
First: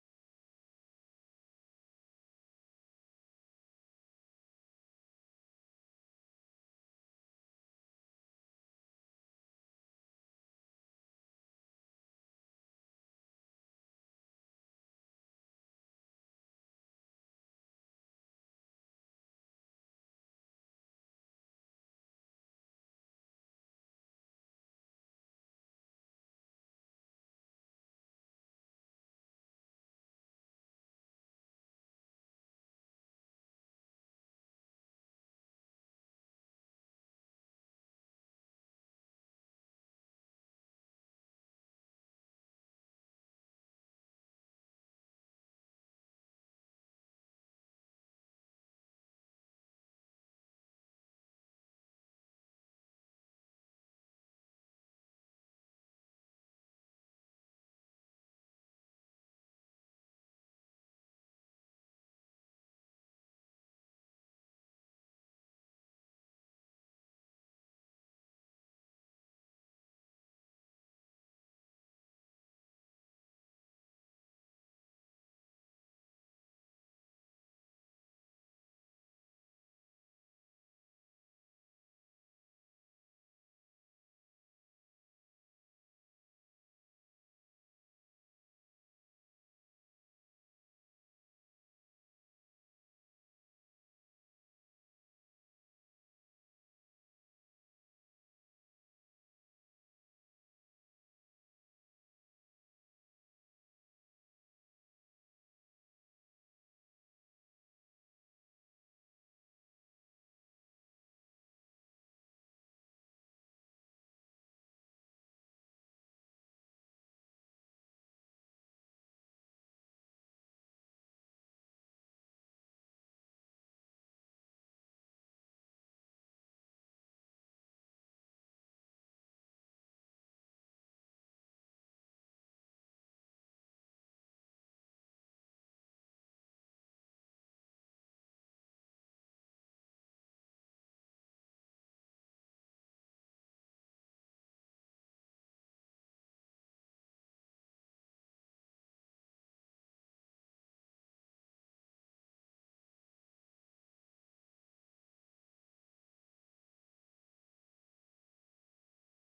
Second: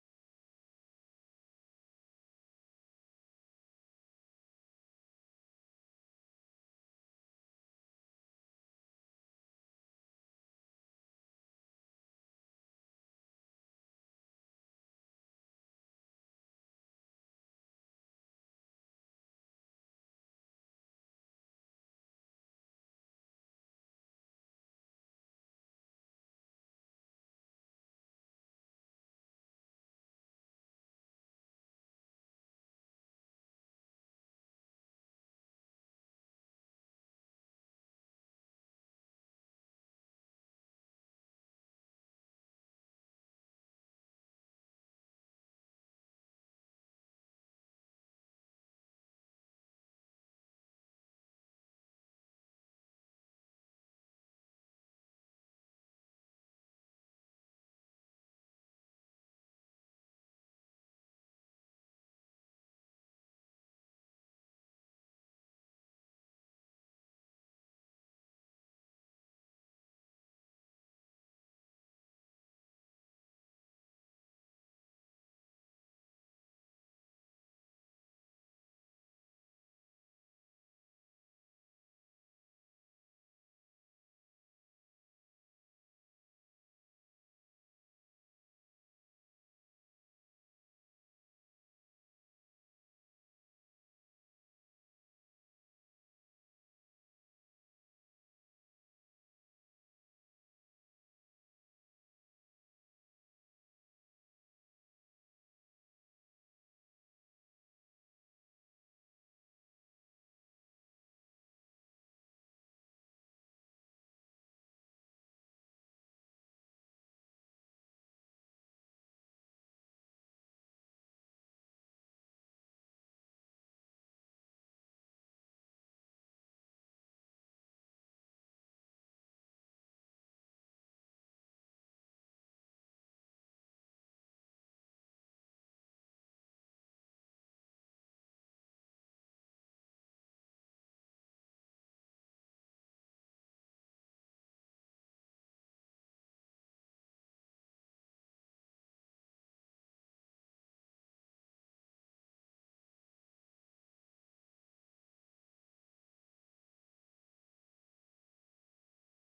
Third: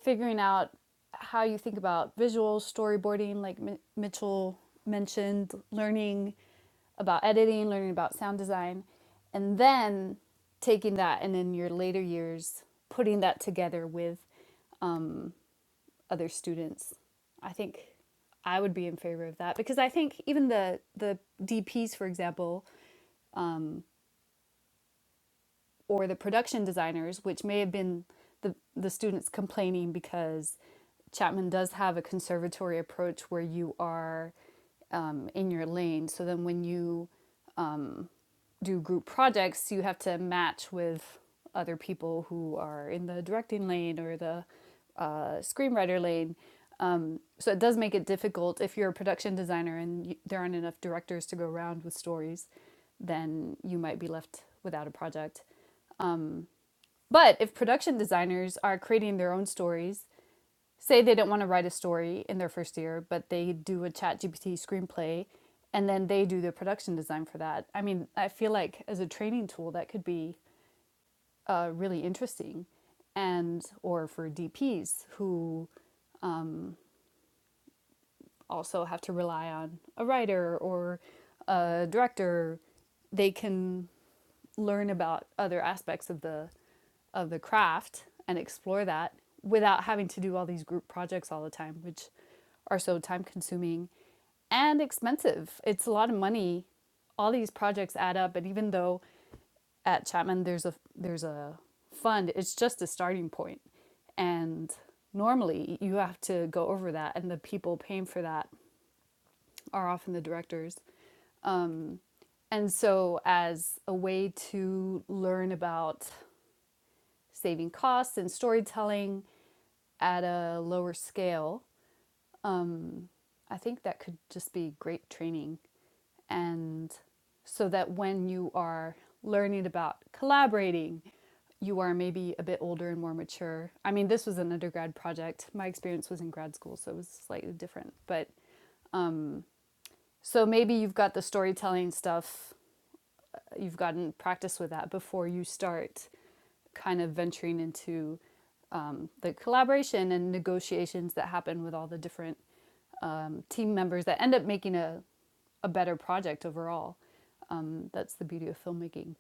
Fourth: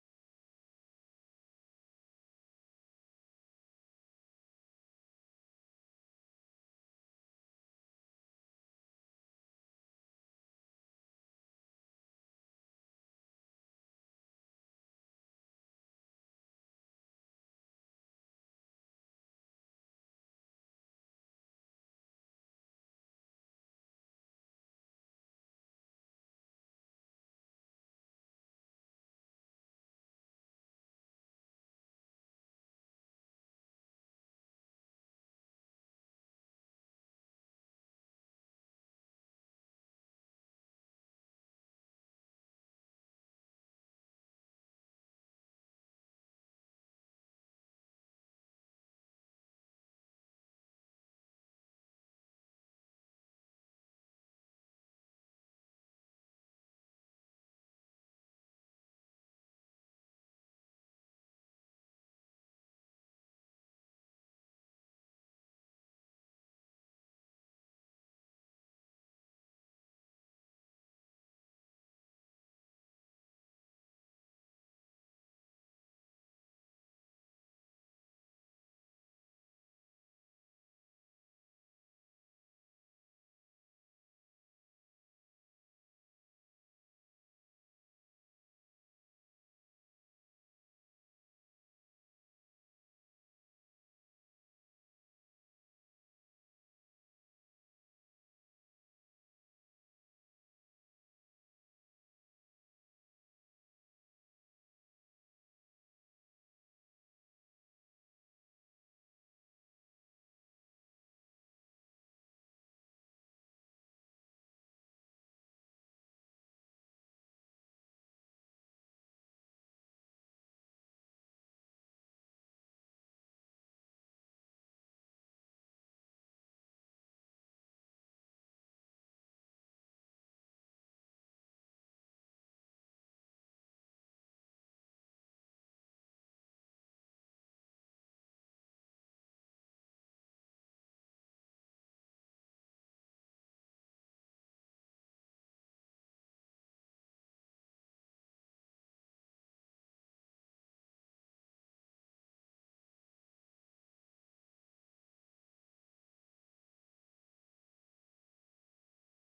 S4: figuring out how you think about visual storyboarding, like M- Mitchell mentioned, learning about editing, learning about sound design, and then taking that and in your later years putting that together with other students. I think I would be in favor of that because I think even the the DPs, for example, or the production designers, which may have been the, the students complaining because Chapman does have a conservatory approach where you are um, in your lane. So then when you do group projects, you have to match with other people who are in the directing lane or the uh, screenwriter lane. Um, so it does make it difficult if you're a production designer and you, there aren't enough directors to go around with stories, then you might be left without a project. But if production designers are creating their own stories, say they don't want to write a story in their first year, but they do a ChatGPT screenplay and then they do the production design for that. I mean, I feel like as a training tool that could be uh, really interesting and or for DPs who also have to rely on a writer or a director, they can learn about other aspects of the of the craft and explore that without having to do all these group projects all the time, which are so time consuming and expensive. It's a lot of money. All these projects add up, and even though at Chapman there's a there's a fund. It's just a starting point, And normally you have to go over that and the people paying for that are often the directors. And so as a way to learn about saving costs and storytelling at a lower scale, I think that could just be great training. And so that when you are learning about collaborating, you are maybe a bit older and more mature. I mean, this was an undergrad project. My experience was in grad school, so it was slightly different. But so maybe you've got the storytelling stuff you've gotten practice with that before you start kind of venturing into um, the collaboration and negotiations that happen with all the different um, team members that end up making a, a better project overall. Um, that's the beauty of filmmaking.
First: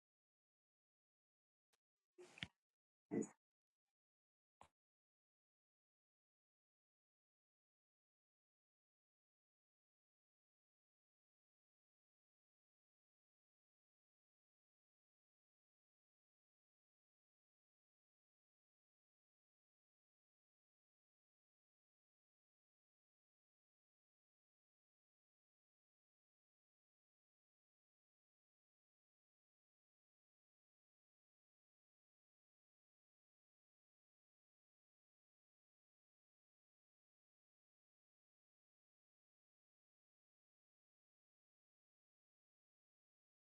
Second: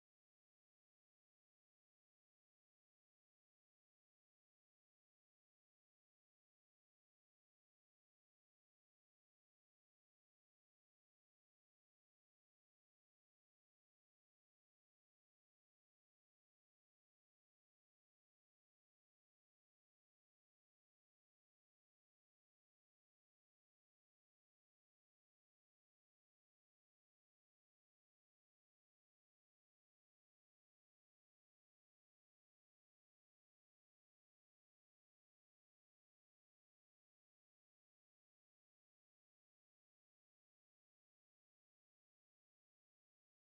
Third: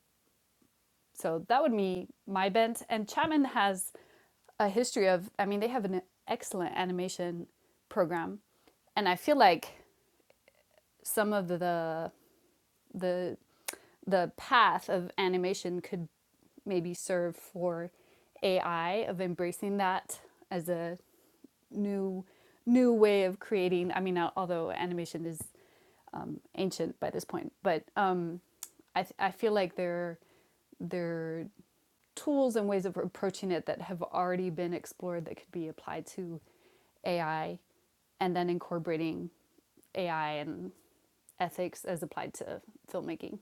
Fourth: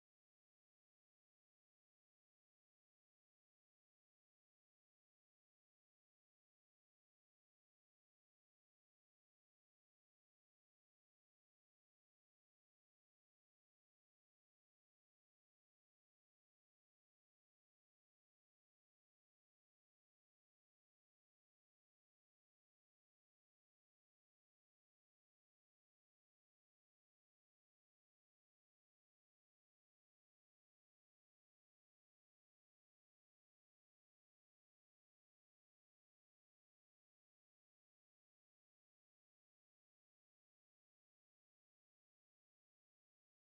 S4: So that would be my bent. And Chapman has a history of, I mean, they have an excellent animation program. And I feel like some of the the the path of animation could maybe serve for AI of embracing that as a new new way of creating. I mean, although animation is um, ancient by this point, but um, I th- I feel like there there tools and ways of approaching it that have already been explored that could be applied to AI, and then incorporating AI and ethics as applied to filmmaking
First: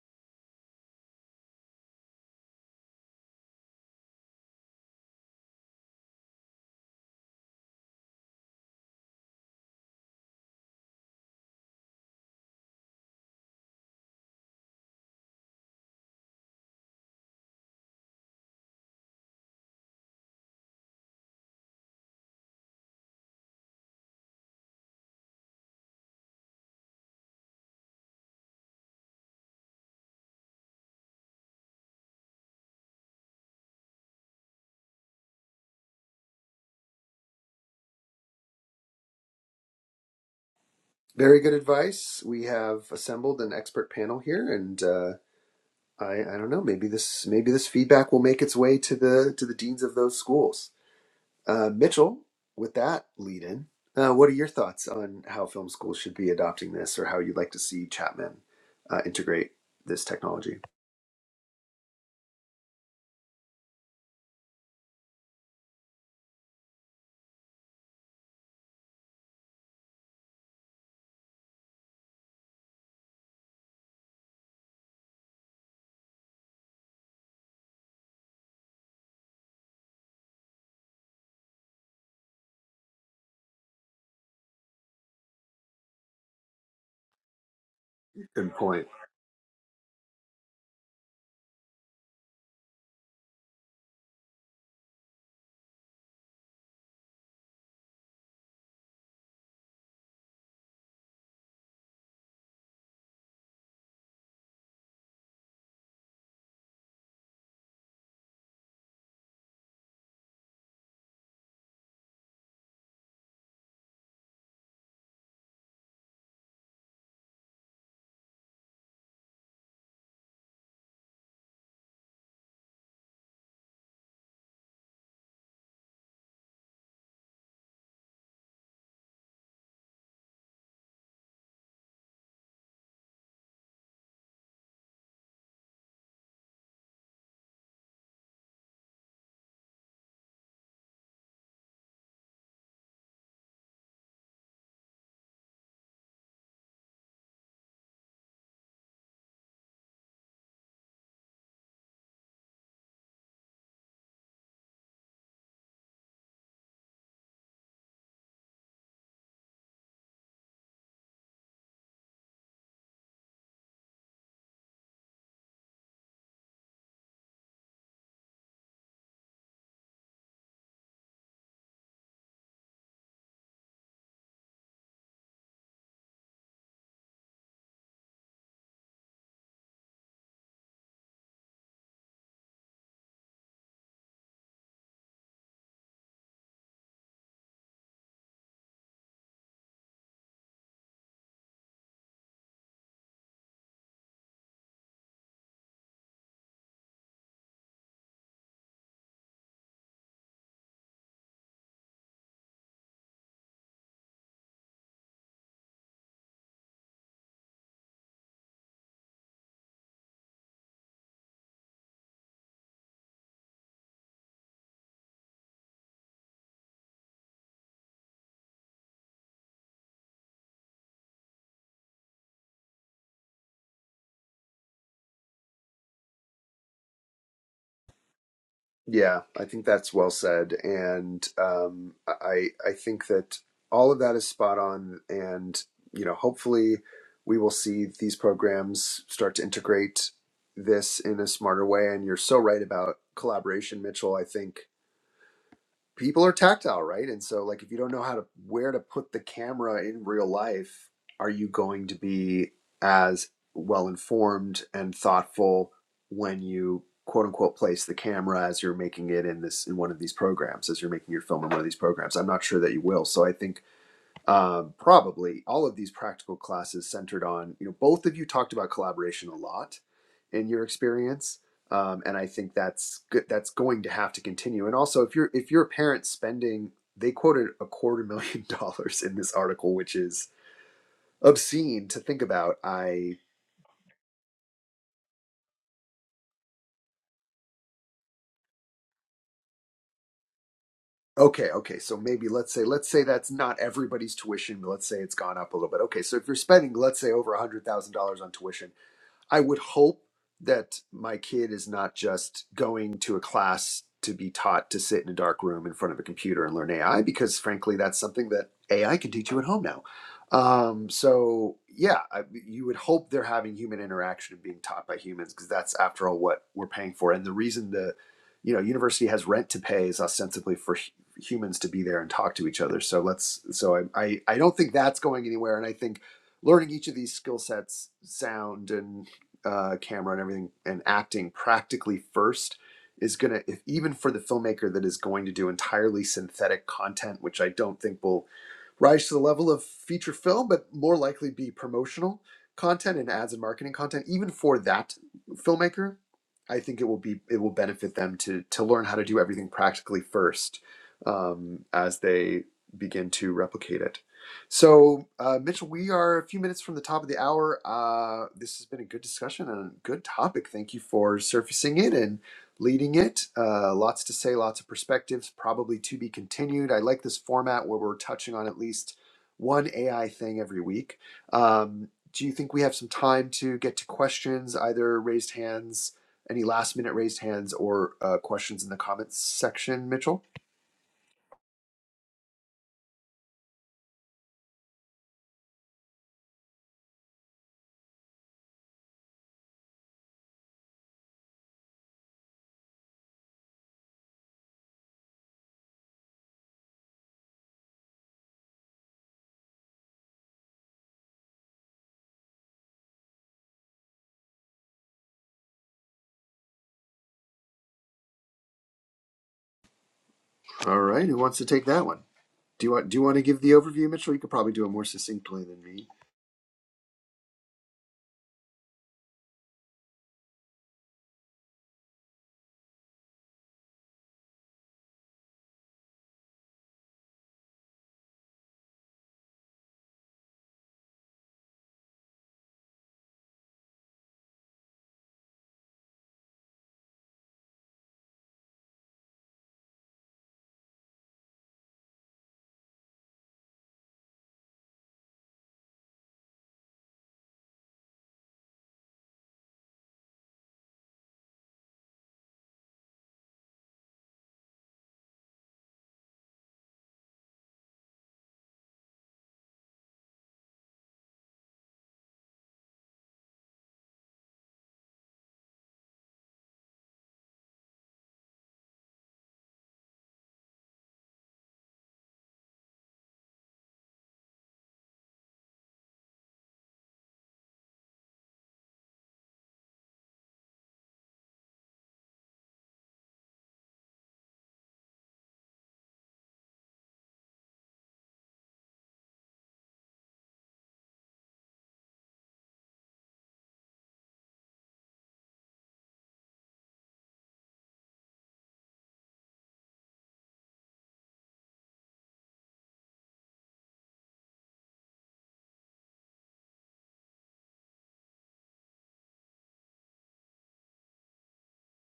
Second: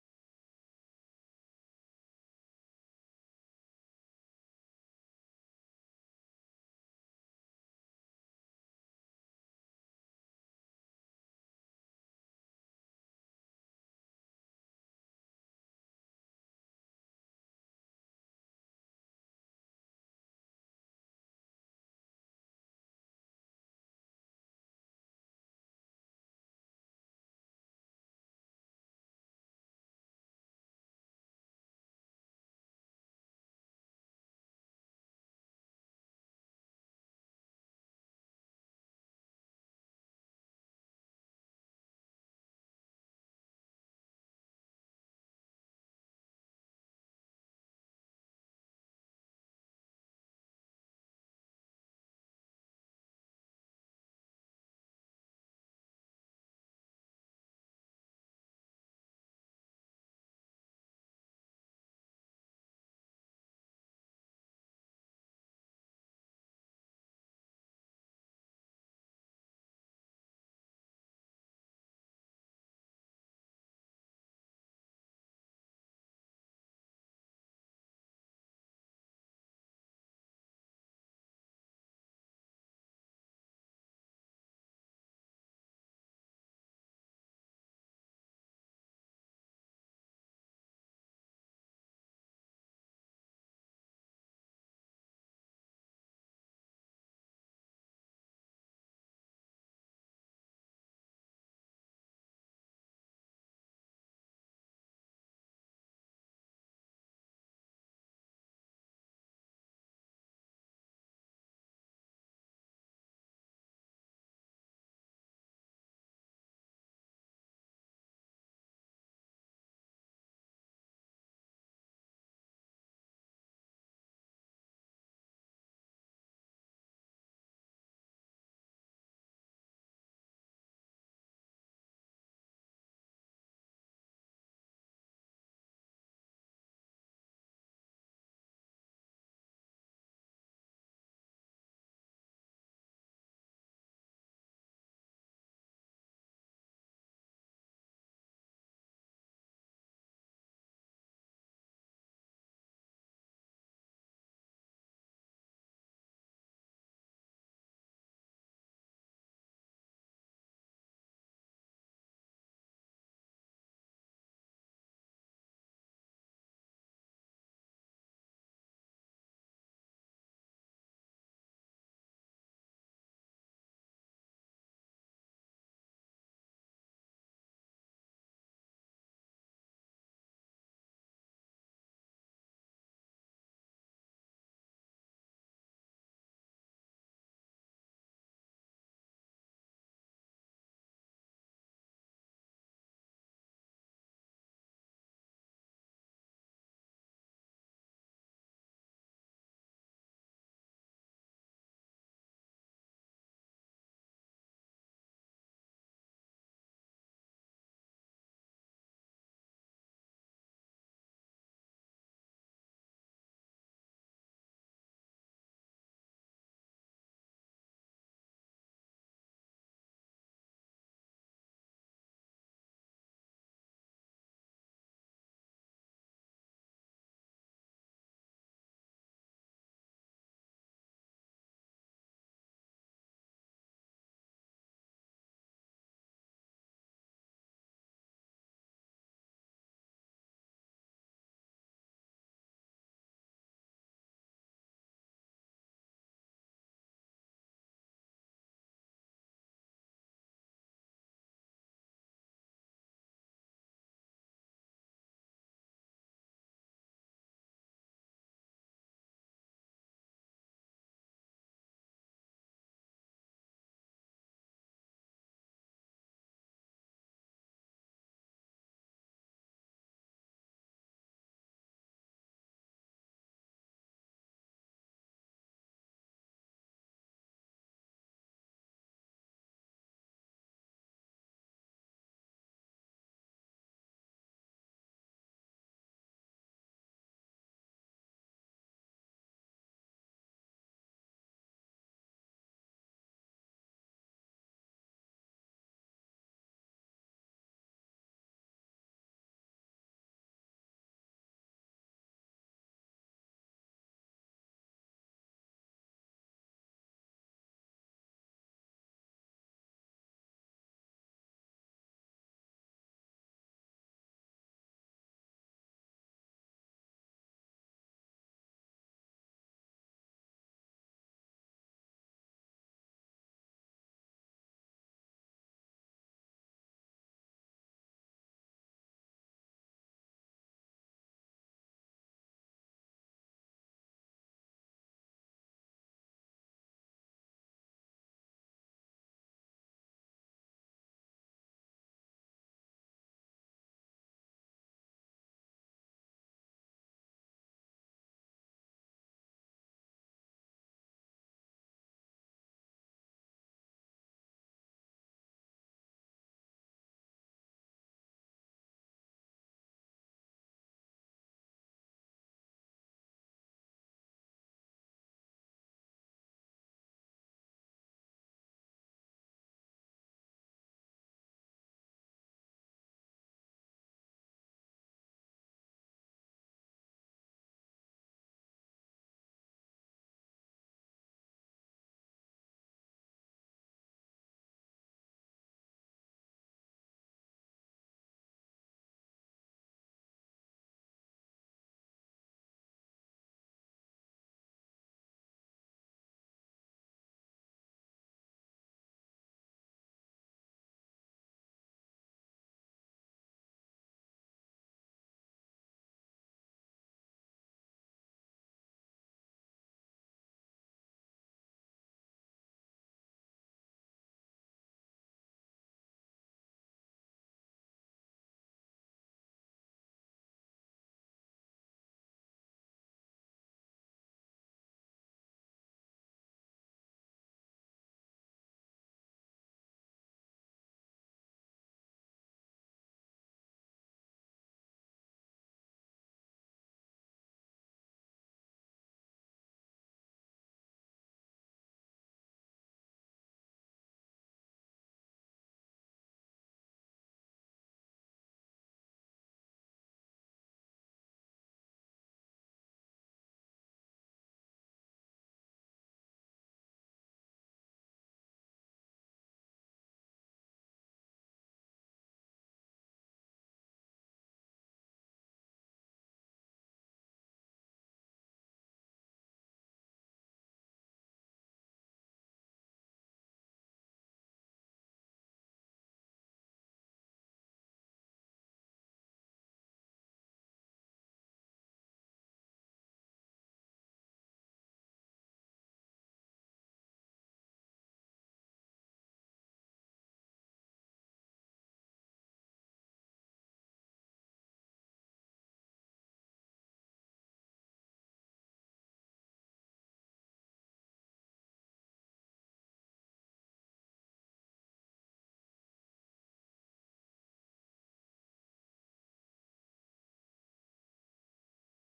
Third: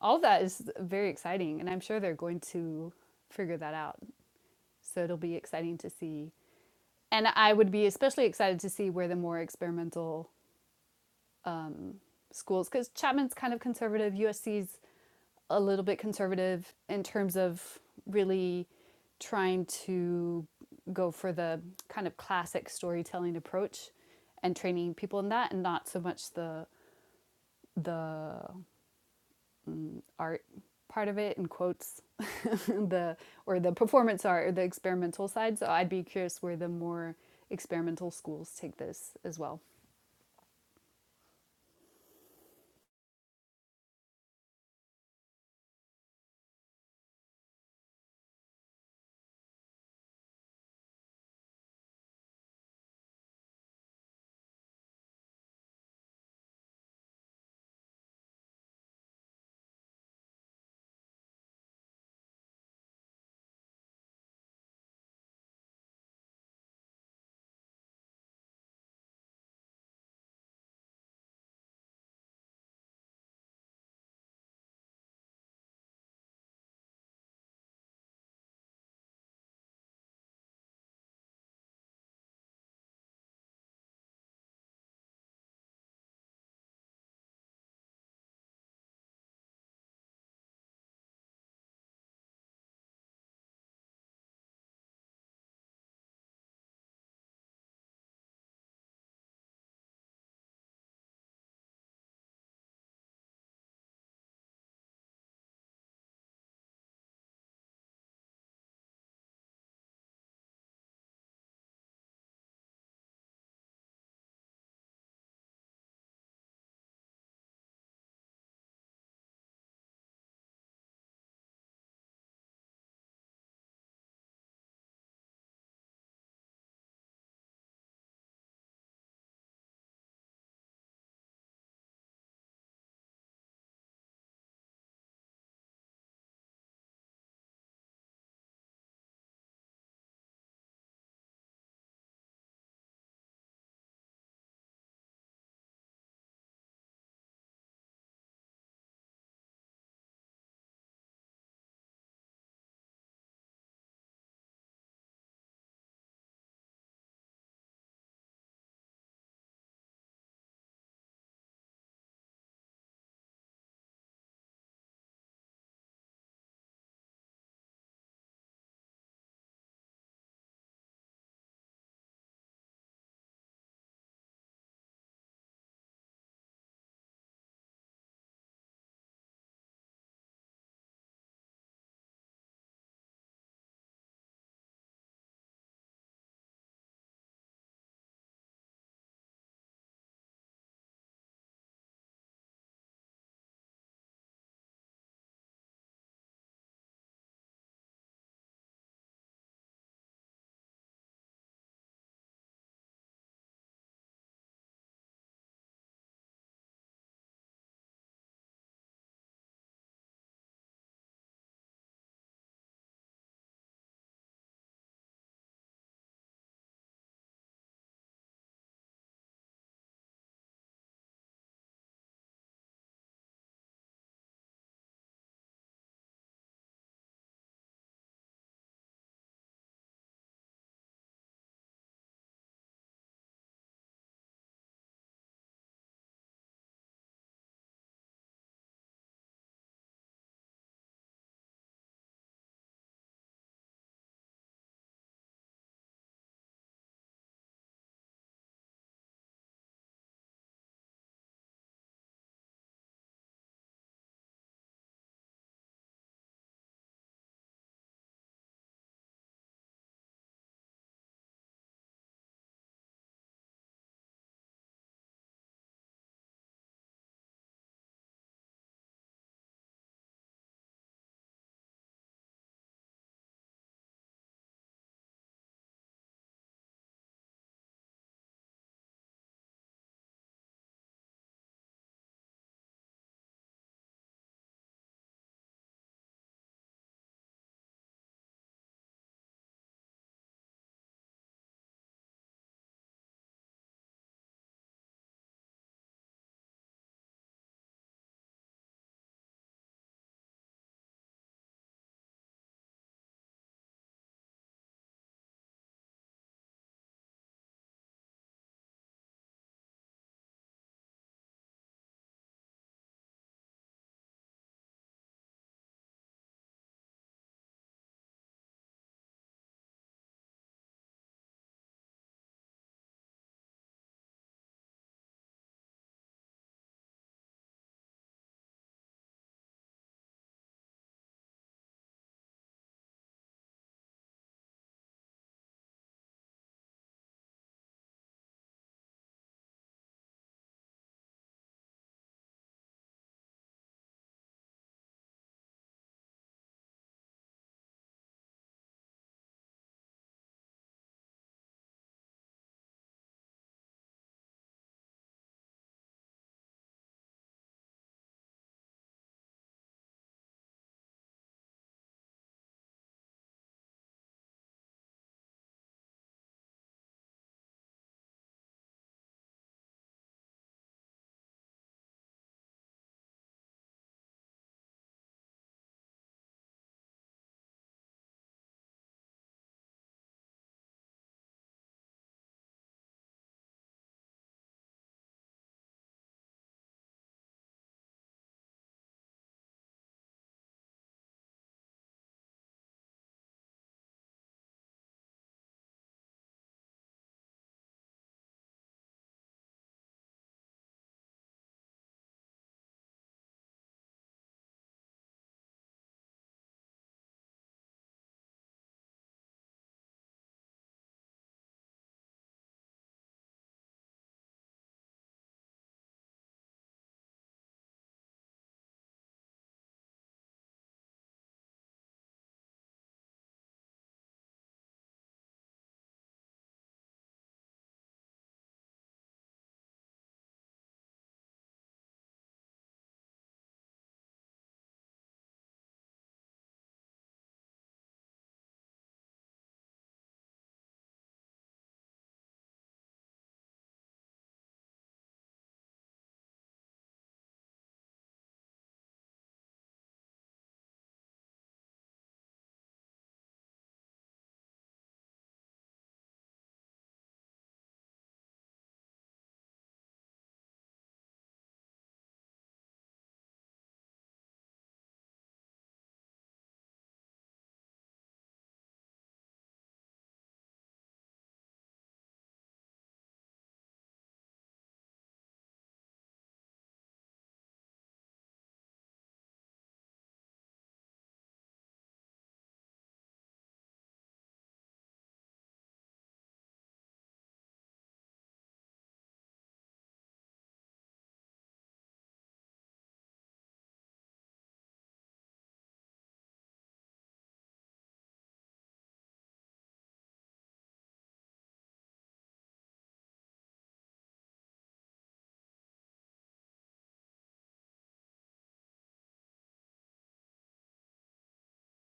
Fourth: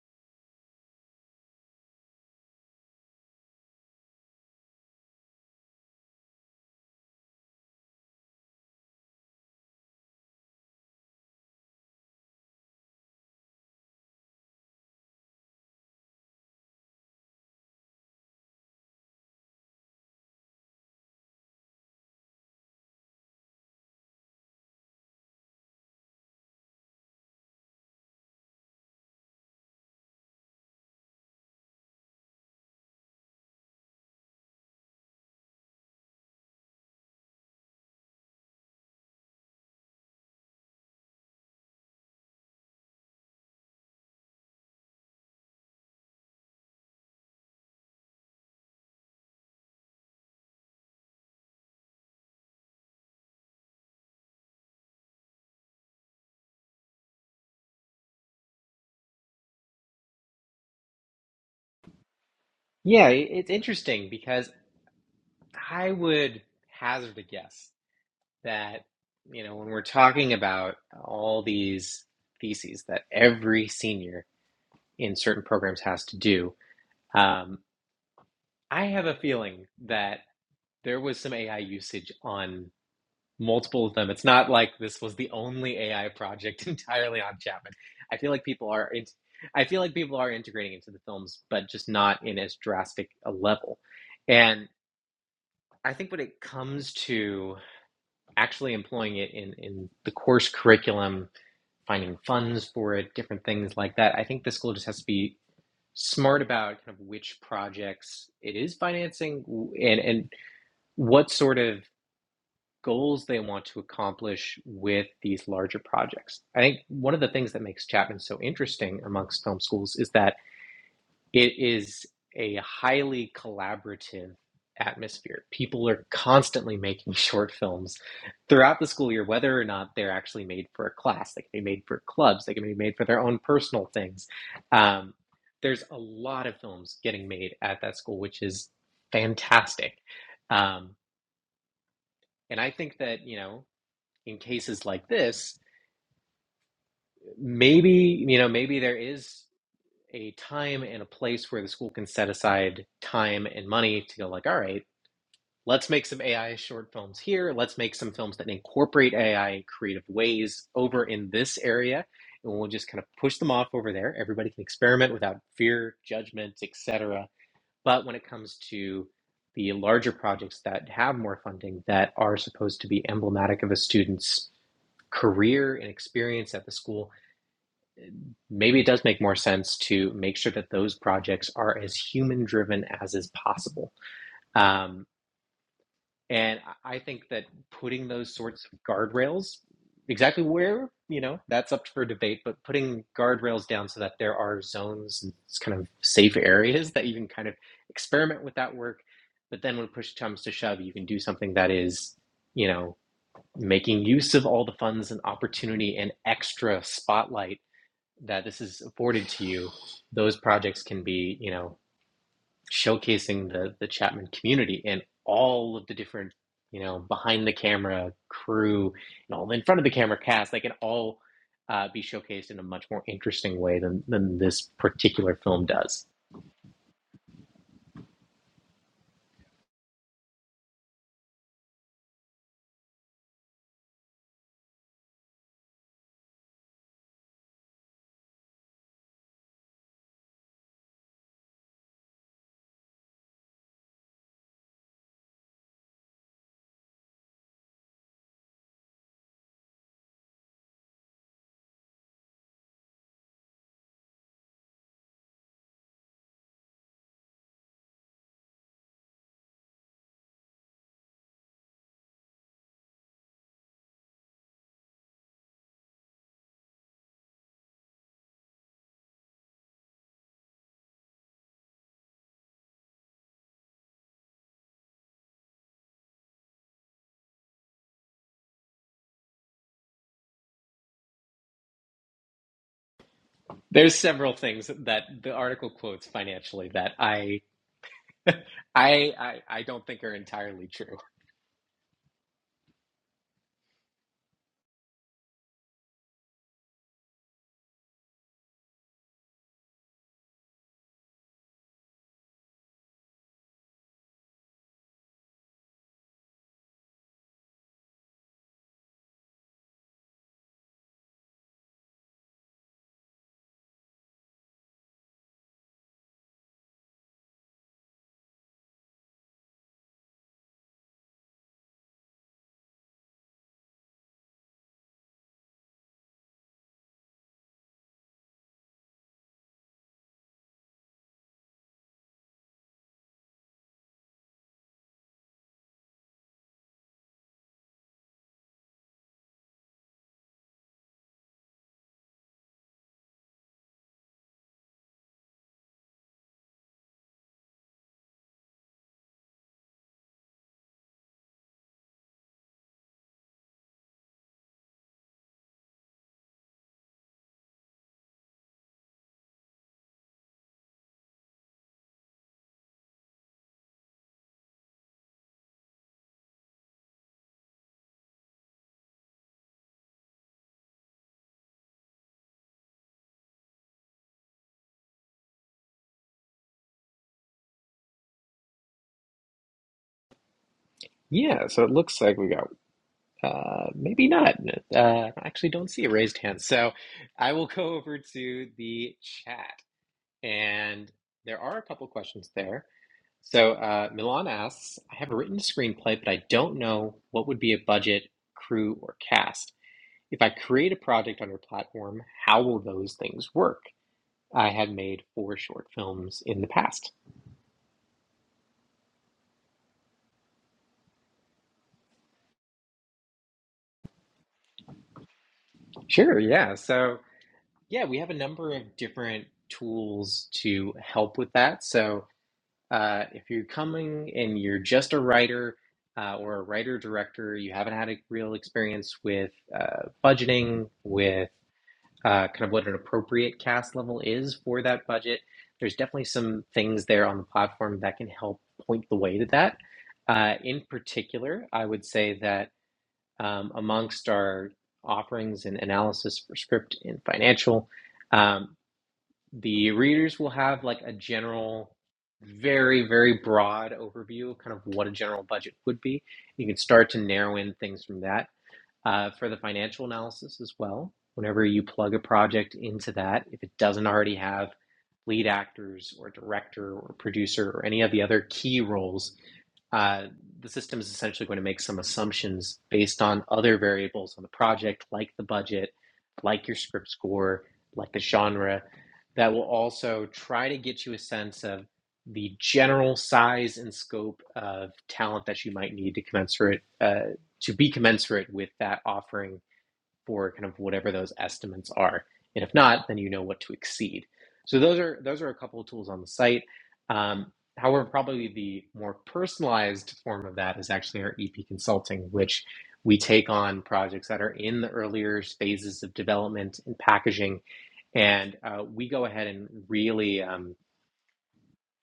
S4: all of that is very exciting and i'm sure they're going to figure that out so it'll be exciting to see and i would be especially excited to see where the more experimental schools because chapman's kind of conservative usc's a little bit conservative in terms of really trying to go for the kind of classic storytelling approach and training people in that and not so much the the art part of it and quotes the or the performance art or the experimental side. So I'd be curious where the more experimental schools take this as well.
S2: Very good advice. We have assembled an expert panel here, and uh, I, I don't know. Maybe this maybe this feedback will make its way to the to the deans of those schools. Uh, Mitchell, with that lead in, uh, what are your thoughts on how film schools should be adopting this or how you'd like to see Chapman uh, integrate this technology?
S1: yeah it's interesting because i would hazard a guess that you know when we're talking about all these theses that every senior in certain programs has to do um, i have a feeling that there was some ai usage on multiple of them. It's not like this was the only AI project entirely on Chapman. I feel like
S2: Good
S1: people
S2: point.
S1: are int- I feel like people are integrating into the films, but just not in as drastic a level. And I think when it comes to actually employing it in, in the course curriculum, finding funds for it, different things like that, I think the school just has to be smart about kind of which projects it is financing and, and what sort of goals they want to accomplish with these larger projects. I think one of the things that makes Chapman so interesting amongst film schools is that it is a highly collaborative atmosphere. People are constantly making short films throughout the school year, whether or not they're actually made for a class. They can be made for clubs, they can be made for their own personal things. Um, there's a lot of films getting made at that school, which is fantastic. Um, and I think that, you know, in cases like this, maybe, you know, maybe there is a time and a place where the school can set aside time and money to go like, all right, let's make some AI short films here. Let's make some films that incorporate AI in creative ways over in this area. And we'll just kind of push them off over there. Everybody can experiment without fear, judgment, etc. But when it comes to the larger projects that have more funding that are supposed to be emblematic of a student's career and experience at the school maybe it does make more sense to make sure that those projects are as human driven as is possible. Um, and I think that putting those sorts of guardrails, exactly where, you know, that's up for debate, but putting guardrails down so that there are zones and kind of safe areas that you can kind of experiment with that work. But then when push comes to shove, you can do something that is, you know, making use of all the funds and opportunity and extra spotlight that this is afforded to you, those projects can be, you know, showcasing the the Chapman community and all of the different, you know, behind the camera crew and all in front of the camera cast. They can all uh, be showcased in a much more interesting way than than this particular film does.
S2: Yeah, I think that's well said. And um, I, I think that all of that is spot on. And, you know, hopefully we will see these programs start to integrate this in a smarter way. And you're so right about collaboration, Mitchell. I think people are tactile, right? And so like if you don't know how to where to put the camera in real life, are you going to be as well informed and thoughtful when you quote unquote place the camera as you're making it in this in one of these programs as you're making your film in one of these programs i'm not sure that you will so i think um, probably all of these practical classes centered on you know both of you talked about collaboration a lot in your experience um, and i think that's good that's going to have to continue and also if you're if you're a parent spending they quoted a quarter million dollars in this article which is obscene to think about i
S1: There's several things that the article quotes financially that I I I, I don't think are entirely true.
S2: okay okay so maybe let's say let's say that's not everybody's tuition but let's say it's gone up a little bit okay so if you're spending let's say over a hundred thousand dollars on tuition I would hope that my kid is not just going to a class to be taught to sit in a dark room in front of a computer and learn AI, because frankly, that's something that AI can teach you at home now. Um, so yeah, I, you would hope they're having human interaction and being taught by humans, because that's after all what we're paying for. And the reason the you know university has rent to pay is ostensibly for hu- humans to be there and talk to each other. So let's so I I, I don't think that's going anywhere, and I think learning each of these skill sets sound and uh, camera and everything and acting practically first is going to, if even for the filmmaker that is going to do entirely synthetic content, which I don't think will rise to the level of feature film, but more likely be promotional content and ads and marketing content, even for that filmmaker, I think it will be it will benefit them to to learn how to do everything practically first um, as they begin to replicate it. So, uh, Mitchell, we are a few minutes from the top of the hour. Uh, this has been a good discussion and a good topic. Thank you for surfacing it and leading it. Uh, lots to say, lots of perspectives, probably to be continued. I like this format where we're touching on at least one AI thing every week. Um, do you think we have some time to get to questions, either raised hands, any last minute raised hands, or uh, questions in the comments section, Mitchell?
S1: Yeah, so it looks like we got Uh, maybe not. Uh, I actually don't see a raised hand. So I will go over to the chat. And there are a couple questions there. So uh, Milan asks I have a written screenplay, but I don't know what would be a budget, crew, or cast. If I create a project on your platform, how will those things work? I have made four short films in the past.
S2: All right, who wants to take that one? Do you want do you want to give the overview, Mitchell? You could probably do it more succinctly than me.
S1: Sure, yeah. So, yeah, we have a number of different tools to help with that. So, Uh, if you're coming and you're just a writer uh, or a writer director, you haven't had a real experience with uh, budgeting, with uh, kind of what an appropriate cast level is for that budget, there's definitely some things there on the platform that can help point the way to that. Uh, in particular, I would say that um, amongst our offerings and analysis for script and financial, um, the readers will have like a general very very broad overview of kind of what a general budget would be you can start to narrow in things from that uh, for the financial analysis as well. Whenever you plug a project into that, if it doesn't already have lead actors or director or producer or any of the other key roles, uh, the system is essentially going to make some assumptions based on other variables on the project, like the budget, like your script score, like the genre, that will also try to get you a sense of the general size and scope of talent that you might need to commensurate uh, to be commensurate with that offering for kind of whatever those estimates are. And if not, then you know what to exceed. So those are those are a couple of tools on the site. Um, however, probably the more personalized form of that is actually our EP consulting, which we take on projects that are in the earlier phases of development and packaging, and uh, we go ahead and really. Um,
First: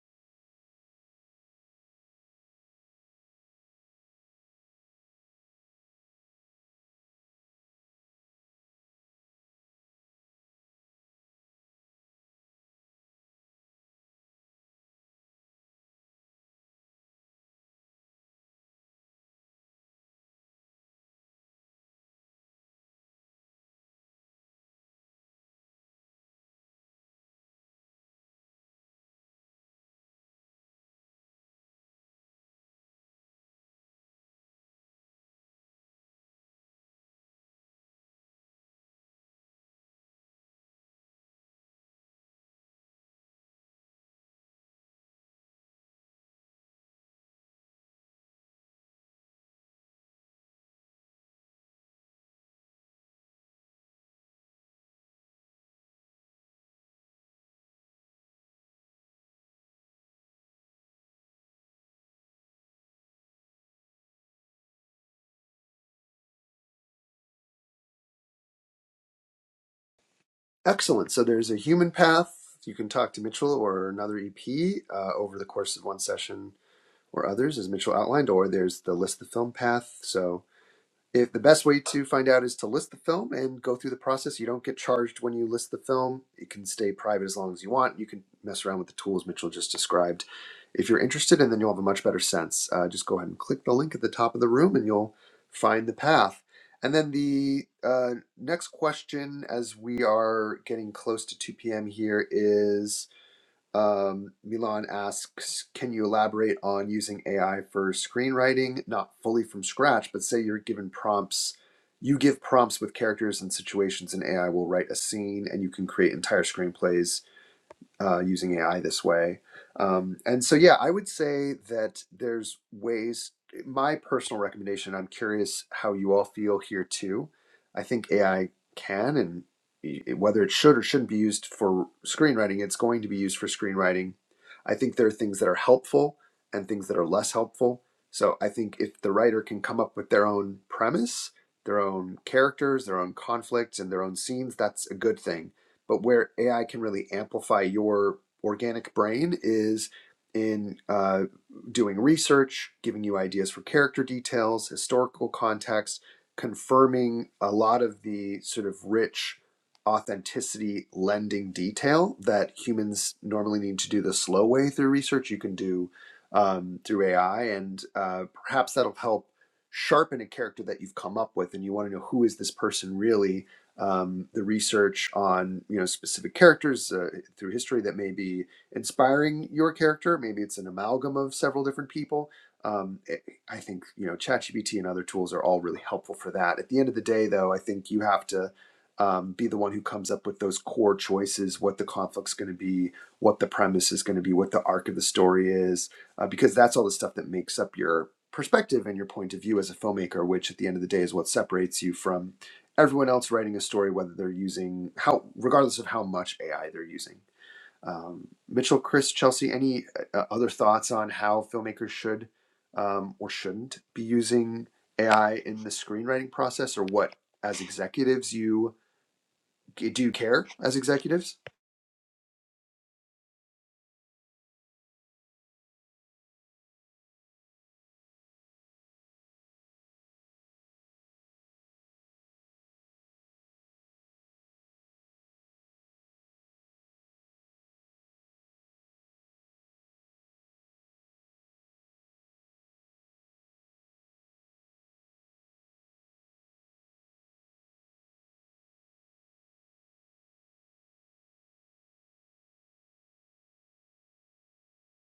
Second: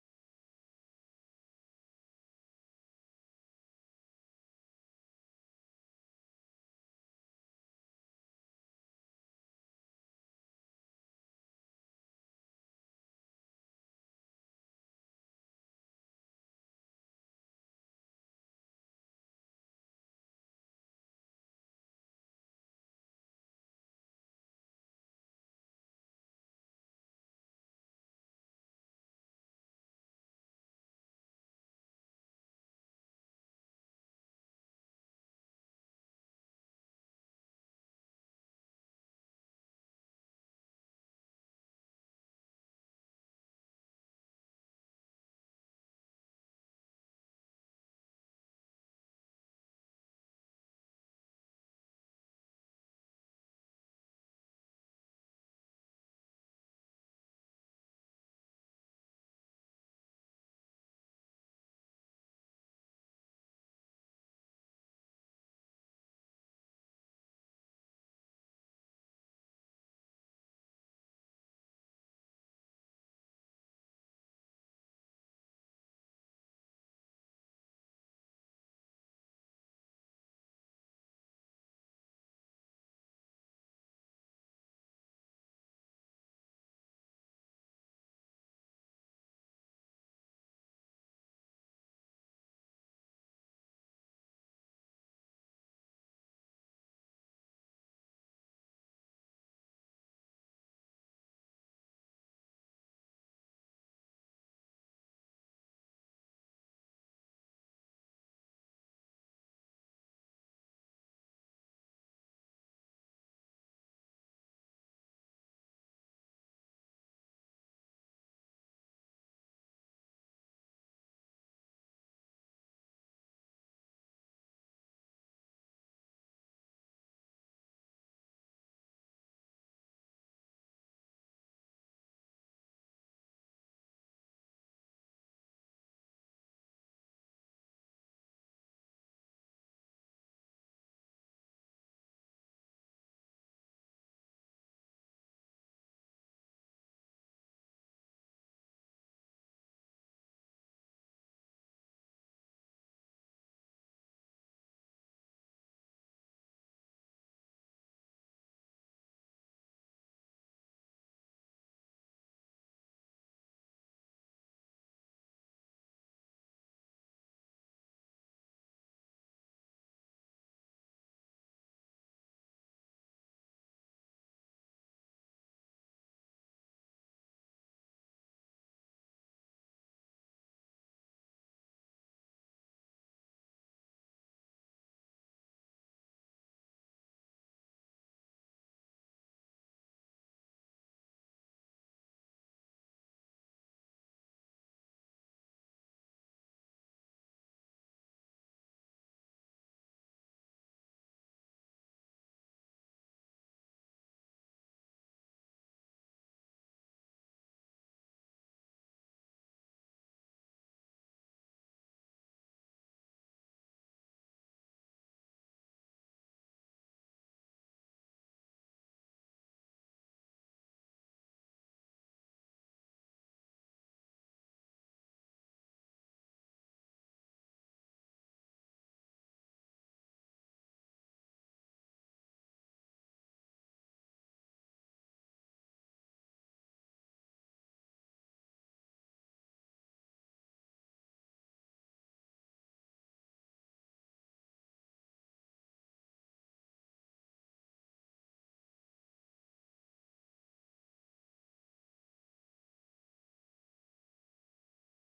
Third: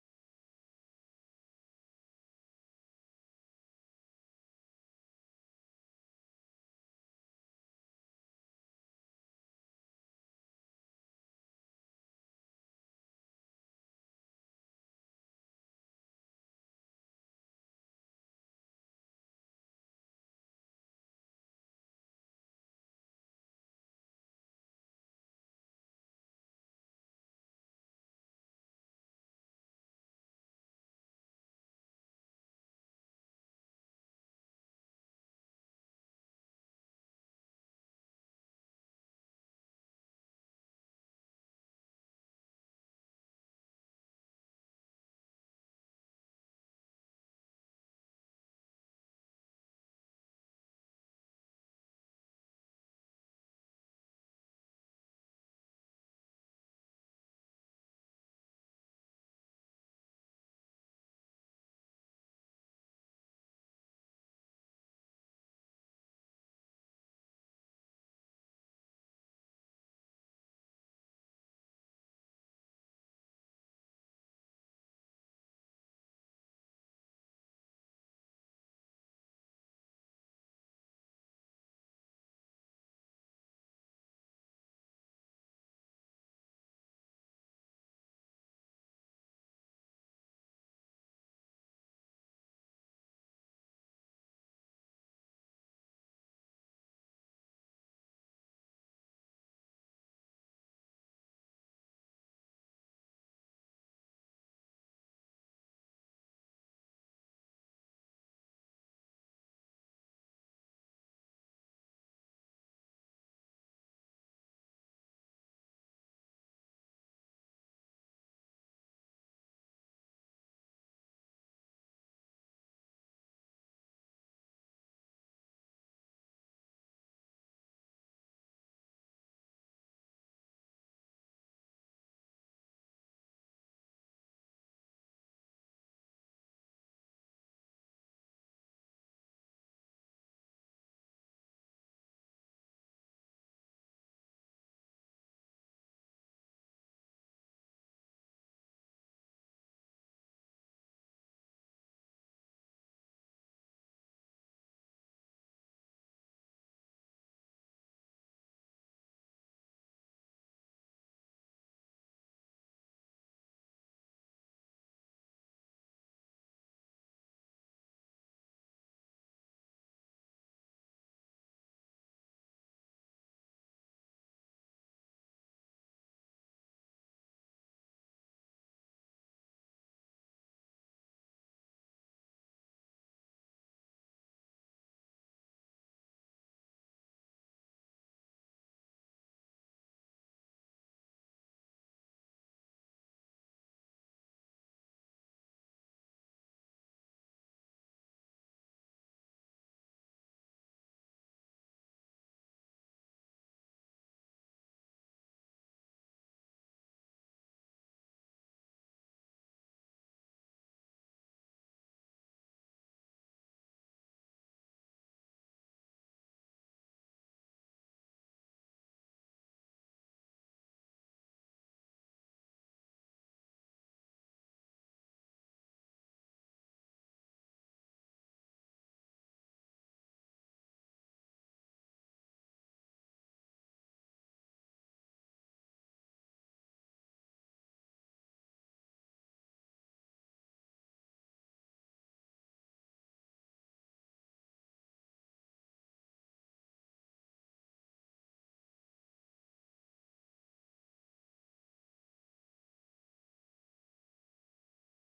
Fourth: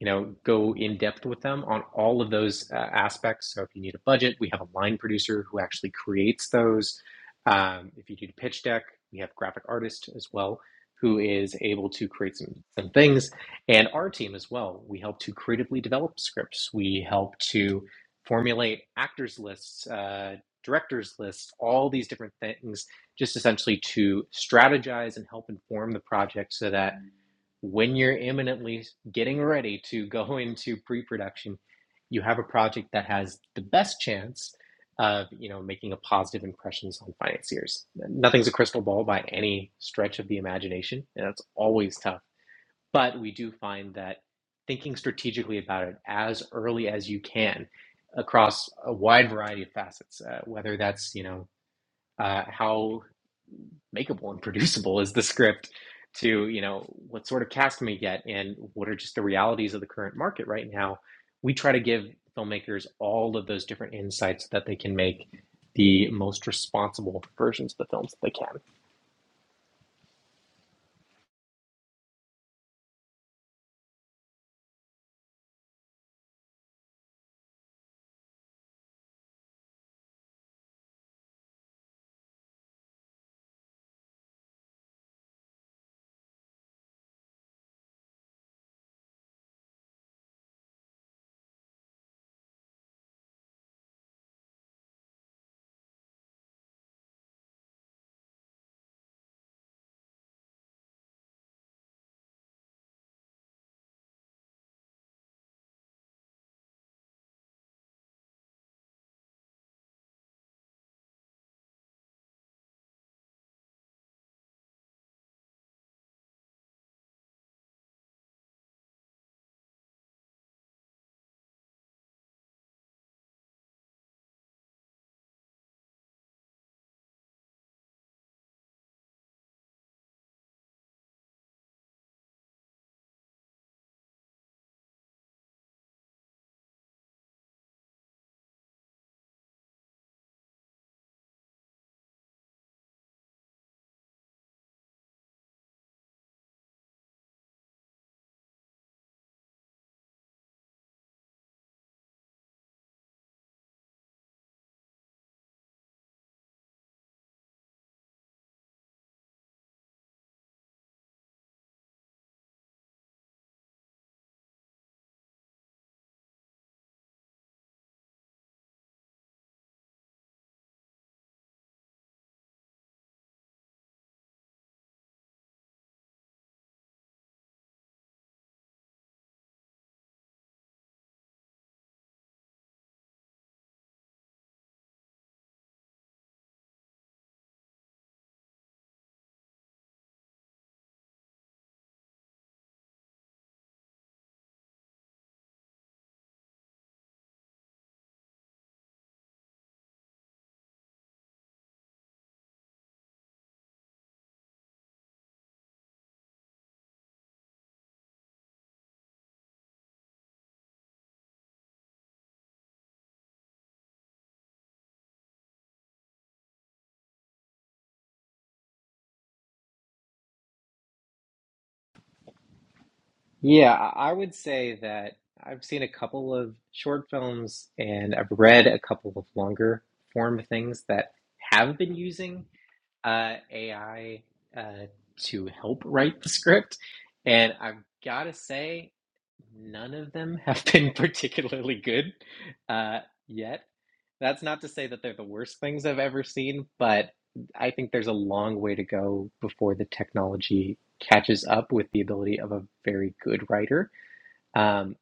S1: you know go in depth with them on all of those uh, aspects so if you need a budget we have a line producer who actually creates those um, if you need a pitch deck we have graphic artists as well who is able to create some, some things and our team as well we help to creatively develop scripts we help to formulate actors lists uh, directors lists all these different things just essentially to strategize and help inform the project so that when you're imminently getting ready to go into pre-production, you have a project that has the best chance of you know making a positive impressions on financiers. Nothing's a crystal ball by any stretch of the imagination, and that's always tough. But we do find that thinking strategically about it as early as you can across a wide variety of facets, uh, whether that's you know uh, how makeable and producible is the script to you know what sort of cast can we get and what are just the realities of the current market right now we try to give filmmakers all of those different insights that they can make the most responsible versions of the films that they can
S2: Excellent. So there's a human path. You can talk to Mitchell or another EP uh, over the course of one session or others, as Mitchell outlined. Or there's the list the film path. So If the best way to find out is to list the film and go through the process, you don't get charged when you list the film. It can stay private as long as you want. You can mess around with the tools Mitchell just described. If you're interested, and then you'll have a much better sense. Uh, just go ahead and click the link at the top of the room, and you'll find the path. And then the uh, next question, as we are getting close to 2 p.m. here, is um, Milan asks, can you elaborate on using AI for screenwriting, not fully from scratch, but say you're given prompts, you give prompts with characters and situations, and AI will write a scene, and you can create entire screenplays uh, using AI this way. Um, and so, yeah, I would say that there's ways. My personal recommendation, I'm curious how you all feel here too. I think AI can and i- whether it should or shouldn't be used for screenwriting, it's going to be used for screenwriting. I think there are things that are helpful and things that are less helpful. So I think if the writer can come up with their own premise, their own characters, their own conflicts, and their own scenes, that's a good thing but where AI can really amplify your organic brain is in uh, doing research, giving you ideas for character details, historical context, confirming a lot of the sort of rich authenticity lending detail that humans normally need to do the slow way through research. You can do um, through AI, and uh, perhaps that'll help sharpen a character that you've come up with, and you want to know who is this person really um, the research on you know specific characters uh, through history that may be inspiring your character. Maybe it's an amalgam of several different people. Um, it- I think you know ChatGPT and other tools are all really helpful for that. At the end of the day, though, I think you have to um, be the one who comes up with those core choices: what the conflict's going to be, what the premise is going to be, what the arc of the story is, uh, because that's all the stuff that makes up your perspective and your point of view as a filmmaker. Which, at the end of the day, is what separates you from everyone else writing a story, whether they're using how, regardless of how much AI they're using. Um, Mitchell, Chris, Chelsea, any uh, uh, other thoughts on how filmmakers should um, or shouldn't be using AI in the screenwriting process, or what as executives you do you care as executives?
S1: yeah i I would say that i've seen a couple of short films and i've read a couple of longer form things that have been using uh, AI uh, to help write the script. And I've got to say, none of them have been particularly good uh, yet. That's not to say that they're the worst things I've ever seen, but I think there's a long way to go before the technology catches up with the ability of a very good writer. Um,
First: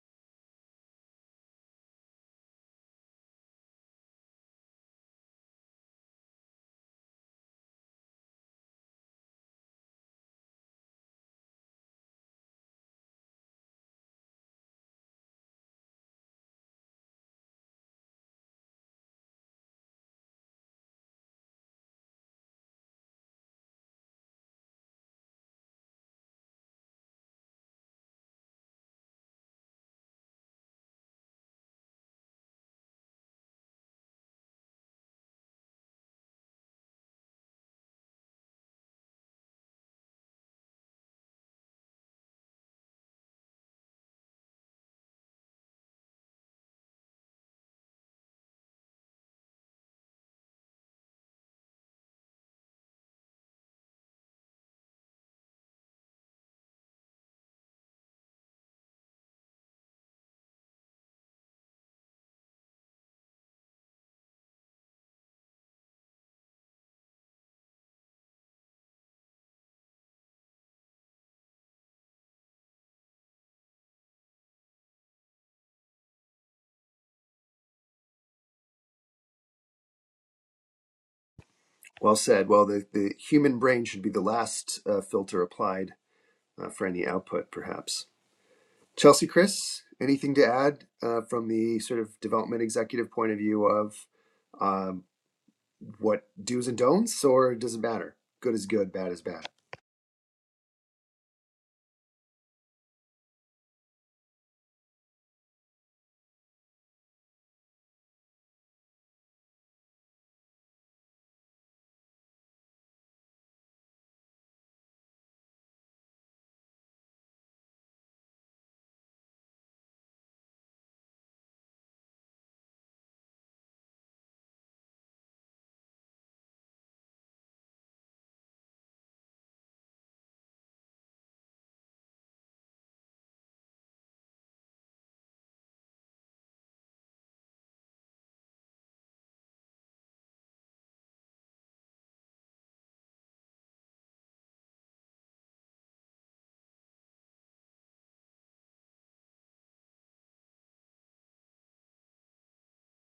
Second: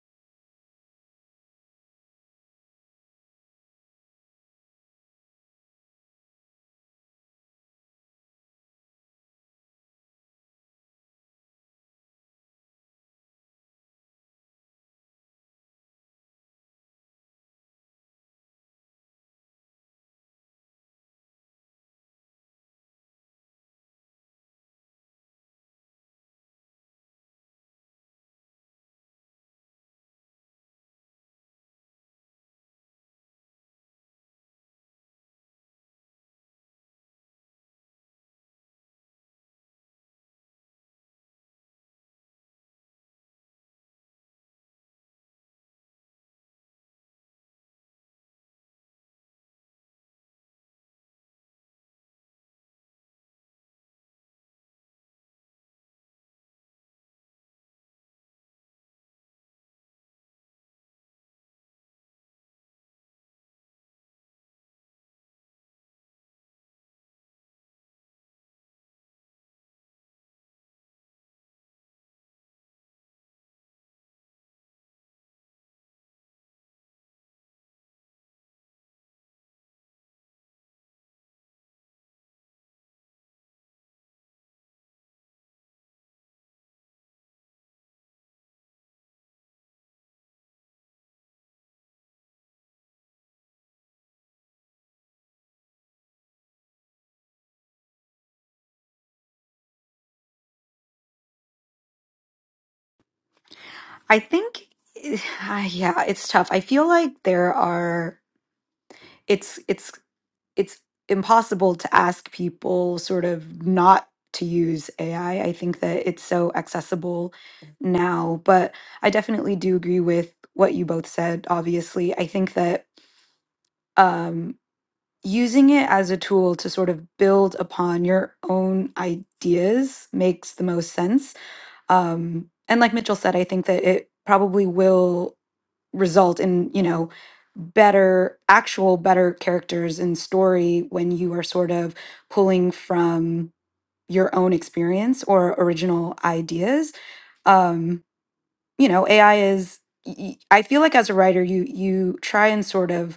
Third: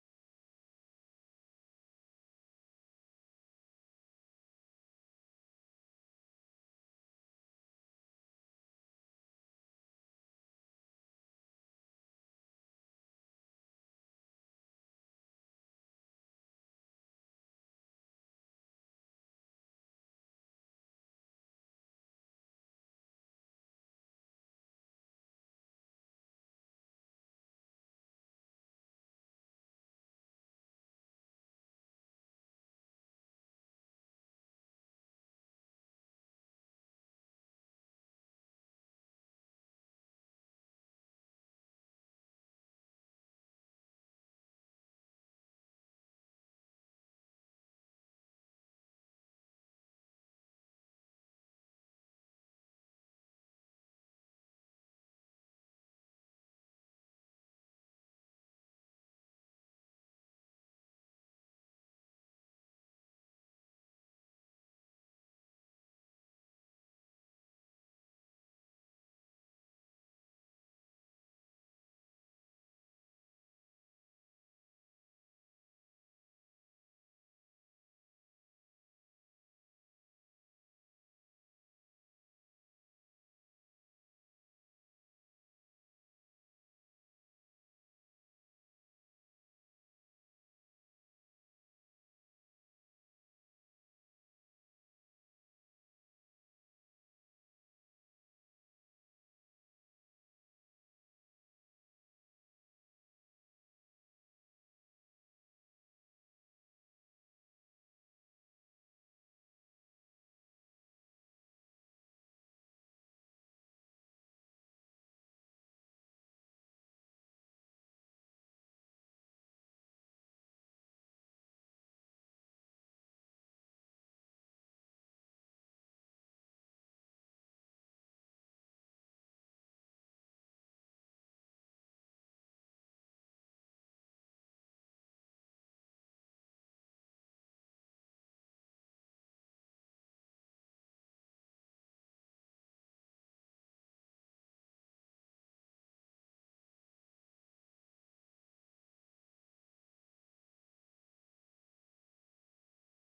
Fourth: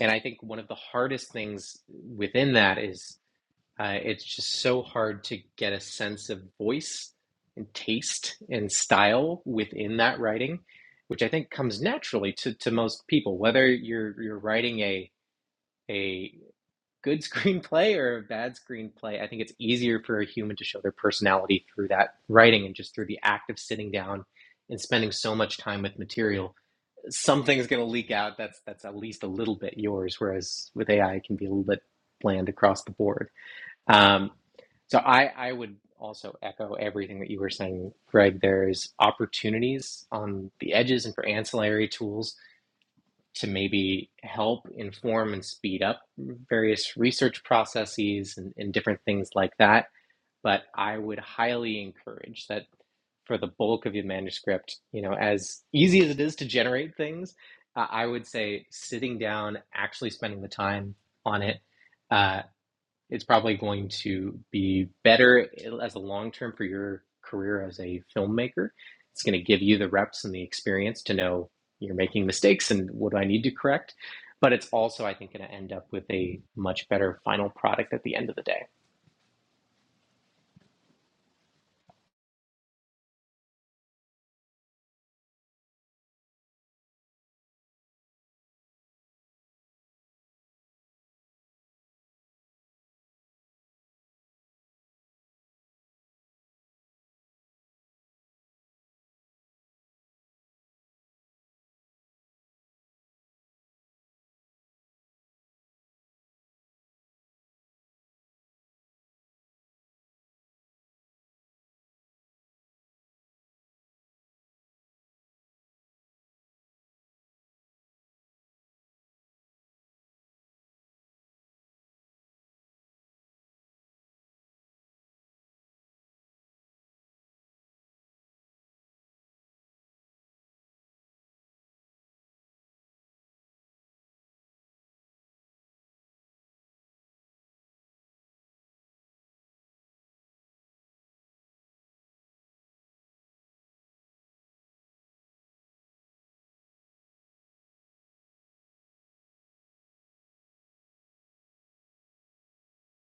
S1: and I think one of the hardest things within that is uh, it's just so hard to get a sense of voice and taste and style within that writing, which I think comes naturally to, to most people, whether you're you're writing a a good screenplay or a bad screenplay. I think it's easier for a human to show their personality through that writing and just through the act of sitting down and spending so much time with material. Something's going to leak out. That's that's at least a little bit yours, whereas with AI, it can be a little bit bland across the board. Um, so I, I would also echo everything that you were saying, Greg. There's opportunities on the edges and for ancillary tools to maybe help inform and speed up various research processes and, and different things like that. But I would highly encourage that for the bulk of your manuscript, you know, as easy as it is to generate things, uh, I would say sitting down, actually spending the time on it, uh, it's probably going to be better as a long term for your career as a filmmaker. It's going to give you the reps and the experience to know you're making mistakes and what do I need to correct. But it's also, I think, going to end up with a much better final product at the end of the day.
S2: Well said. Well, the, the human brain should be the last uh, filter applied uh, for any output, perhaps. Chelsea, Chris, anything to add uh, from the sort of development executive point of view of uh, what do's and don'ts, or it doesn't matter. Good is good, bad is bad.
S3: I think, yeah, it's tough. I feel like there are. It's it's it's impossible to ask people sort of not to use AI. I I think that it's so accessible now, but I definitely do agree with what you both said, obviously. I think that um, using it as a tool to sort of build upon your own ideas makes the most sense. Um, and like Mitchell said, I think that it probably will result in you know better actual better characters and story when you are sort of pulling from your own experience or original ideas um you know ai is y- y- i feel like as a writer you you try and sort of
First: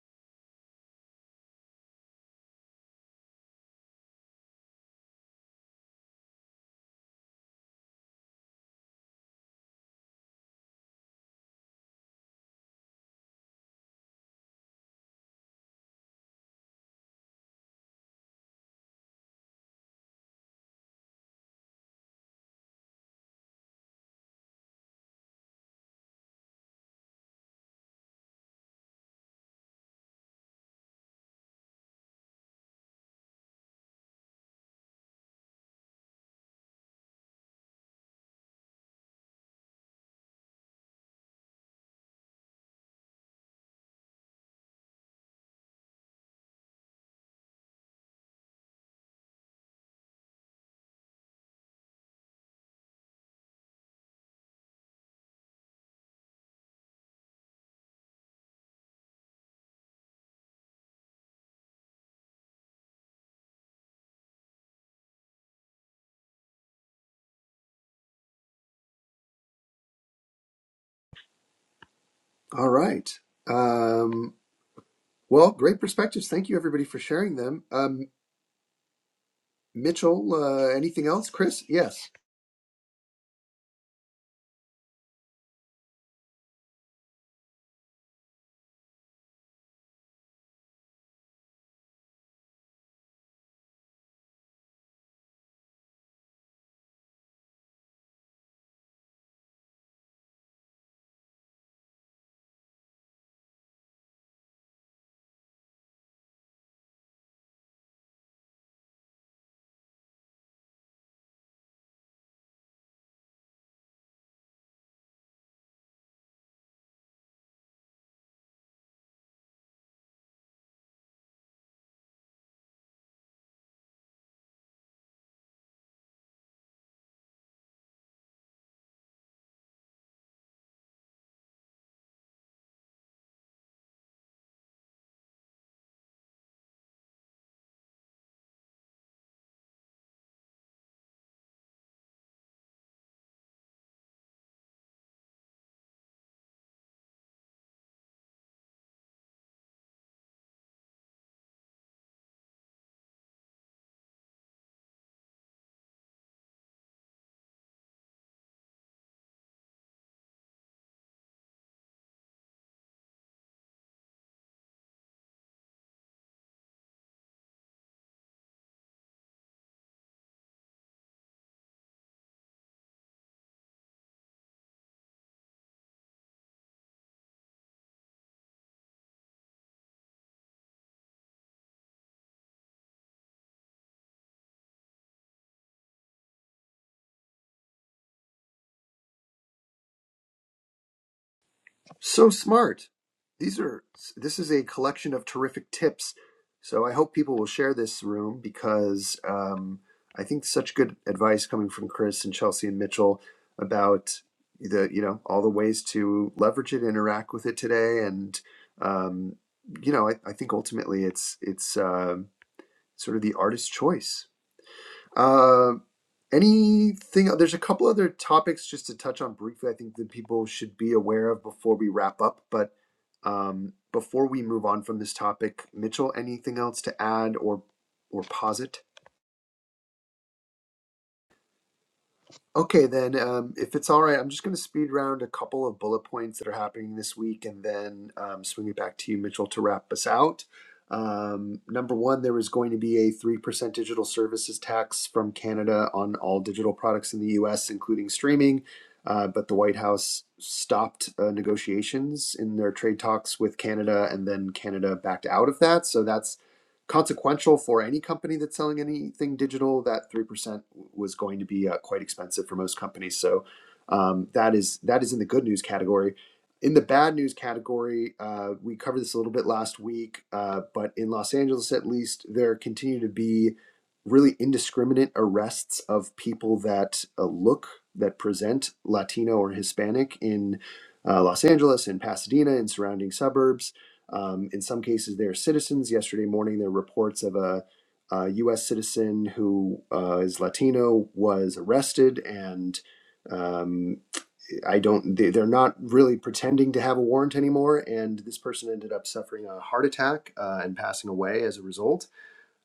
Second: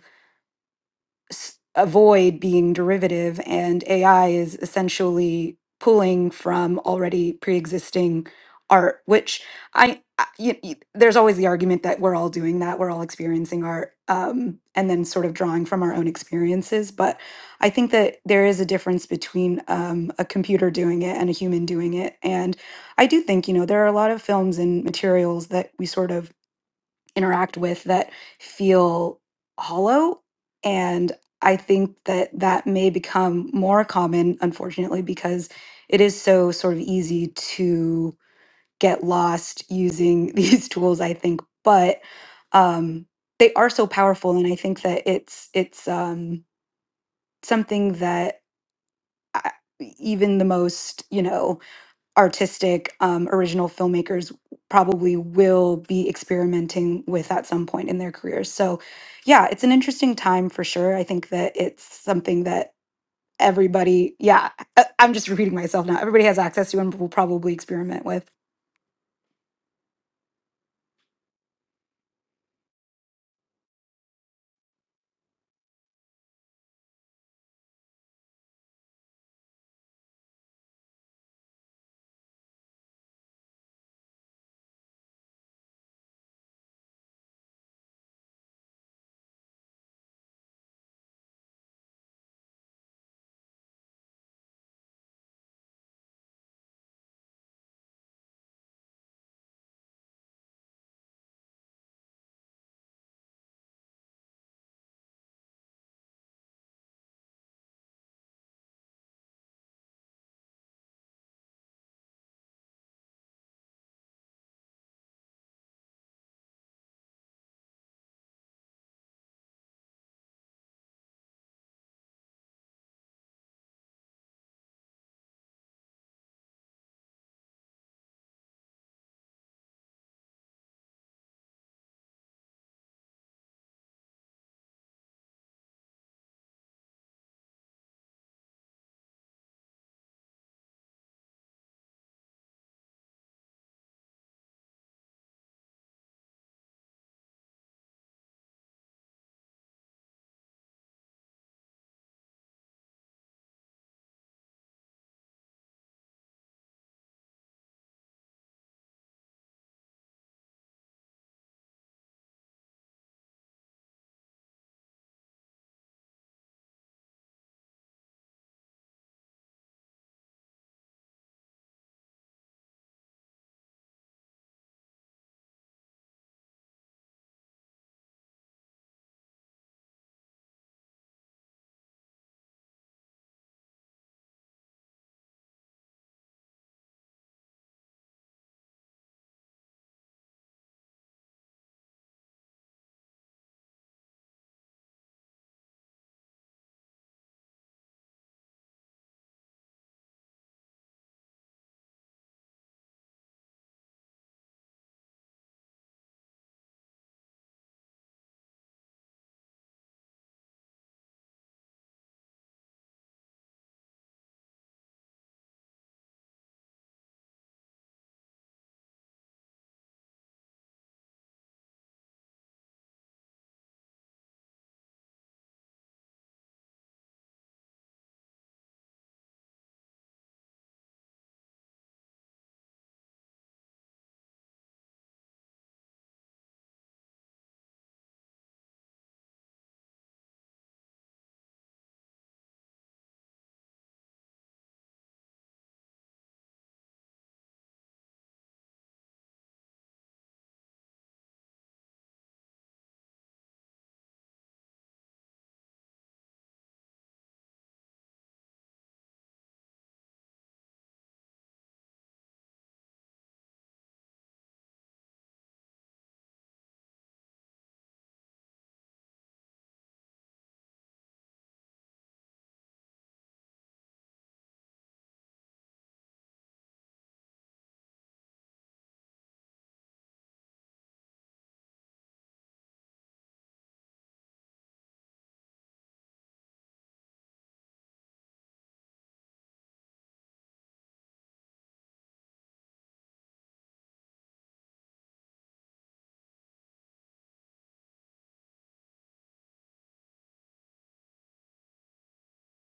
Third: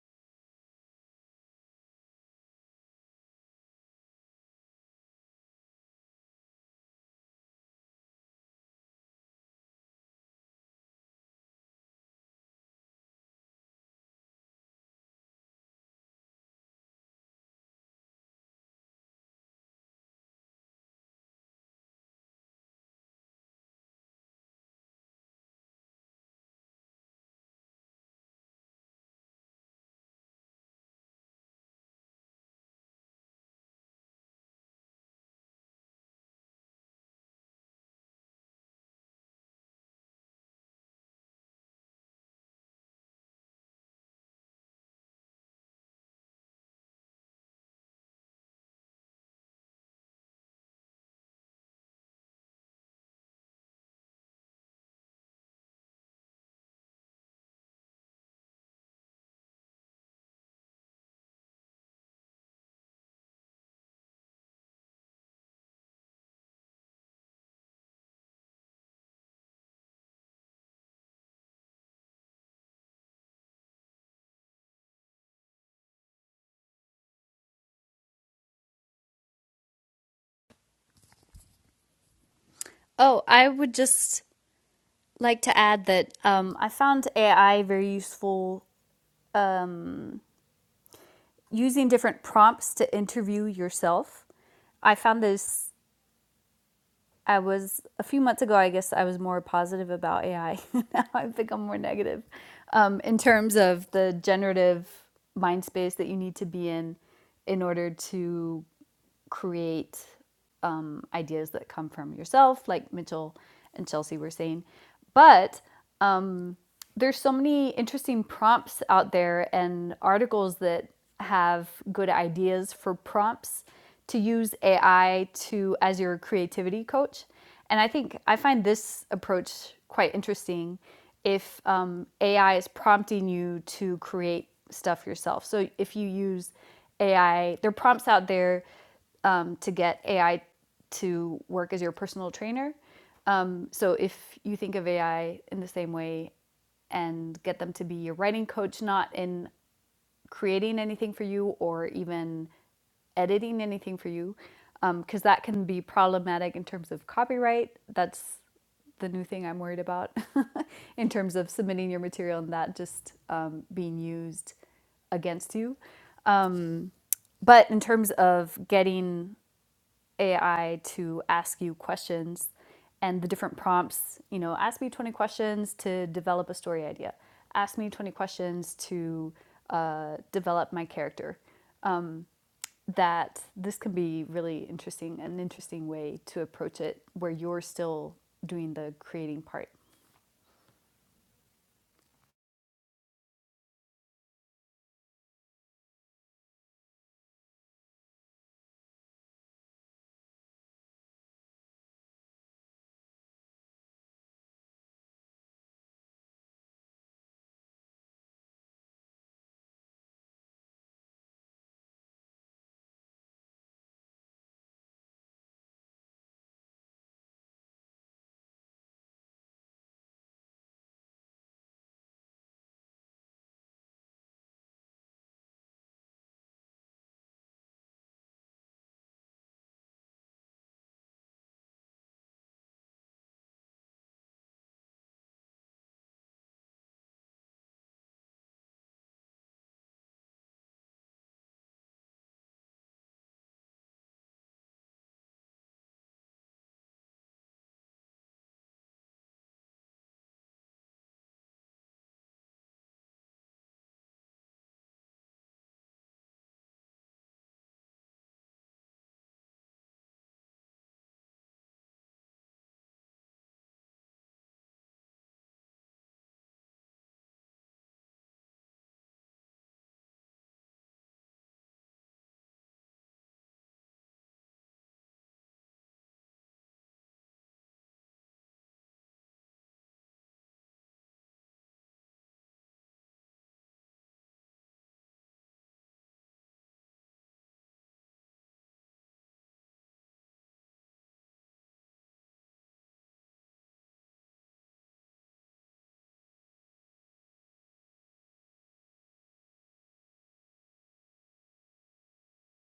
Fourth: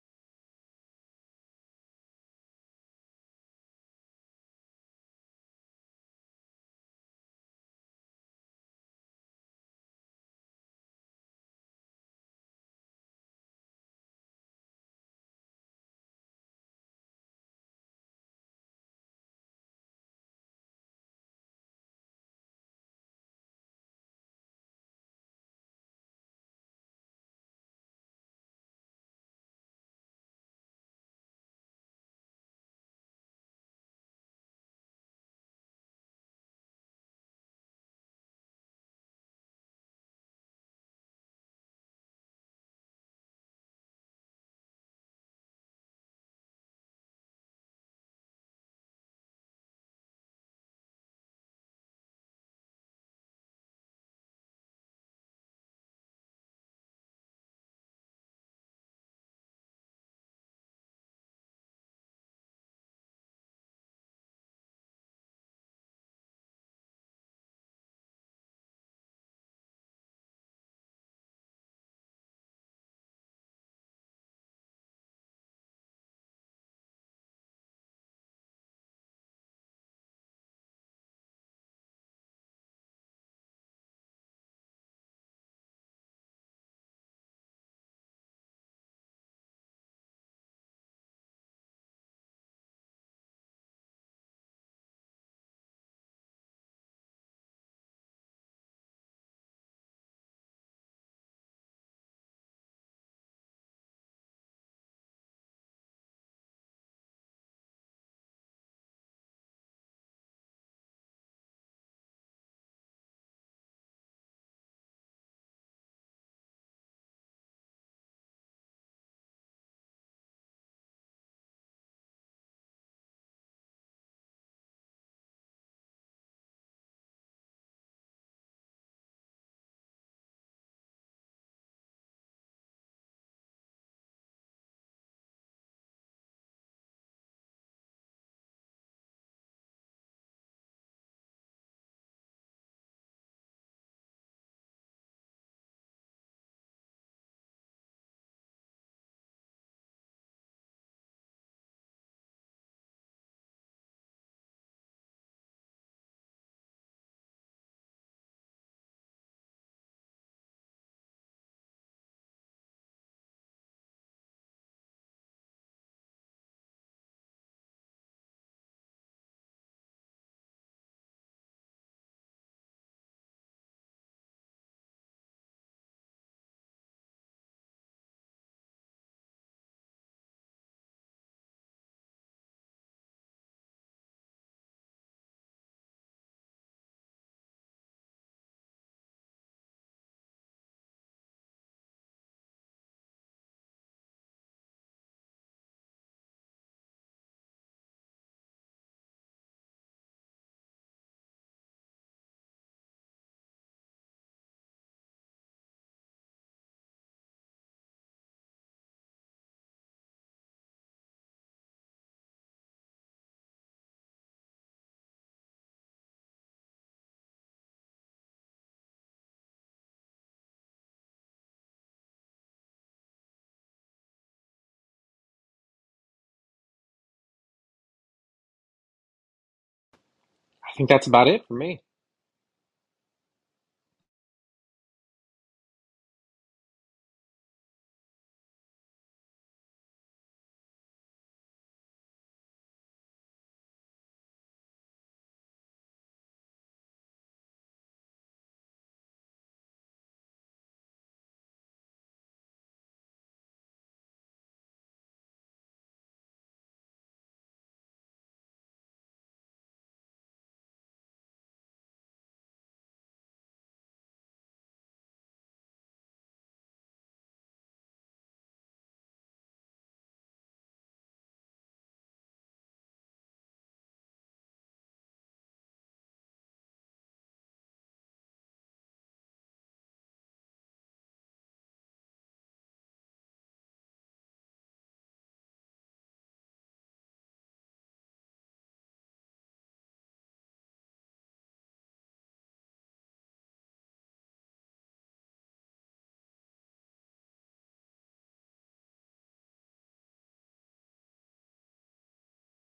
S3: s- avoid being derivative, and AI is essentially pulling from already pre-existing art, which I, I y- y- there's always the argument that we're all doing that, we're all experiencing art, um, and then sort of drawing from our own experiences. But I think that there is a difference between um, a computer doing it and a human doing it, and I do think you know there are a lot of films and materials that we sort of interact with that feel hollow. And I think that that may become more common, unfortunately, because it is so sort of easy to get lost using these tools, I think. But um, they are so powerful. And I think that it's, it's um, something that I- even the most, you know, artistic um, original filmmakers probably will be experimenting with at some point in their careers. So, yeah, it's an interesting time for sure. I think that it's something that everybody, yeah, I- I'm just repeating myself now. Everybody has access to and will probably experiment with.
S2: All right. Um, well, great perspectives. Thank you, everybody, for sharing them. Um, Mitchell, uh, anything else? Chris? Yes.
S4: Oh, I would just like to add that um, I found AI very useful using different prompts to interview yourself. I found this I was a few months ago. I guess I was more positive about AI. now I have become more negative um, in terms of the generative mind space that you need to be in in order to create um, ideas that come from yourself, like Mitchell and Chelsea were saying. But um, there's so many interesting prompts out there and articles that have good ideas for prompts to use AI to as your creativity coach. And I think I find this approach quite interesting if um, AI is prompting you to create stuff yourself. So if you use AI, there are prompts out there um, to get AI to work as your personal trainer. Um, so if you think of AI in the same way and get them to be your writing coach, not in creating anything for you or even editing anything for you, because um, that can be problematic in terms of copyright. That's the new thing I'm worried about in terms of submitting your material and that just um, being used against you. But in terms of getting AI to ask you questions and the different prompts, you know, ask me 20 questions to develop a story idea, ask me 20 questions to uh, develop my character. Um, That this can be really interesting, an interesting way to approach it where you're still doing the creating part.
S2: So smart. These are this is a collection of terrific tips. So I hope people will share this room because um, I think such good advice coming from Chris and Chelsea and Mitchell about the you know all the ways to leverage it, interact with it today, and um, you know I, I think ultimately it's it's um sort of the artist's choice. Uh, Anything? There's a couple other topics just to touch on briefly. I think that people should be aware of before we wrap up. But um, before we move on from this topic, Mitchell, anything else to add or or posit?
S1: I think that's about it for me.
S2: Okay, then, um, if it's all right, I'm just going to speed round a couple of bullet points that are happening this week and then um, swing it back to you, Mitchell, to wrap us out. Um, number one, there is going to be a 3% digital services tax from Canada on all digital products in the US, including streaming. Uh, but the White House stopped uh, negotiations in their trade talks with Canada, and then Canada backed out of that. So that's consequential for any company that's selling anything digital. That 3% was going to be uh, quite expensive for most companies. So um, that is that is in the good news category. In the bad news category, uh, we covered this a little bit last week, uh, but in Los Angeles at least, there continue to be really indiscriminate arrests of people that uh, look, that present Latino or Hispanic in uh, Los Angeles, in Pasadena, in surrounding suburbs. Um, in some cases, they are citizens. Yesterday morning, there were reports of a a U.S. citizen who uh, is Latino was arrested, and um, I don't. They, they're not really pretending to have a warrant anymore, and this person ended up suffering a heart attack uh, and passing away as a result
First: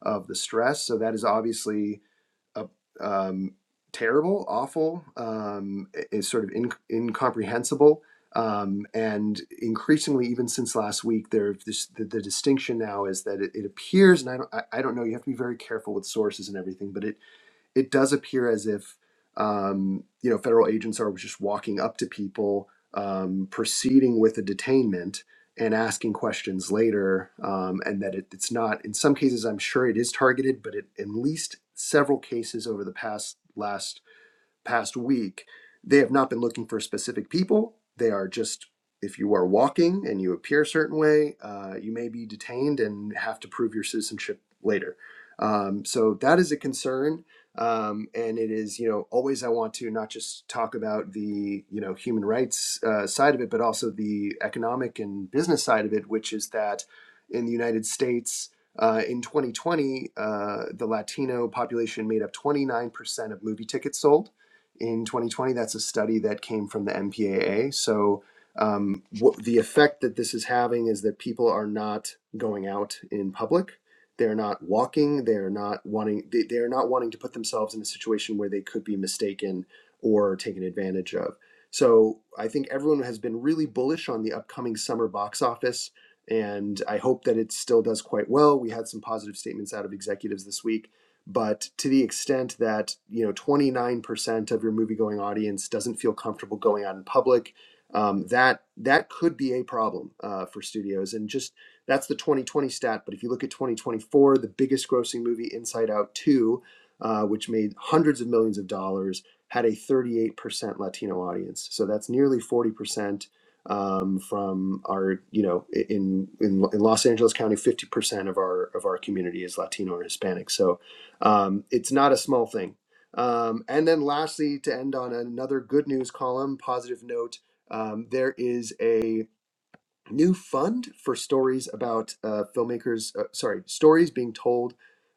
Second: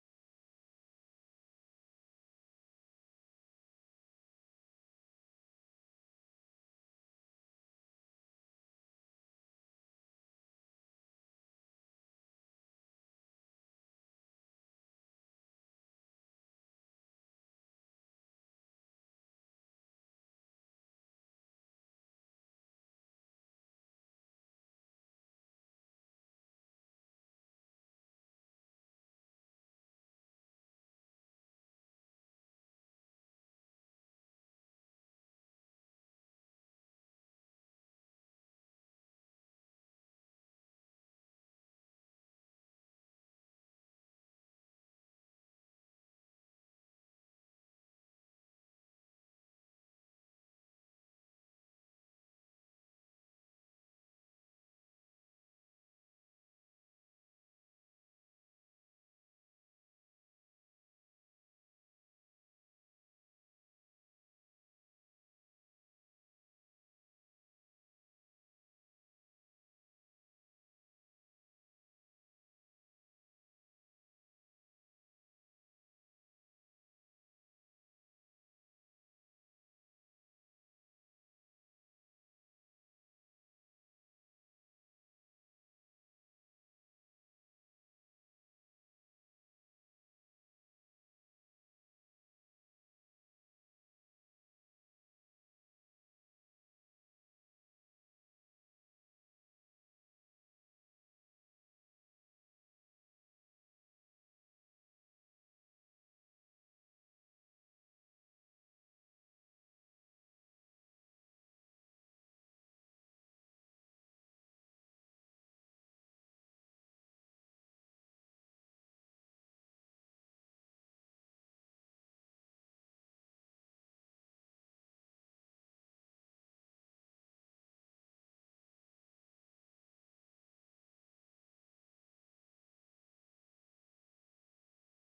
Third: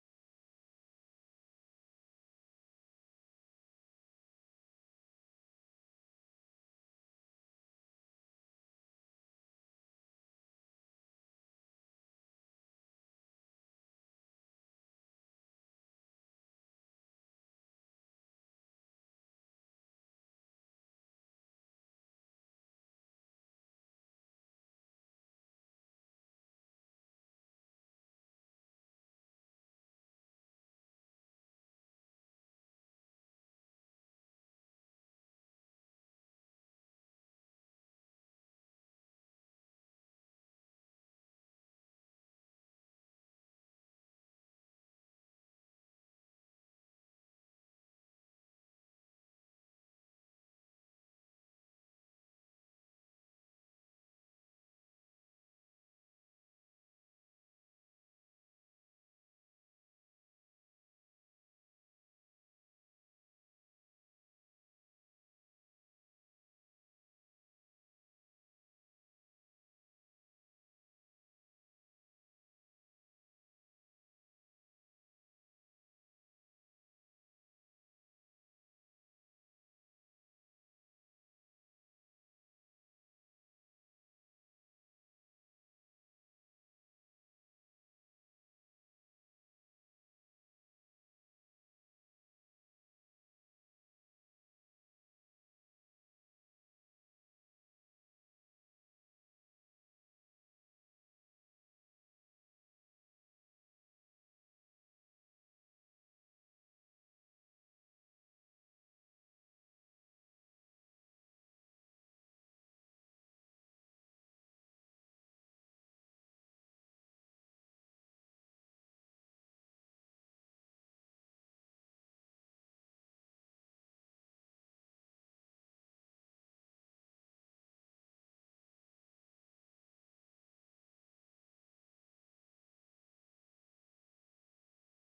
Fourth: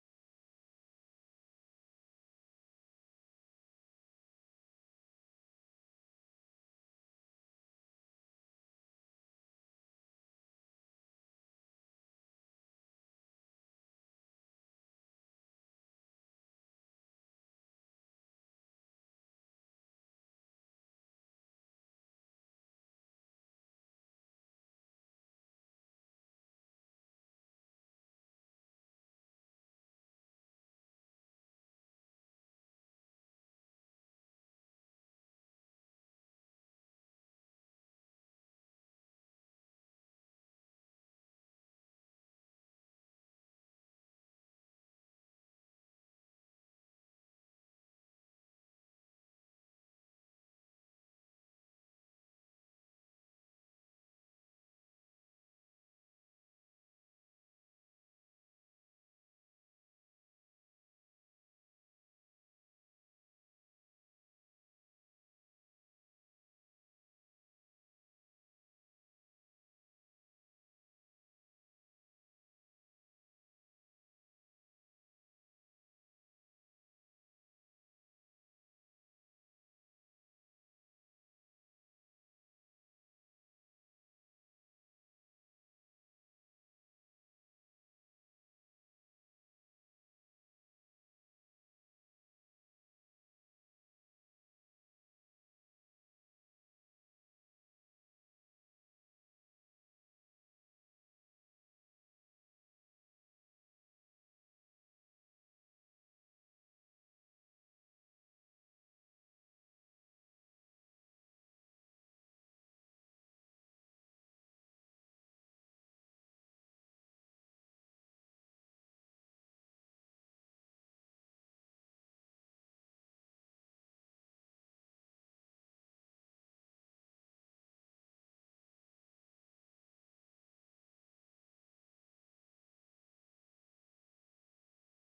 S2: of the stress. So that is obviously a um, terrible, awful, um, is sort of in, incomprehensible. Um, and increasingly, even since last week, there this, the, the distinction now is that it, it appears, and I don't, I, I don't know. You have to be very careful with sources and everything, but it it does appear as if um, you know federal agents are just walking up to people, um, proceeding with a detainment and asking questions later, um, and that it, it's not. In some cases, I'm sure it is targeted, but it, in at least several cases over the past last past week, they have not been looking for specific people. They are just, if you are walking and you appear a certain way, uh, you may be detained and have to prove your citizenship later. Um, so that is a concern. Um, and it is, you know, always I want to not just talk about the, you know, human rights uh, side of it, but also the economic and business side of it, which is that in the United States, uh, in 2020, uh, the Latino population made up 29% of movie tickets sold in 2020. That's a study that came from the MPAA. So, um, what, the effect that this is having is that people are not going out in public. They're not walking. They're not wanting. They, they're not wanting to put themselves in a situation where they could be mistaken or taken advantage of. So, I think everyone has been really bullish on the upcoming summer box office, and I hope that it still does quite well. We had some positive statements out of executives this week but to the extent that you know 29% fifty percent of your movie going audience doesn't feel comfortable going out in public, um, that that could be a problem uh, for studios. And just that's the 2020 stat. But if you look at 2024, the biggest grossing movie, Inside Out 2, uh, which made hundreds of millions of dollars, had a 38% Latino audience. So that's nearly 40% um, from our, you know, in, in in Los Angeles County, 50% of our of our community is Latino or Hispanic. So um, it's not a small thing um, and then lastly, to end on another good news column, positive note, um, there is a new fund for stories about uh, filmmakers, uh, sorry, stories being told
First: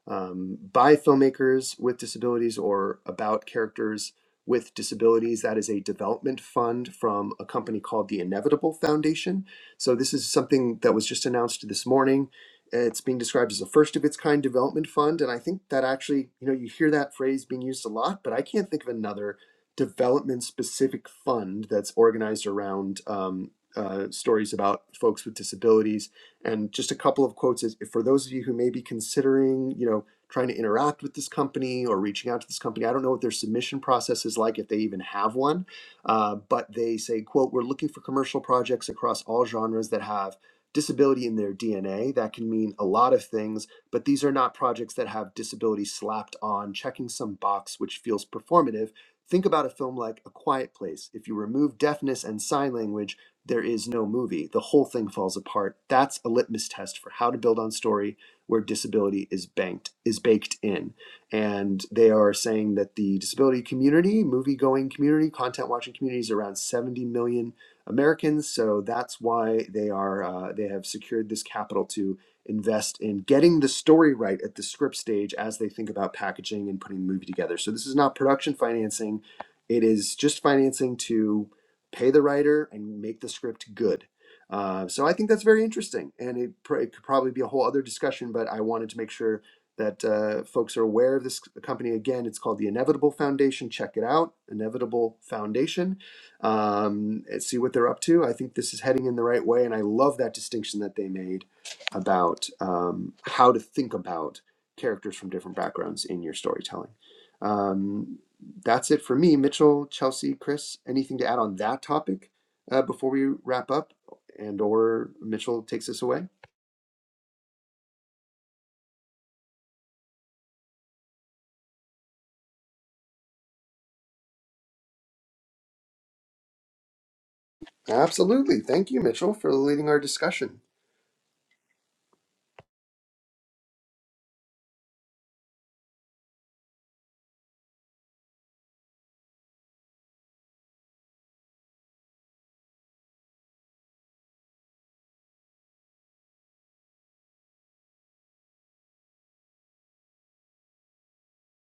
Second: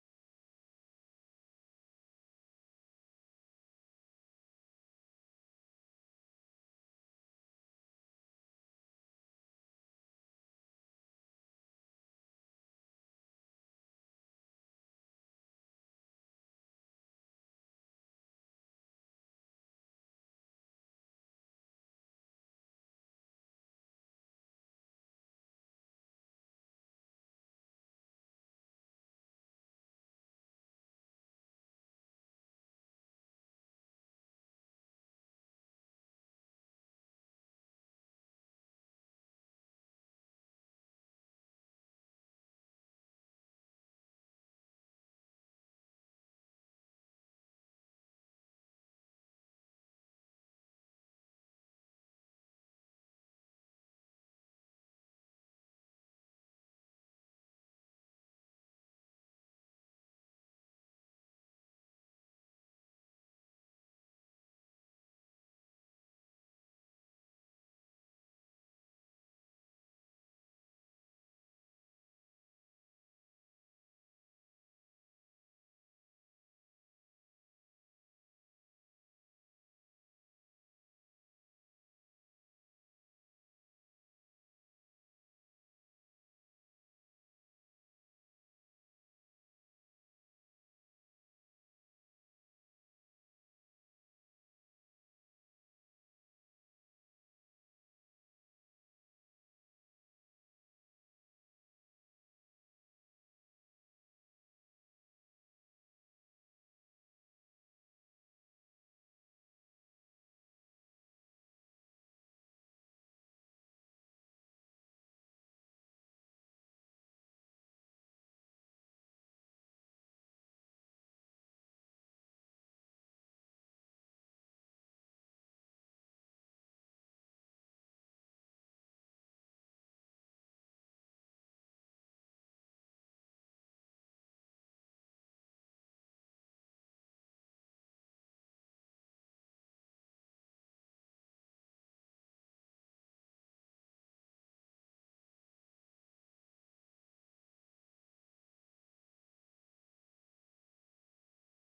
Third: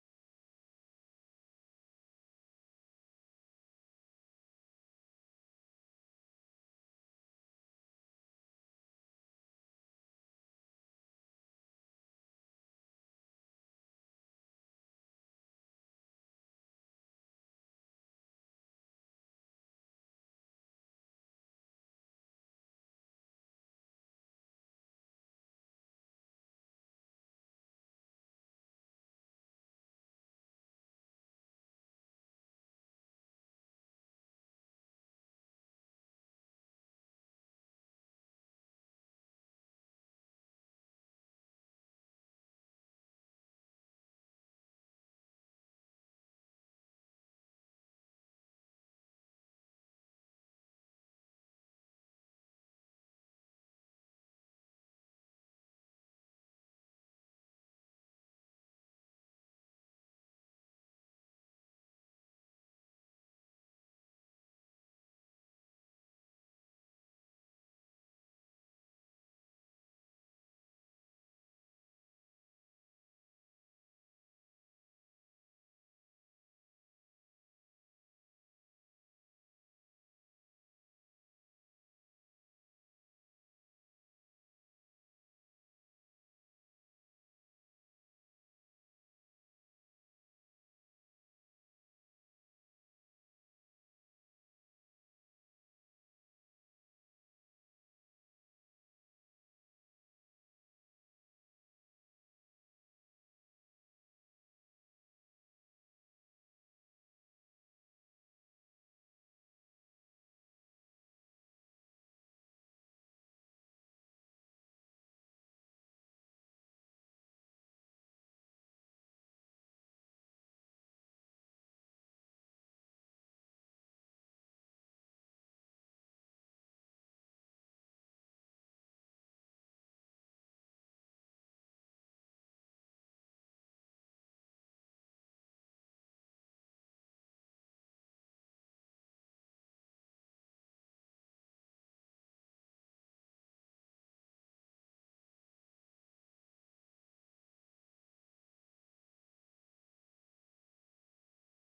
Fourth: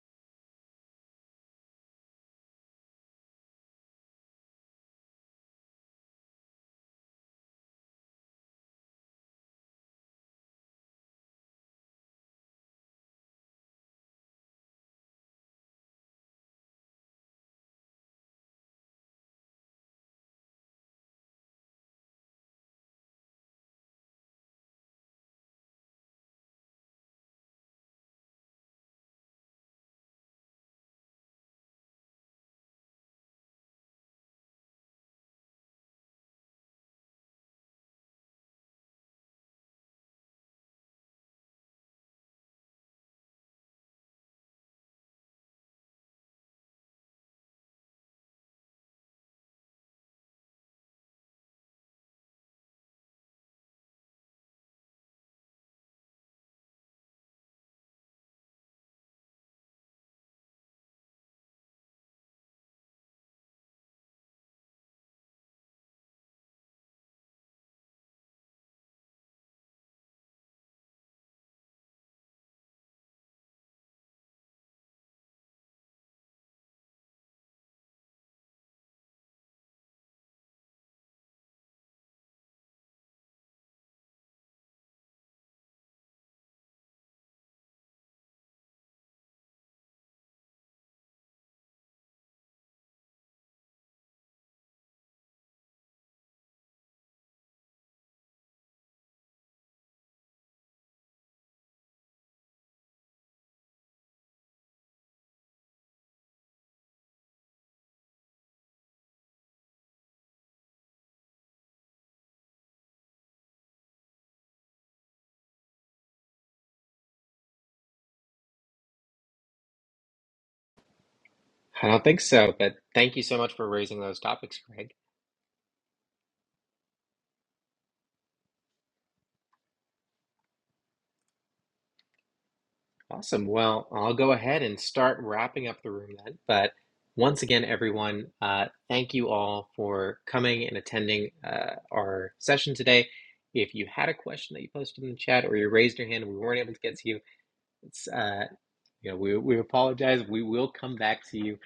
S2: um, by filmmakers with disabilities or about characters with disabilities. That is a development fund from a company called the Inevitable Foundation. So, this is something that was just announced this morning. It's being described as a first of its kind development fund. And I think that actually, you know, you hear that phrase being used a lot, but I can't think of another development specific fund that's organized around um, uh, stories about folks with disabilities, and just a couple of quotes is for those of you who may be considering, you know, trying to interact with this company or reaching out to this company. I don't know what their submission process is like if they even have one, uh, but they say, "quote We're looking for commercial projects across all genres that have." Disability in their DNA. That can mean a lot of things, but these are not projects that have disability slapped on, checking some box which feels performative Think about a film like A Quiet Place. If you remove deafness and sign language, there is no movie. The whole thing falls apart. That's a litmus test for how to build on story where disability is banked is baked in. And they are saying that the disability community, movie going community, content watching community is around 70 million Americans. So that's why they are uh, they have secured this capital to invest in getting the story right at the script stage as they think about packaging and putting the movie together. So this is not production financing. It is just financing to pay the writer and make the script good. Uh, so I think that's very interesting, and it, pr- it could probably be a whole other discussion. But I wanted to make sure that uh, folks are aware of this company. Again, it's called the Inevitable Foundation. Check it out, Inevitable Foundation, um, and see what they're up to. I think this is heading in the right way, and I love that distinction that they made about um, how to think about characters from different backgrounds in your storytelling. Um, that's it for me. Mitchell, Chelsea, Chris, anything to add on that topic uh, before we wrap up, and or Mitchell takes us away?
S1: I don't think so, but thank you so much for raising those topics, Greg.
S2: Absolutely. Thank you, Mitchell, for leading our discussion.
S1: Awesome. Well, I'll go ahead and start wrapping up the room then. But once again, everyone, uh, thank you all for coming and attending uh, our session today. If you had a question that you posted in the chat or you raised your hand and we weren't able to get to you, it's. uh, you know, we, we apologize. We will come back to you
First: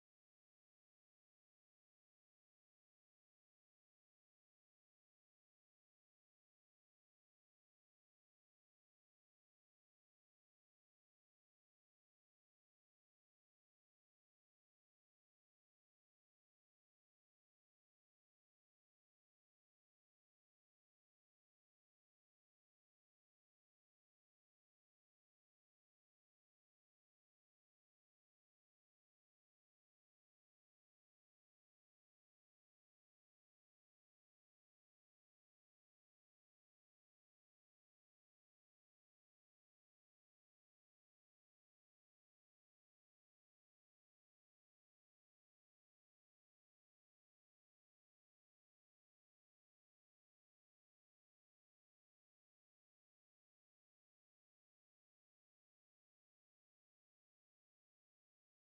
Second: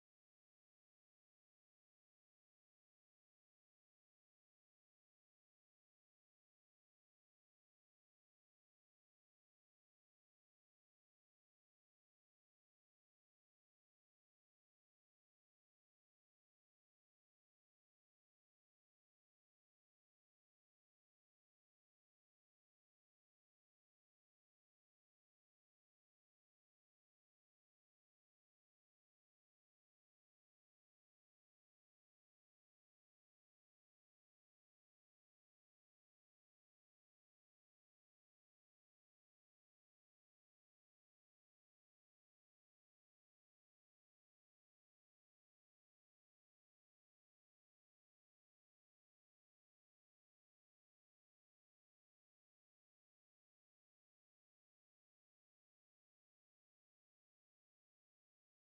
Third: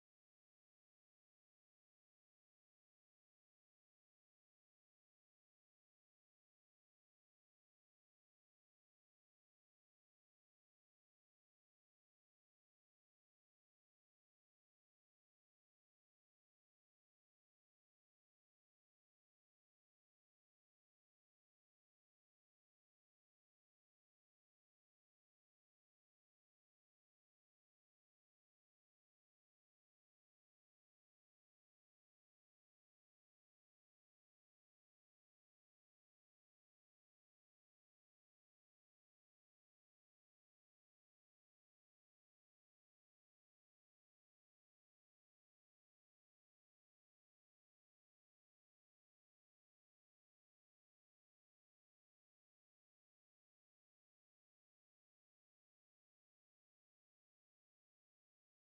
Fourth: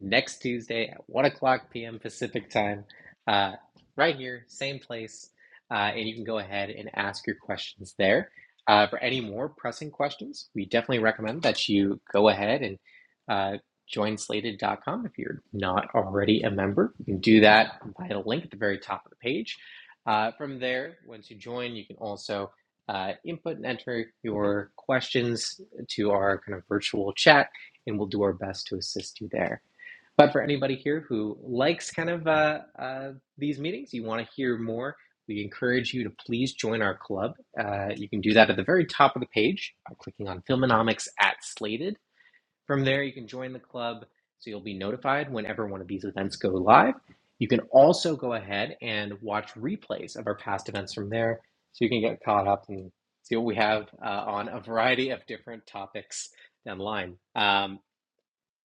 S1: next Tuesday at 1 o'clock p.m. Pacific time, uh, right here, same place. Uh, and you can go ahead and ask your questions there. Uh, for any more pressing questions, we definitely recommend that you go ahead and uh, join slated.com if you're not already a member. You can do that by the link at the very top of the page. Uh, from there, once you join, you can also uh, input and enter your questions to our kind of virtual chat, and we'll do our best to assist you there. But for anybody here who likes kind of uh, uh, these meetings, you want to hear more, we encourage you to please join our club. Uh, you can do that at the very top of the page by clicking on Filmonomics at Slated from there, you can join the club so you'll be notified whenever one of these events go live. You can also go ahead and watch replays of our past events from there so you can get caught up and see what we have uh, on a variety of different topics down the line. Um,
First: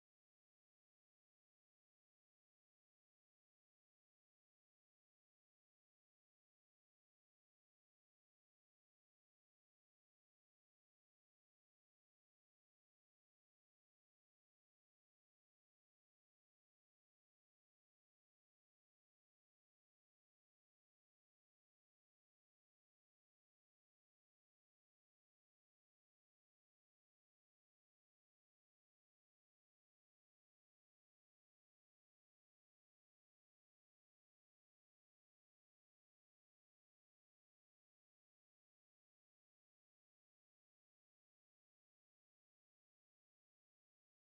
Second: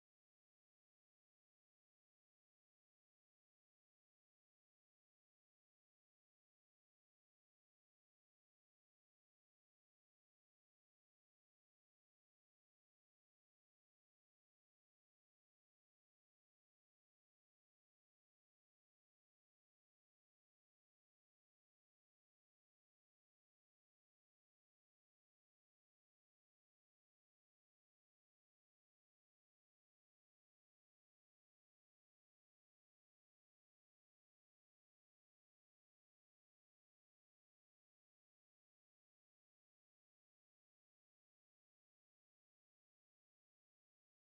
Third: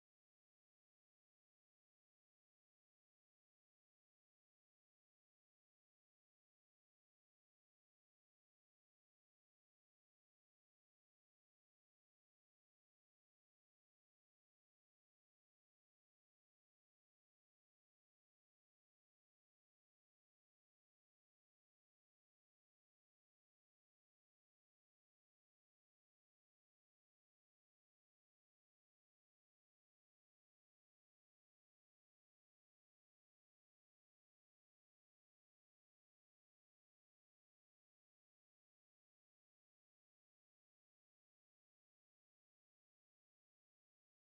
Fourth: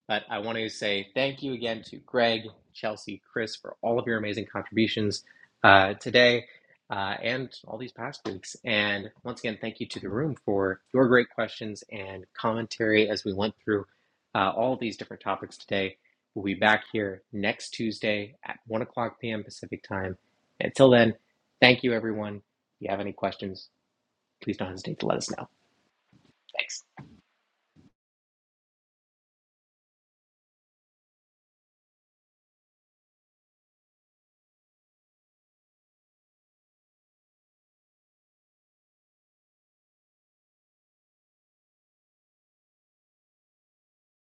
S1: but I want to say thank you again to Greg, Chelsea, Chris for all of your amazing contributions uh, today uh, and all these past weeks. And once again, thank you to the room for your great questions and commentary as we went through uh, all these different topics today. We'll be back here next Tuesday at 1 o'clock p.m. Pacific time. Until then, thank you, everyone. If you have any questions, please don't hesitate to let us know. Thanks.